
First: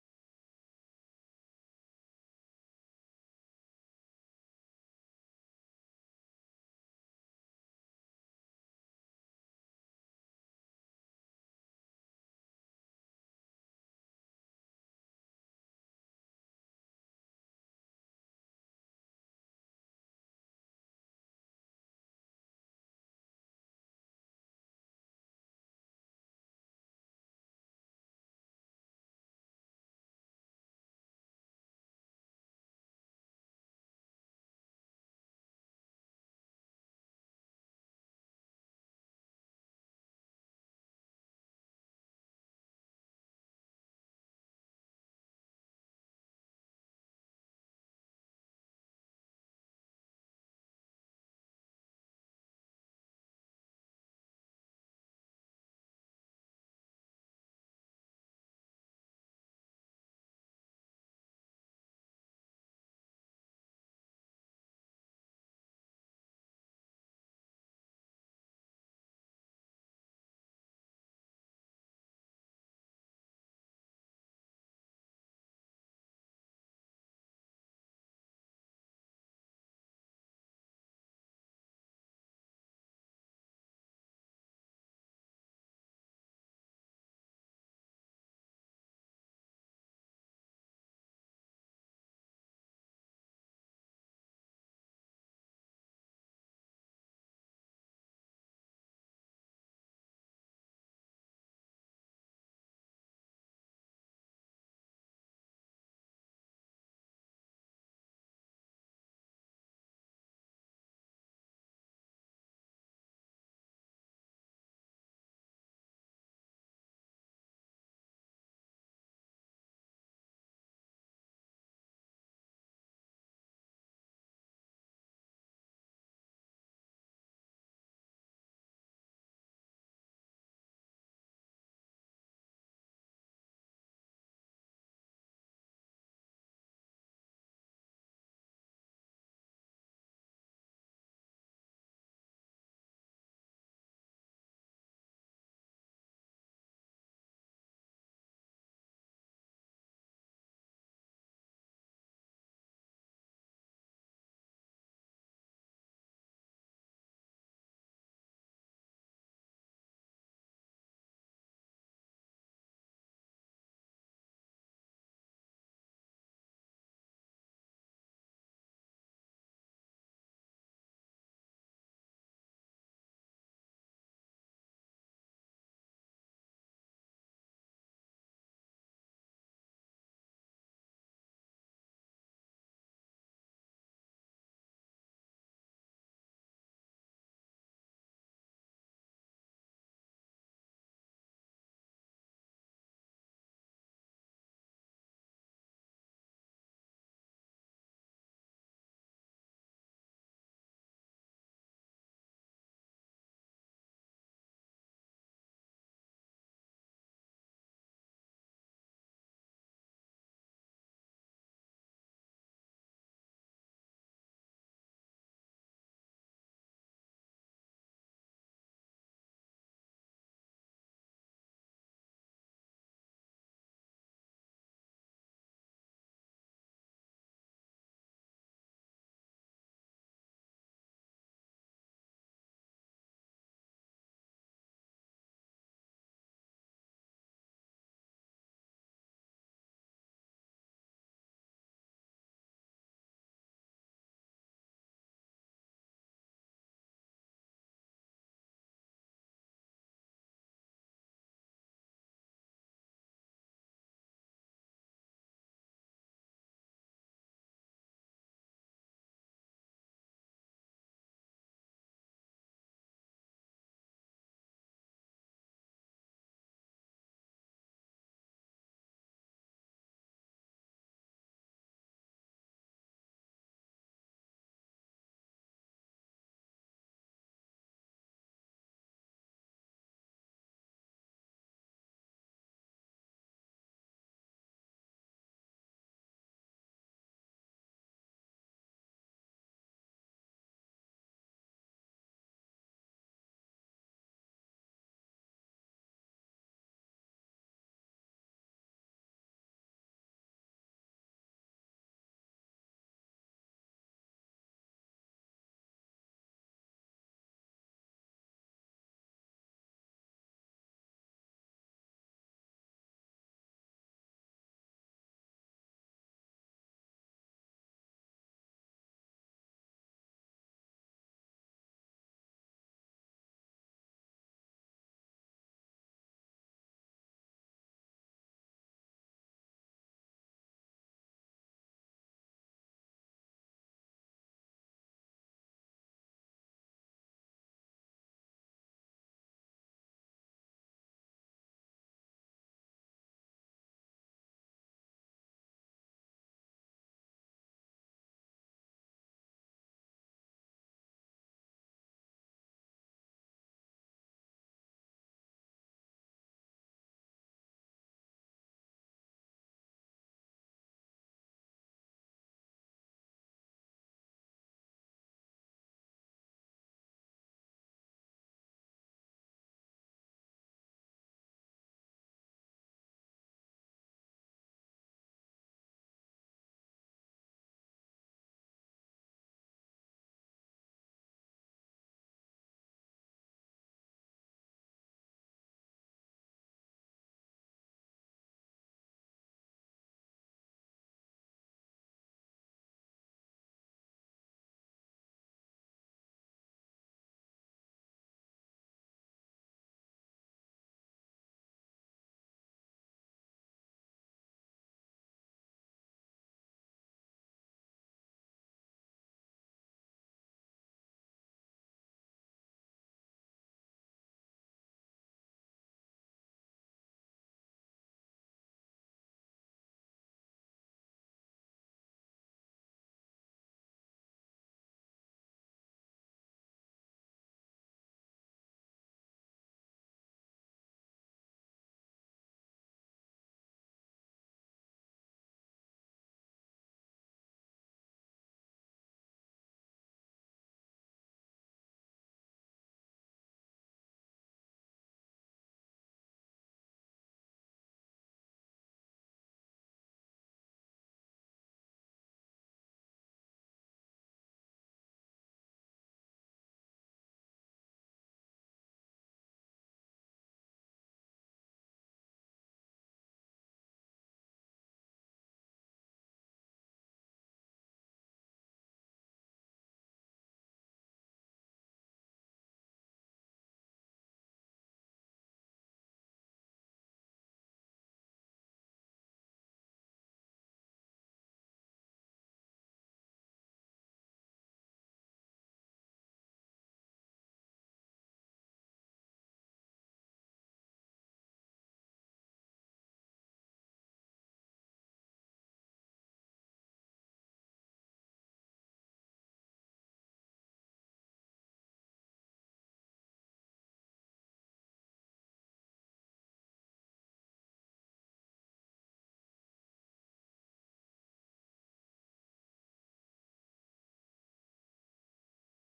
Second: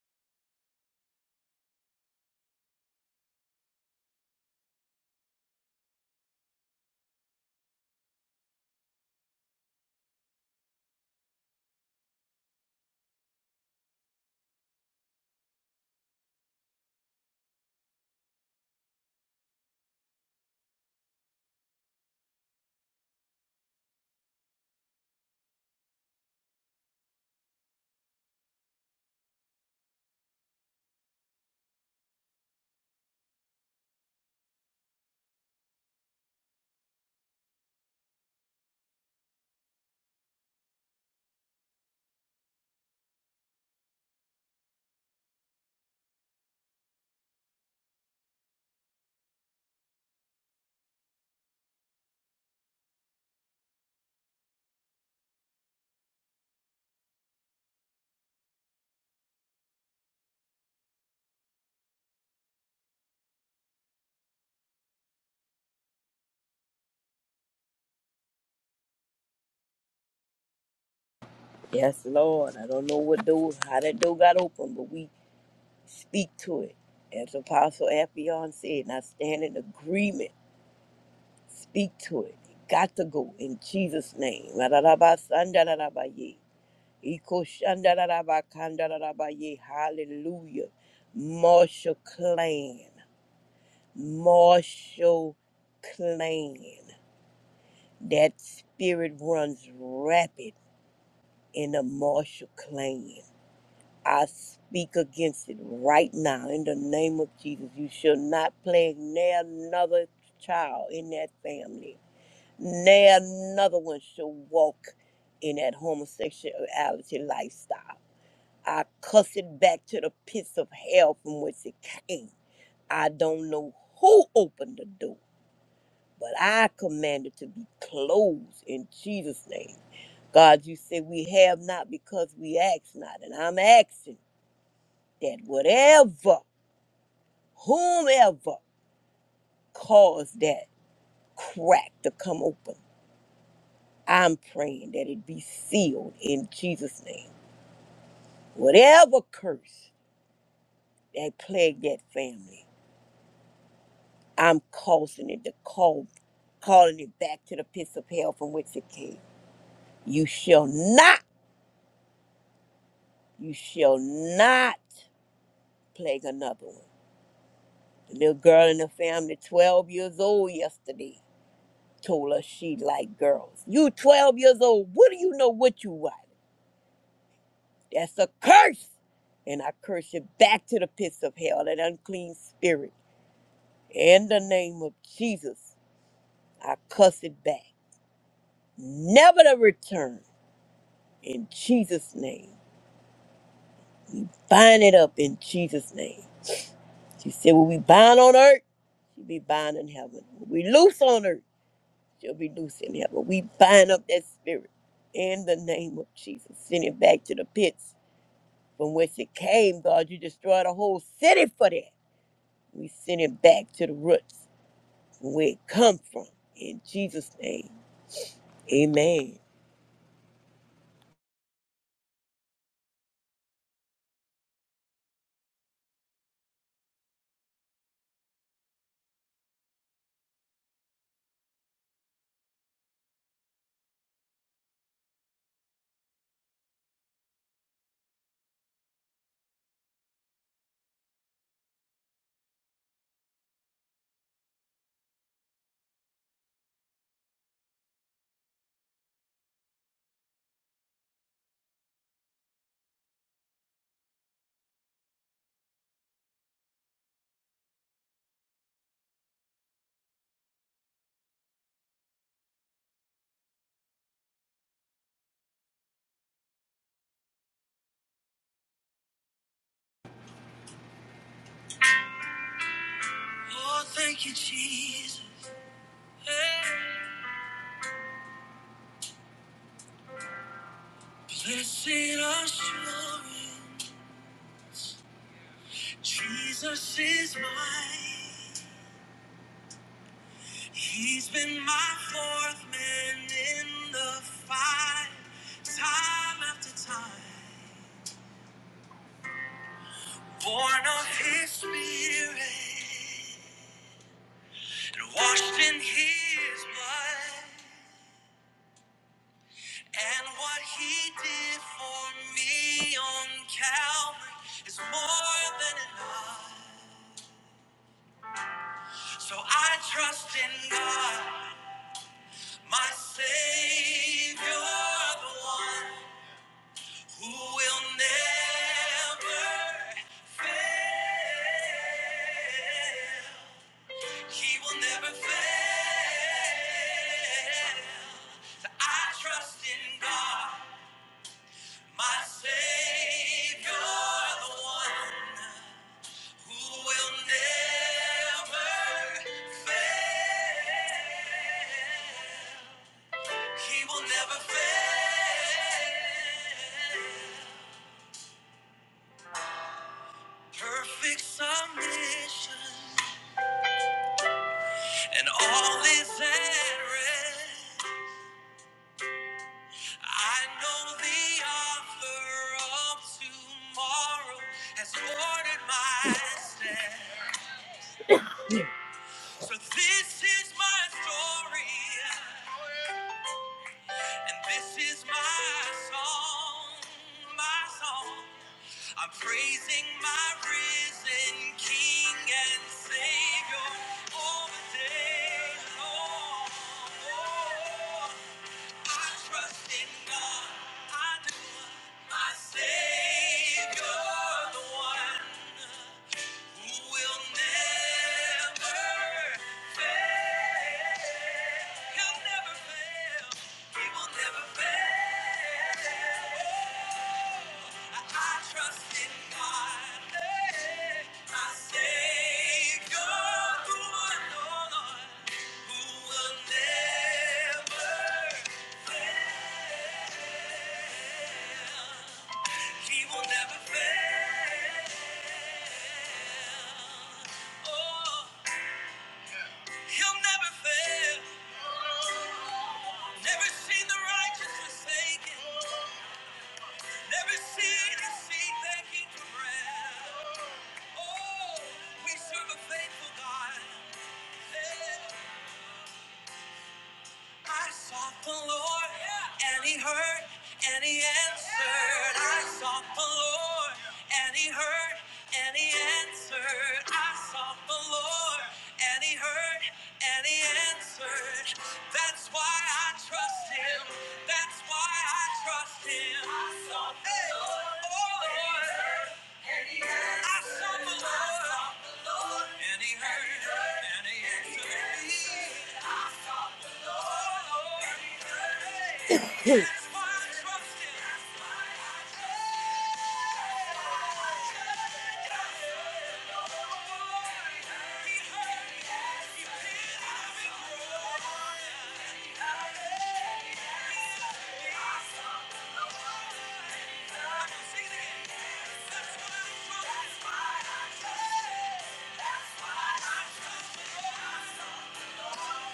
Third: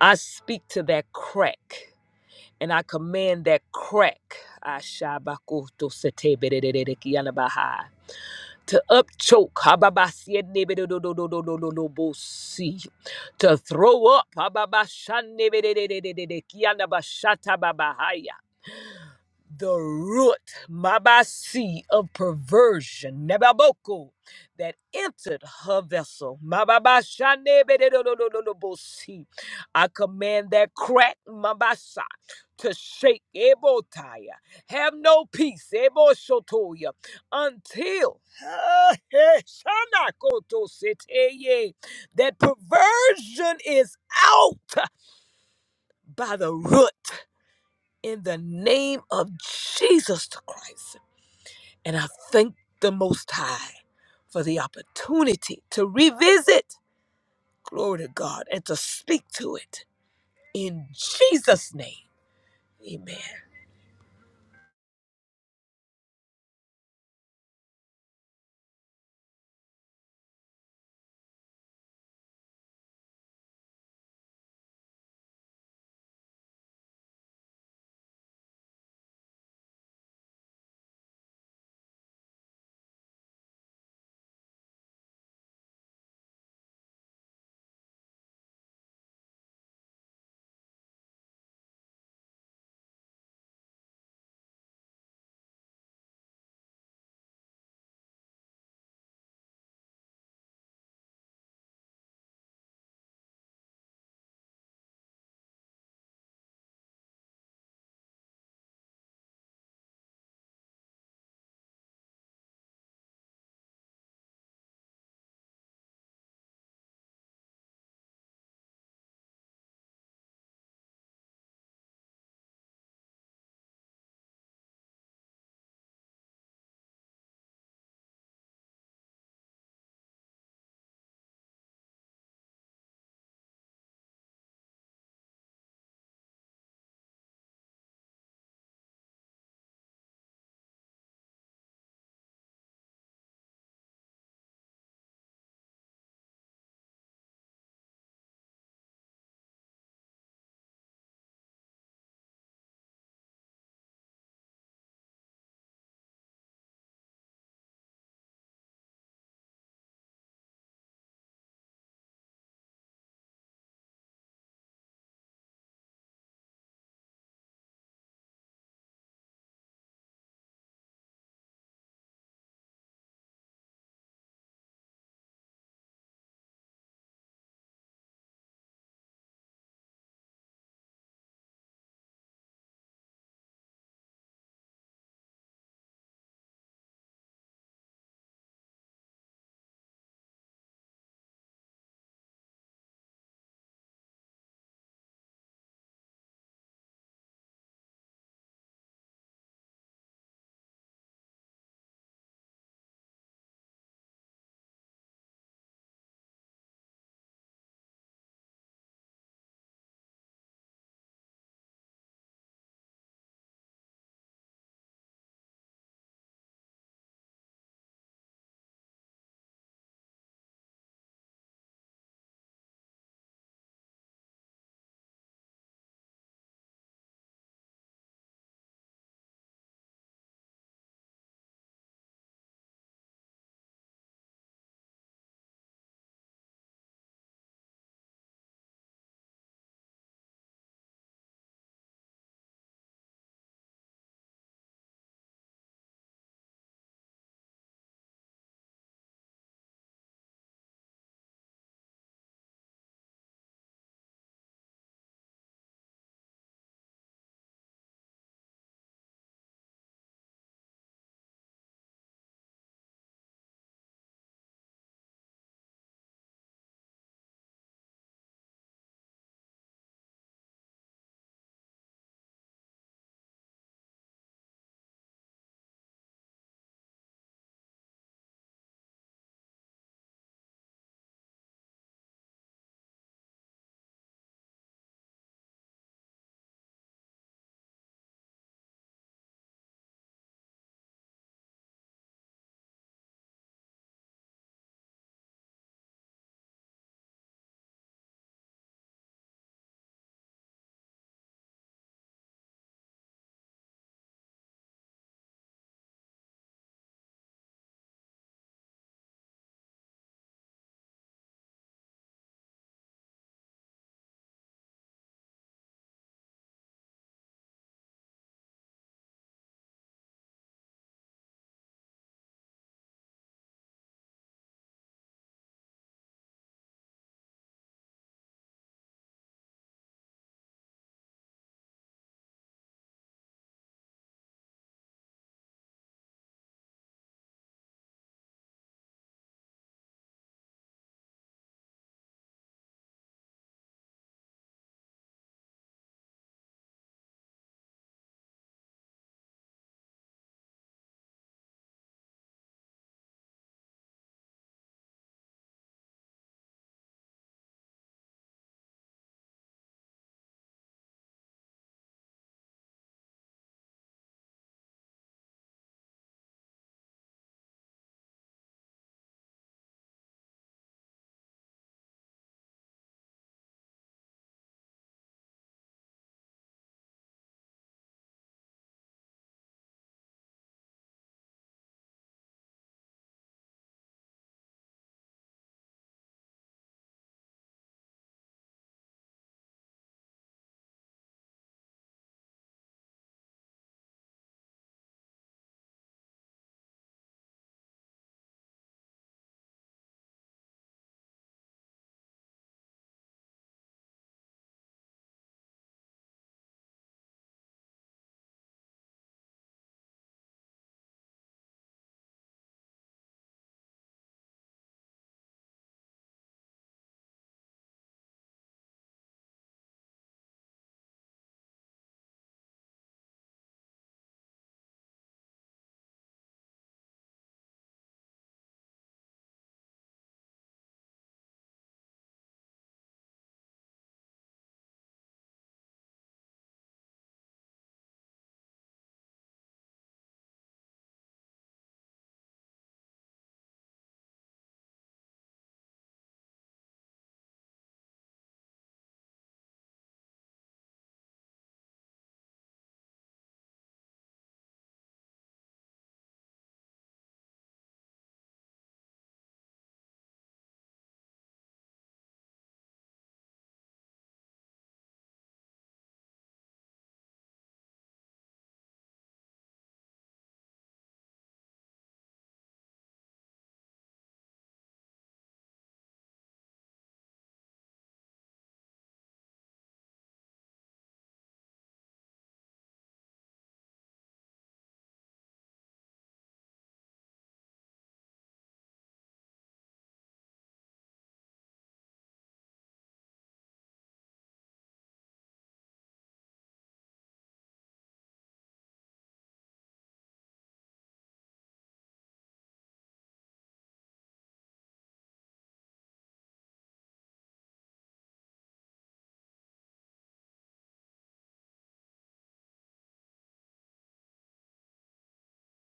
Speaker 1: I speak to that crack. And I command that crack Ashabakoto setebedededekiyanabaha, to upchoke hababasiedebedododododododolobosi, to throw up hababashanebedededekiyanabashatababahaya the root mabasi of perversion nebaboko that entered her vessel Mababashanebededodododobosi. i command that crack mabasa to shake ebotaya have no peace eboshotoya until ah eh, Shanakotoseteye. that perversion is out by the root in the name of Jesus the Christ. And I thank the Most High for the opportunity to revisit, glory to God, and to speak to it in Jesus' name. Amen.
Speaker 3: Yes, Lord. I don't know what door, how that door got open, but we Speak to it. As Apostle Affion said, and I stand in agreement. Speak to it. It Got to go in Jesus' name. Ra-ra-ra-ba-san-da-ra-ra-ba-ye. Iko-shan-da-ra-ra-ba-kan-da-ra-ra-ba-ye. Hallelujah. Marshall Clan. Marshall Clan. That spirit runs rapid in the Marshall Clan. I speak against it right now in the name of Jesus. You shall not plague near another child in that family. Near another one shall walk in that homosexuality lifestyle. I cuss it back to the pits of hell from which it came. I don't know who opened the door, but I command it to be closed in Jesus' name. God, you say we have not because we ask not, and I'm asking that whatever whomever caused that crack to come open, I'm praying that it be sealed in Jesus' name. Whatever curse that plagued that family, I'm causing it to call, calling it back to the pits of hell from which it came. You shall not, you shall not plague another one. The little girl in the family, 12 years old yesterday, told us she liked girls. You 12 years old, what do you know what you like? That's a curse. And I curse it back to the pits of hell, that unclean spirit. In the name of Jesus, I cuss it back. Never to return. In Jesus' name. Bind it up in Jesus' name. She said, "When we bind on earth, she will be bound in heaven. When we loose on earth, she'll be loose in heaven. We bind up that spirit in the name of Jesus. Send it back to the pits from whence it came, God. You destroyed a whole city for that. We send it back to the roots where it come from. In Jesus' name, amen. Oh, thank you, Jesus. Hey. Blessed assurance, Jesus is mine. He's been my fourth man in the fight, time after time. Born of his spirit and washed in his blood. And what he did for me on Calvary is more than enough. So I trust in God, my Savior, the one who will never fail. He will never fail. So I trust in God, my Savior, the one. Who will never fail? He will never fail. Perfect submission, and all is at rest. I know the author of tomorrow has ordered my steps. So this is my story. And this is my song, my song. I'm praising my risen King and Savior all the day long. Oh, I trust in God, I do. My Savior, the one who will never fail. He'll never fail. I trust in God, eh, my Savior, who will never fail. He will never fail. Oh, he'll never fail. Never seen the righteous forsaken. Every sin is seen making prayer. Oh, we serve a faithful God. Yeah. I sought the Lord, yeah, and He heard, and He answered. I sought the Lord, and He heard, and He answered. I sought the Lord, and He heard, and He answered. That's why I trust Him. That's why I trust Him. I sought the Hey. Lord, Oh, Lord. I sought the Lord, and He heard, and He answered me. Oh, Lord, that's why I trust Him. That's why I say, why I say, Never, never,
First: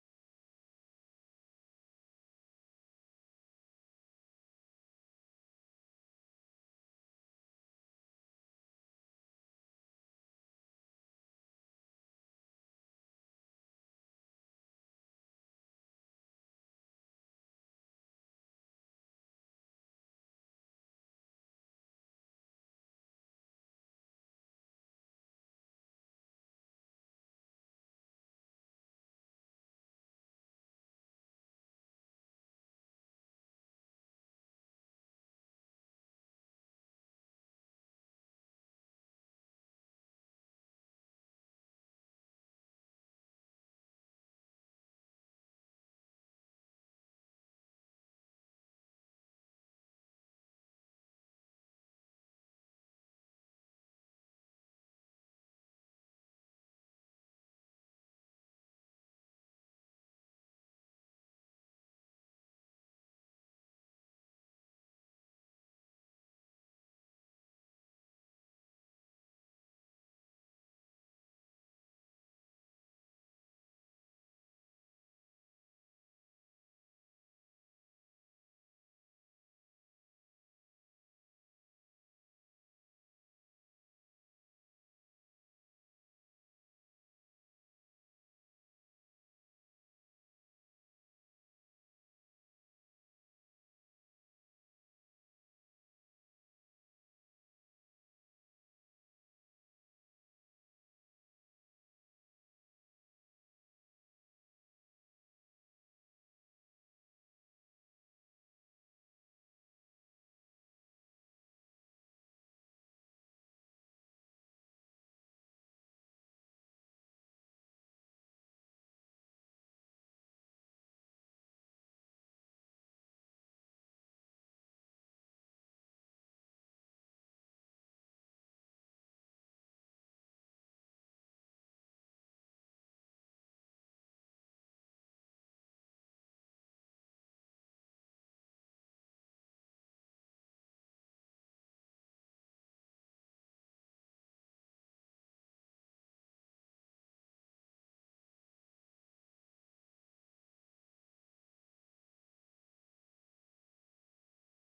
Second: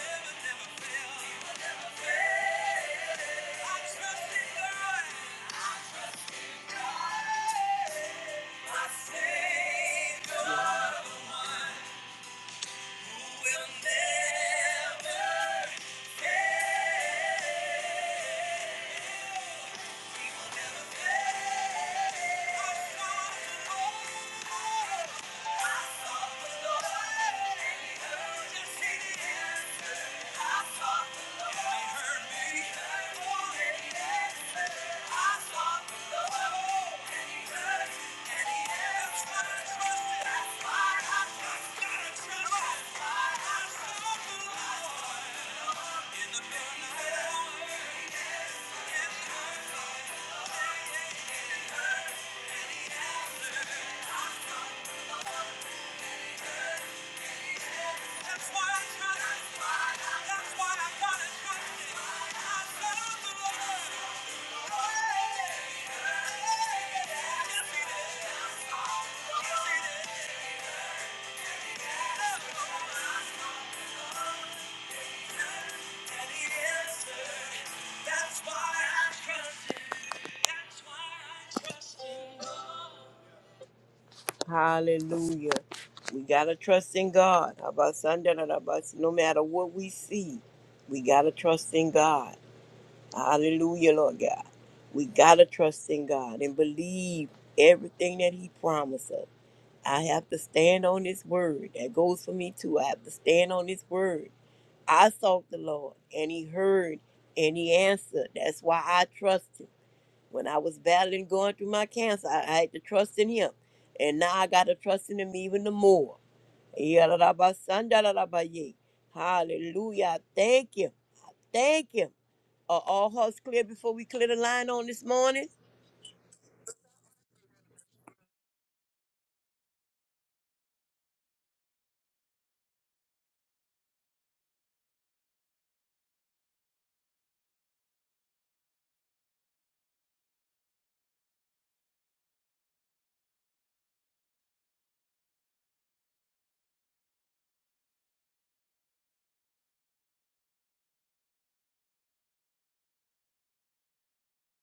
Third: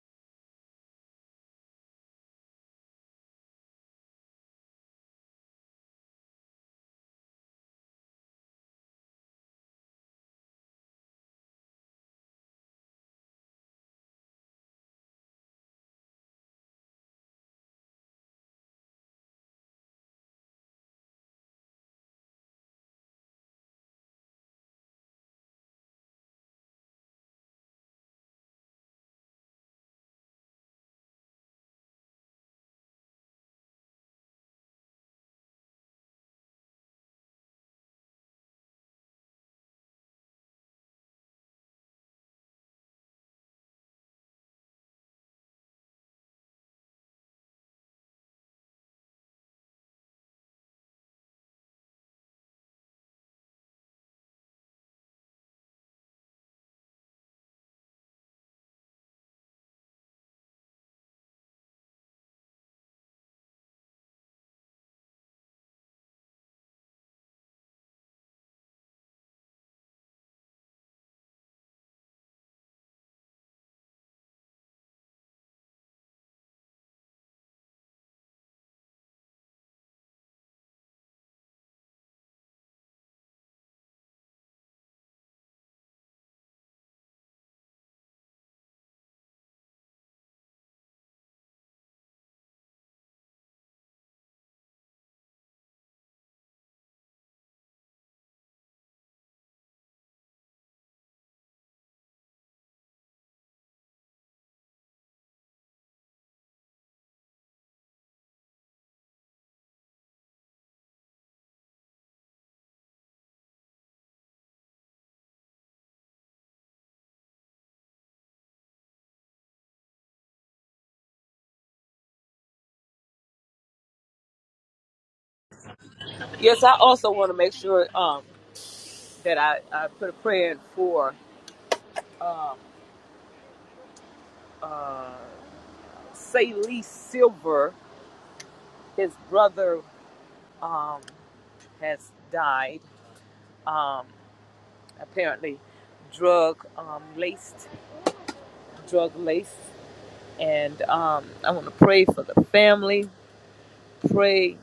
Speaker 3: never, never fail. Will never fail. Trust. In the middle of the night. That's why I got it. That's why I got it. I love the That's why I trust him. That's why I trust him. Hallelujah. We got to trust in God. About Sunday, no matter what we see, we got to trust in God. Hallelujah, Lord God. We got to trust in God and believe everything that He promised us. I have to stand on His word. That goes for me too. I have to stand on His word. I sought the Lord and He heard and He answered. That's why I trust Him when I was battling going through my cancer, I, I had to trust in him. And now I gotta trust in him even the more. Yadadabasandaradaba-ye. Hallelujah. Thank you. Thank you. Are all hearts clear before we clear the line on this morning?
Speaker 1: Yes, I also want to make sure um, that I, I put a prayer in for Salee Silver. His brother um, has died, um, apparently drug um, laced, drug laced. and um, I want to pray for the family. Pray,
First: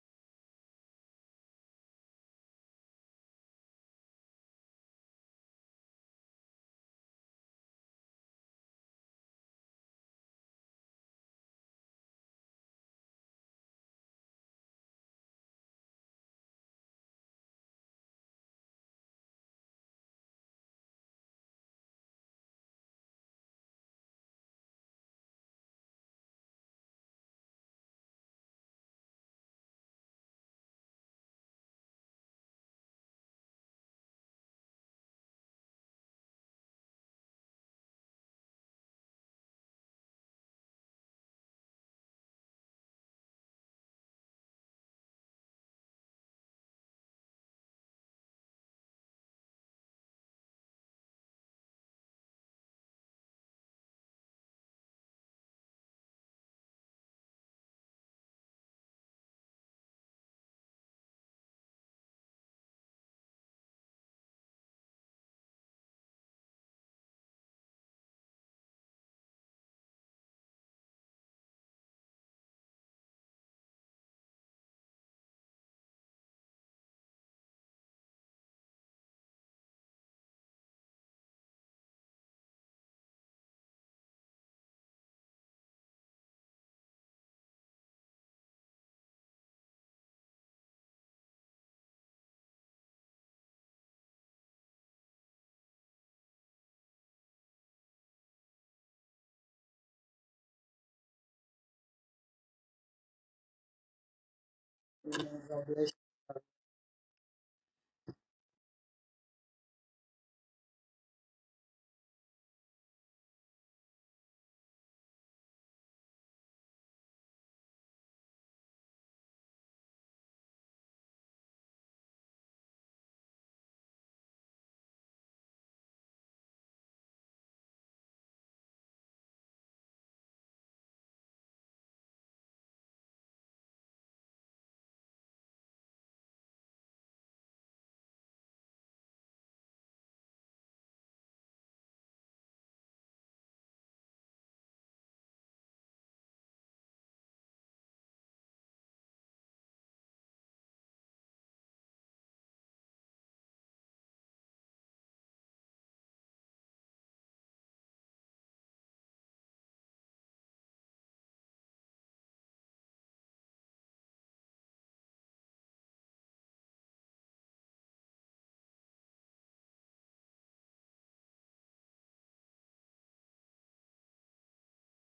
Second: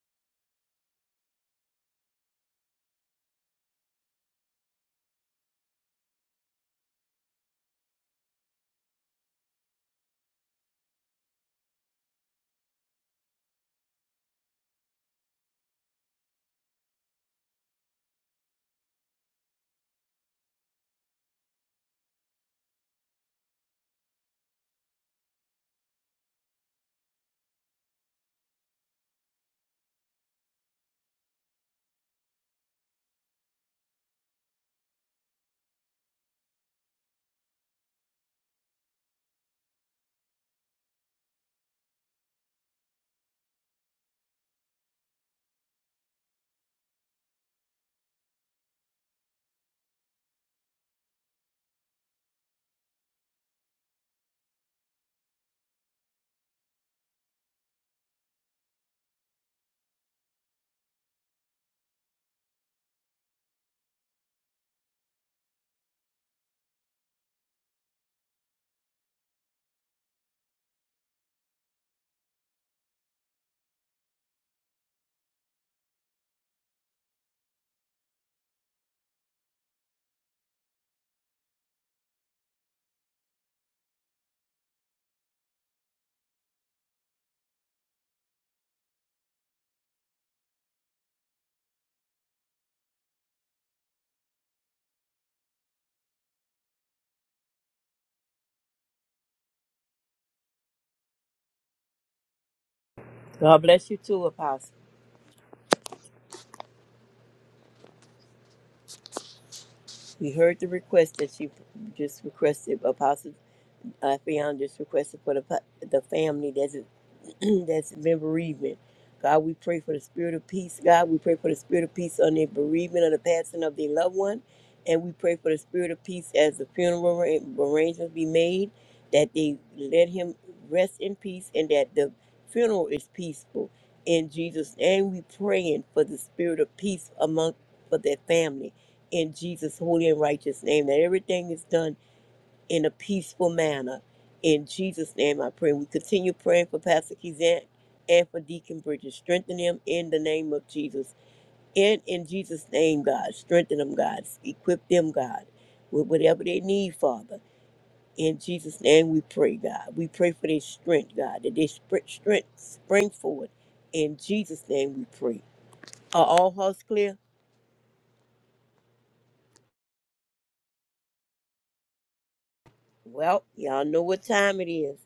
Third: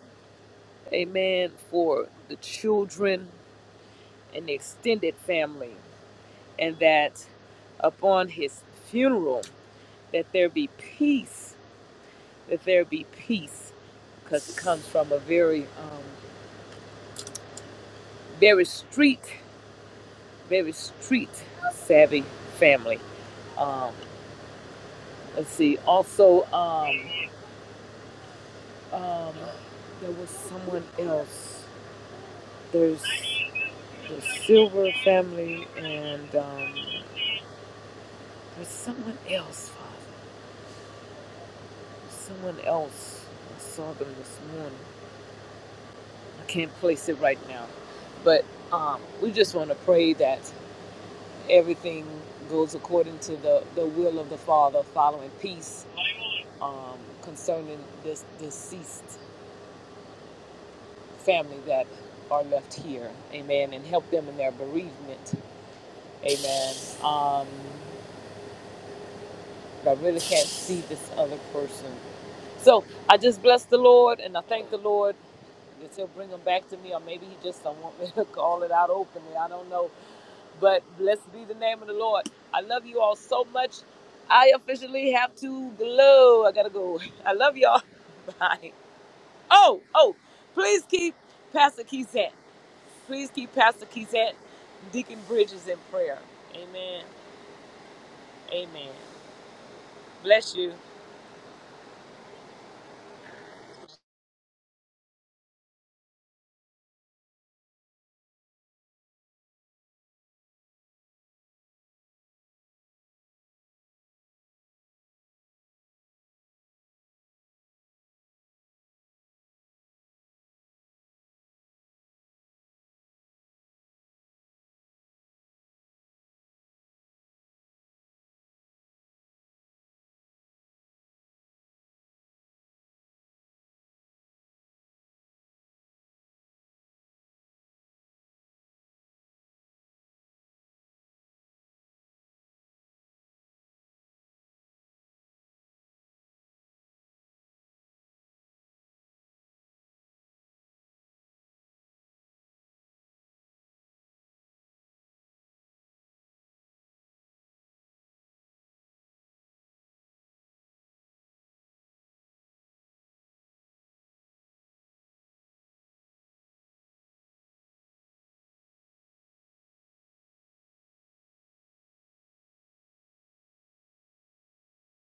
Speaker 1: amen, for the children and the extended family, and that upon his funeral, that there be peace, that there be peace, because it comes from a very, um, very street, very street savvy family. Um, let's see. Also, um, um, there was someone else. There's the Silver family, and um, there's someone else, Father. Someone else. I saw them this morning. I can't place it right now. But um, we just want to pray that everything goes according to the, the will of the Father, following peace um, concerning this deceased family that are left here. Amen. And help them in their bereavement. Amen. Um, I really can't see this other person So I just bless the Lord and I thank the Lord that He'll bring them back to me, or maybe He just don't want me to call it out openly. I don't know. But blessed be the name of the Lord. I love you all so much. I officially have to glow. I gotta go. I love y'all. Bye. Oh, oh, please keep Pastor Keysette. Please keep Pastor Keysette, Deacon Bridges in prayer. Amen. Amen. Bless you.
Speaker 3: God bless you too, Apostle. We heard the request that she just requested, Apostle uh, Fionn just requested for the, pa- the family. that's been bereavement. God, we pray for the spirit of peace. God, we pray for the spirit of peace on the bereavement of the passing of their loved one. And we pray for the spirit of peace as the funeral arra- arrangements be made, that they let him rest in peace and that the funeral is peaceful. In Jesus' name, we praying for the spirit of peace among for their family. In Jesus' holy and righteous name, that everything is done in a peaceful manner. In Jesus' name I pray. We continue praying for Pastor Kizant and for Deacon Bridges. Strengthen them in the name of Jesus. And in Jesus' name, God, strengthen them, God. Equip them, God, with whatever they need, Father. In Jesus' name we pray, God. We pray for their strength, God, that their spr- strength spring forward. In Jesus' name we pray. Are all hearts clear? Well, y'all know what time it is.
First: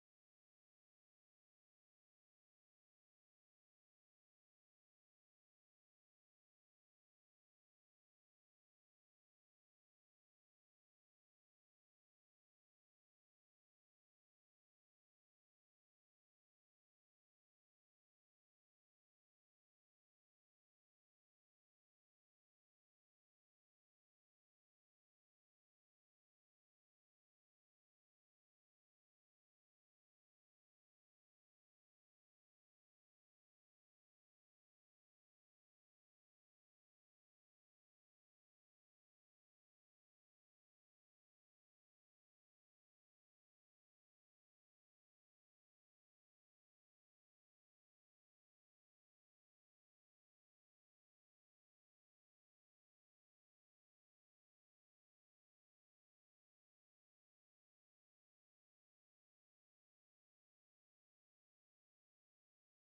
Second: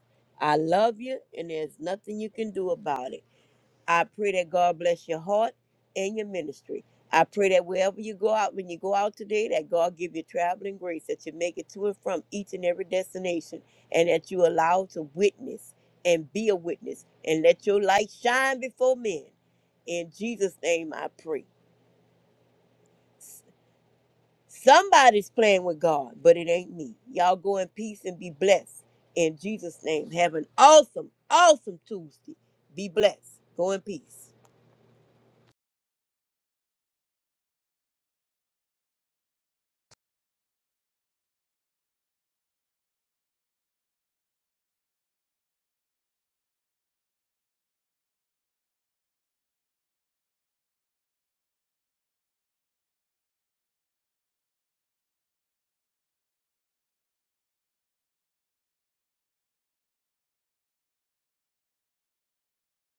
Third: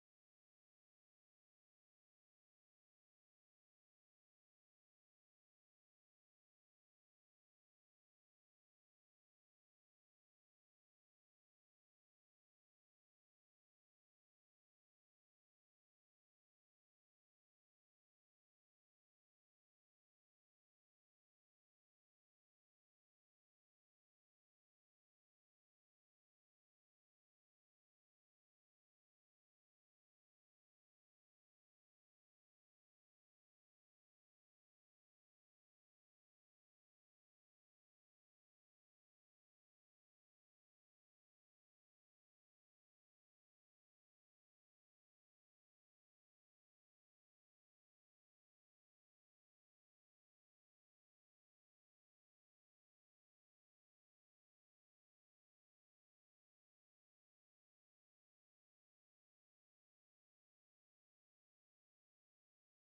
Speaker 3: I love you, and there's nothing you can do about it. I pray that God bless your heart and your ministry. I pray that wherever you go out, when you go out today, that God give you traveling grace, that you make it to and from each and every destination, and that you allow to witness and be a witness, and let your light shine before men. In Jesus' name, I pray. S- Somebody's playing with God, but it ain't me. Y'all go in peace and be blessed. In Jesus' name, have an awesome, awesome Tuesday. Be blessed. Go in peace.